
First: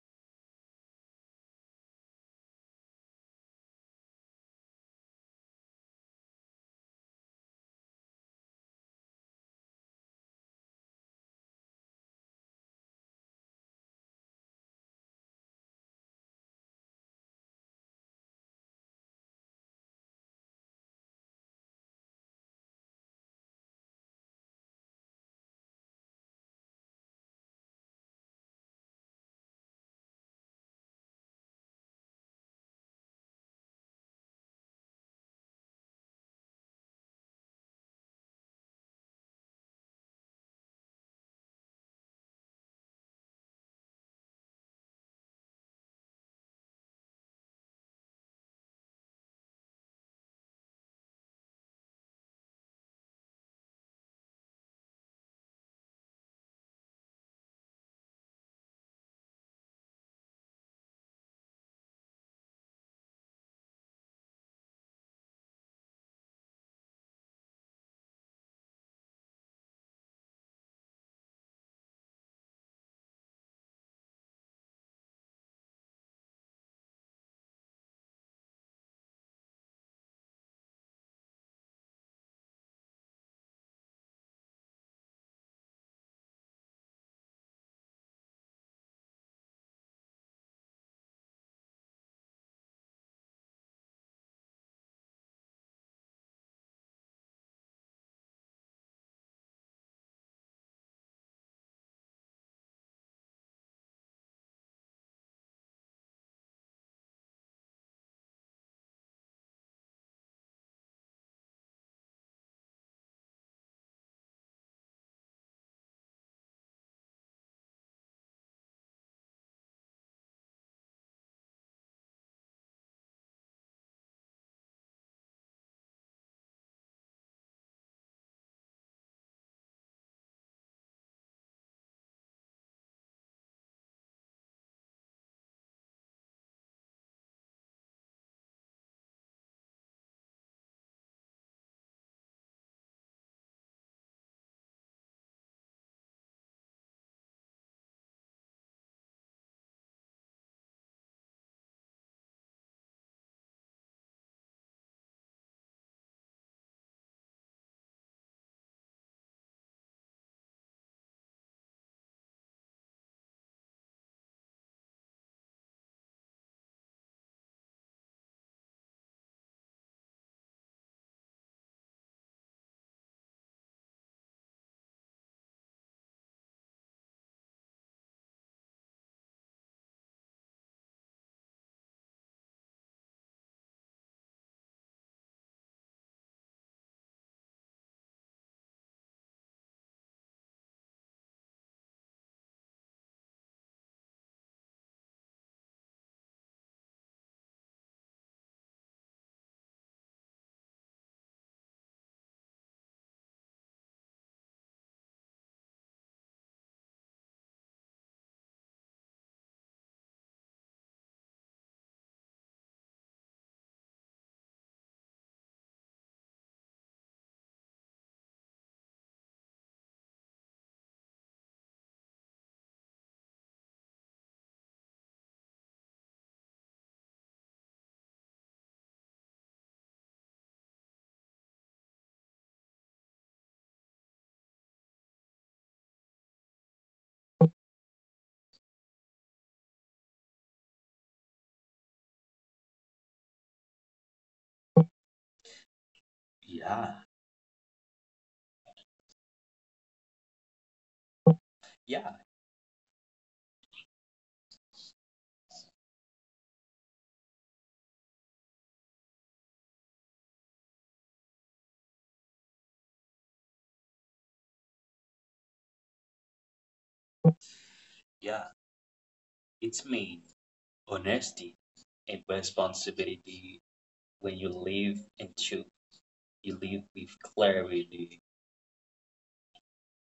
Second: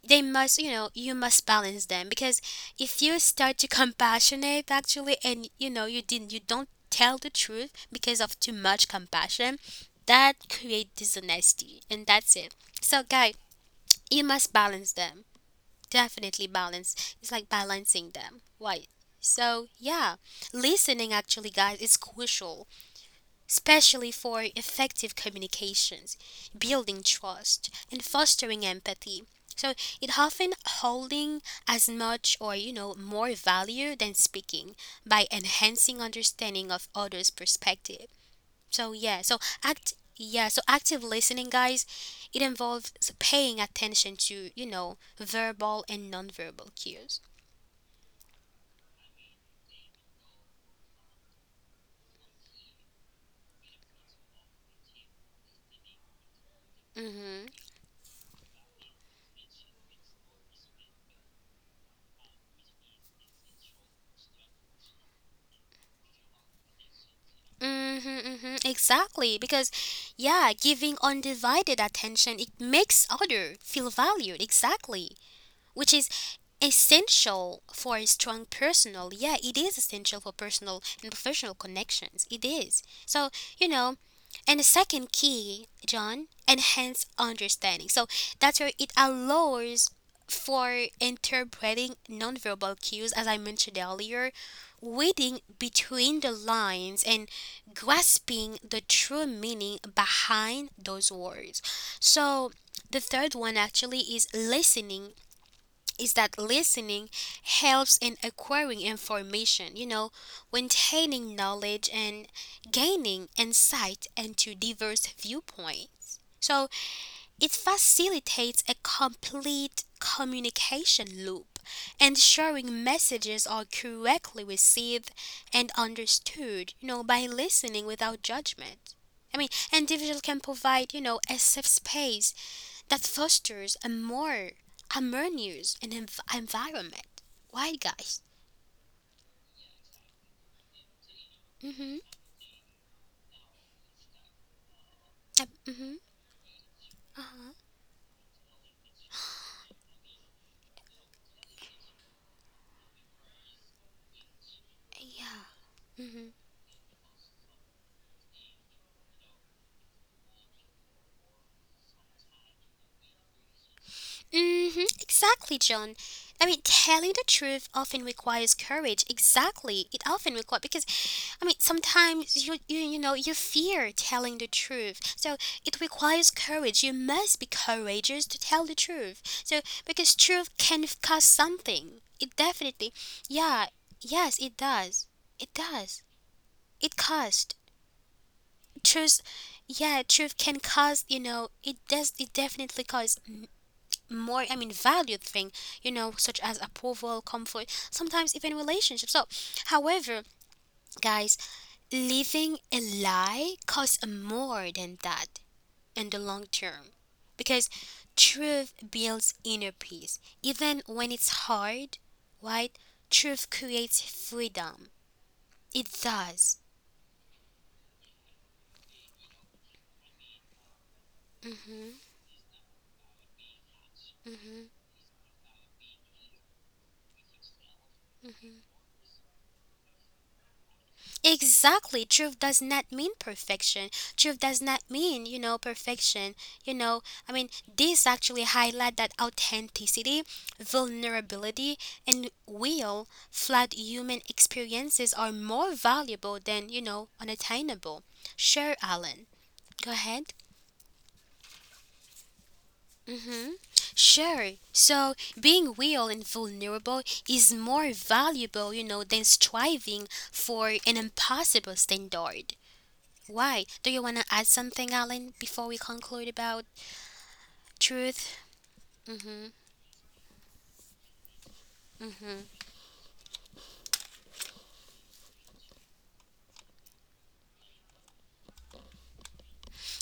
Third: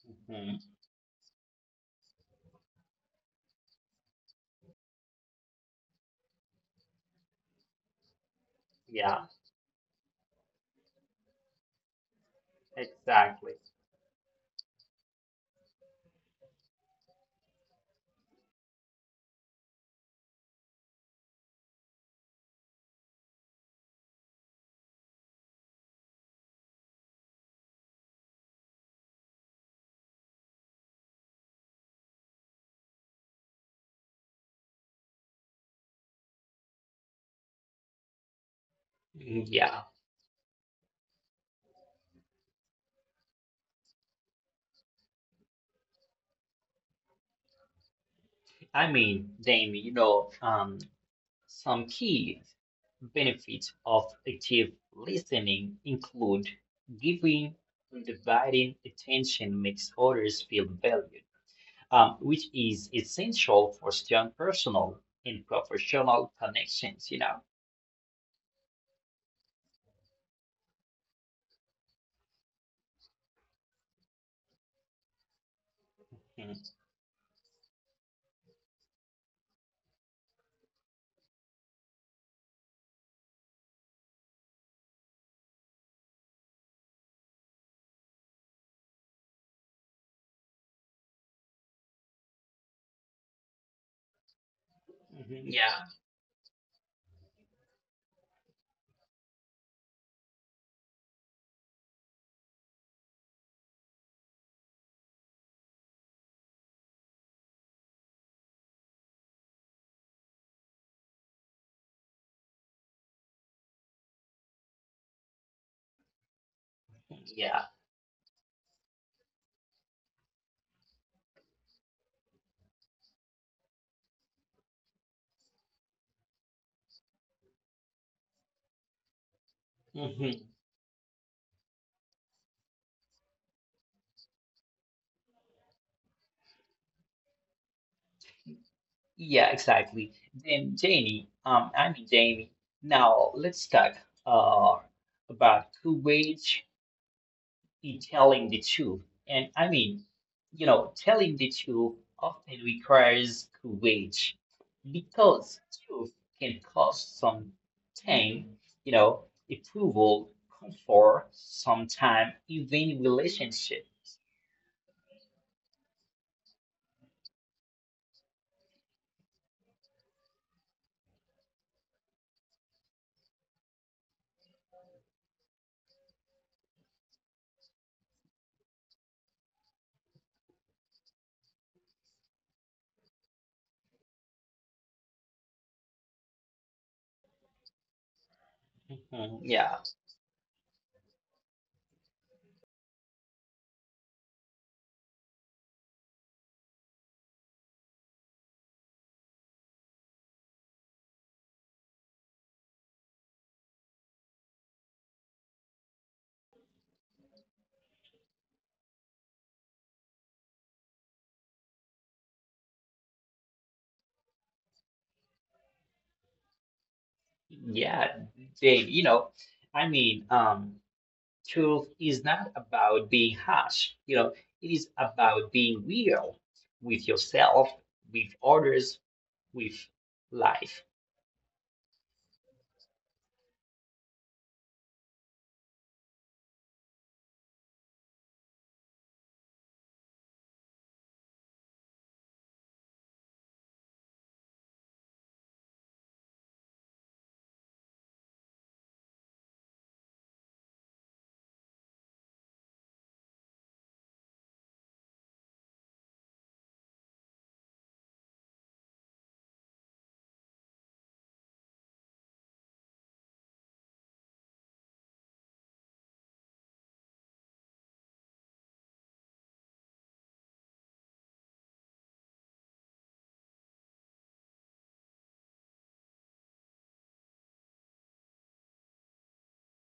Speaker 1: they
Speaker 2: mhm,
Speaker 1: must you know you must balance them because if you start to compassionate actually and you know you didn't you don't tell the truth because of too much
Speaker 2: yeah,
Speaker 1: compassion, that create dishonesty, and that's it. So guy,
Speaker 2: exactly.
Speaker 1: you must balance them, definitely balance, it's like balancing them, right? So yeah, listening actually guys is crucial, especially for effective communications, building trust, and fostering empathy. So it often holding as much or you know more value than speaking by enhancing understanding of others' perspective. So yeah, so
Speaker 2: Yeah,
Speaker 1: act yeah, so active listening guys, it involves paying attention to, you know, verbal and nonverbal cues.
Speaker 2: I mean, Damien, you know, um, some key benefits of active listening include giving
Speaker 1: Mhm.
Speaker 2: undivided attention makes others feel valued, um, which is essential for strong personal and professional connections, you know.
Speaker 1: Mm-hmm, hmm exactly. Because, yeah, giving undivided attention, it makes other feel valued. Exactly. Which is
Speaker 2: Mhm.
Speaker 1: essential for a strong personal, yeah it is essential for personal and professional connections, it is. So you know and the second key John, enhance understanding. So that's where it allows for interpreting nonverbal cues as I mentioned earlier, reading
Speaker 2: Mhm. Yeah,
Speaker 1: between the lines and grasping the true meaning behind those words. So the third one actually is listening is that listening helps in acquiring information, you know, maintaining knowledge and gaining insight into diverse viewpoints. So it
Speaker 2: yeah.
Speaker 1: facilitates a complete communication loop, ensuring messages are correctly received and understood, you know, by listening without judgment. I mean, individuals can
Speaker 2: Mhm.
Speaker 1: provide, you know, a safe space that fosters a more harmonious and env- environment. Why, guys?
Speaker 2: Yeah, exactly. Then Jamie, um, I
Speaker 1: Mm-hmm.
Speaker 2: mean, Jamie. Now let's talk uh,
Speaker 1: Uh,
Speaker 2: about
Speaker 1: mm-hmm.
Speaker 2: courage
Speaker 1: Uh-huh.
Speaker 2: in telling the truth. And I mean, you know, telling the truth often requires courage
Speaker 1: Yeah.
Speaker 2: because truth
Speaker 1: Mm-hmm.
Speaker 2: can cost some time, you know, approval, comfort, sometime even relationships.
Speaker 1: Mm-hmm. Exactly, John. I mean, telling the truth often requires courage. Exactly. It often requires, because I mean, sometimes you, you you know you fear telling the truth, so it requires courage. You must be courageous to tell the truth. So because truth can cost something. It definitely, yeah, yes, it does. It does. It cost truth.
Speaker 2: Mhm, yeah,
Speaker 1: Yeah, truth can cost. You know, it does. It definitely costs m- more. I mean, valued thing. You know, such as approval, comfort. Sometimes even relationships. So, however, guys, living a lie costs more than that in the long term because truth builds inner peace. Even when it's hard, right? Truth creates freedom. It does.
Speaker 2: yeah, Dave. you know, I mean, um, truth is not about being harsh, you know, it is about being real with yourself, with others, with life.
Speaker 1: Exactly. Truth does not mean perfection. Truth does not mean, you know, perfection. You know, I mean, this actually highlight that authenticity, vulnerability, and will flat human experiences are more valuable than, you
Speaker 3: Yeah,
Speaker 1: know, unattainable. Sure, Alan. Go ahead.
Speaker 3: yeah,
Speaker 1: Sure. So being real and vulnerable is more valuable, you know, than striving for an impossible standard. Why? Do you want to add something, Alan, before we conclude about truth?
Speaker 3: yeah. It's mean honesty and responsibility when you live and you, you live with clarity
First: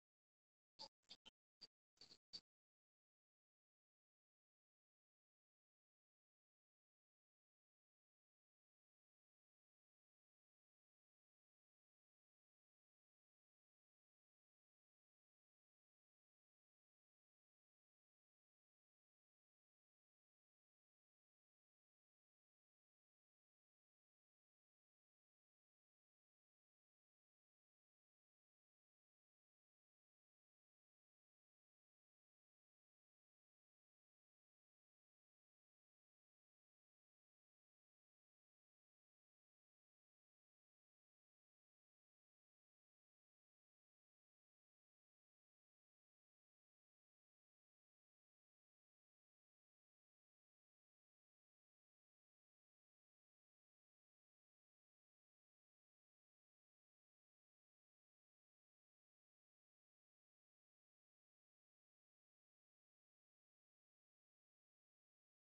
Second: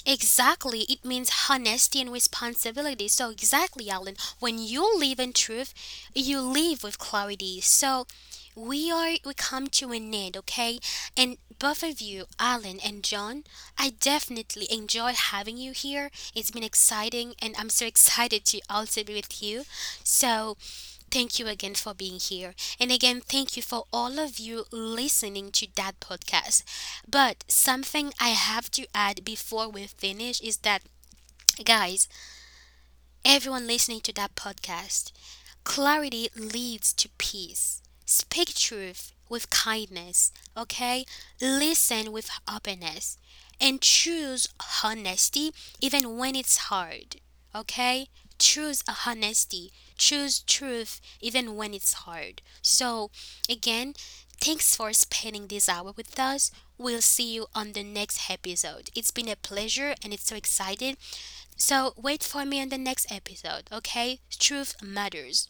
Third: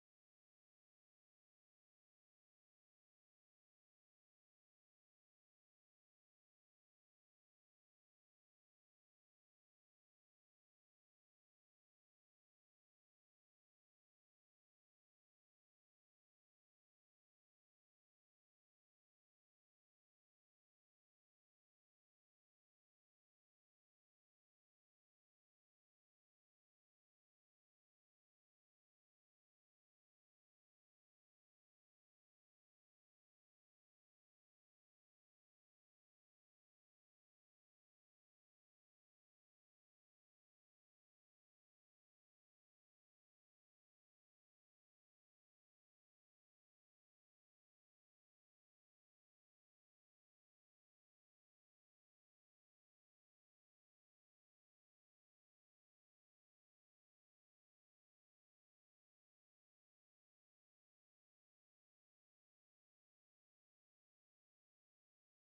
Speaker 1: Exactly. It means honesty and responsibility. So, exactly, Alan, when you live in truth, you live with clarity. So, we are we come to an end, okay? And both of you, Alan and John, I definitely enjoy having you here. It's been exciting and I'm so excited to also be with you. So, thank you again for being here. And again, thank you for all of you listening to that podcast. But something I have to add before we finish is that, guys, everyone listening to that podcast, clarity leads to peace. Speak truth with kindness, okay? Listen with openness and choose honesty even when it's hard, okay? Choose honesty, choose truth even when it's hard. So, again, thanks for spending this hour with us. We'll see you on the next episode. It's been a pleasure and it's so excited. So, wait for me on the next episode, okay? Truth matters.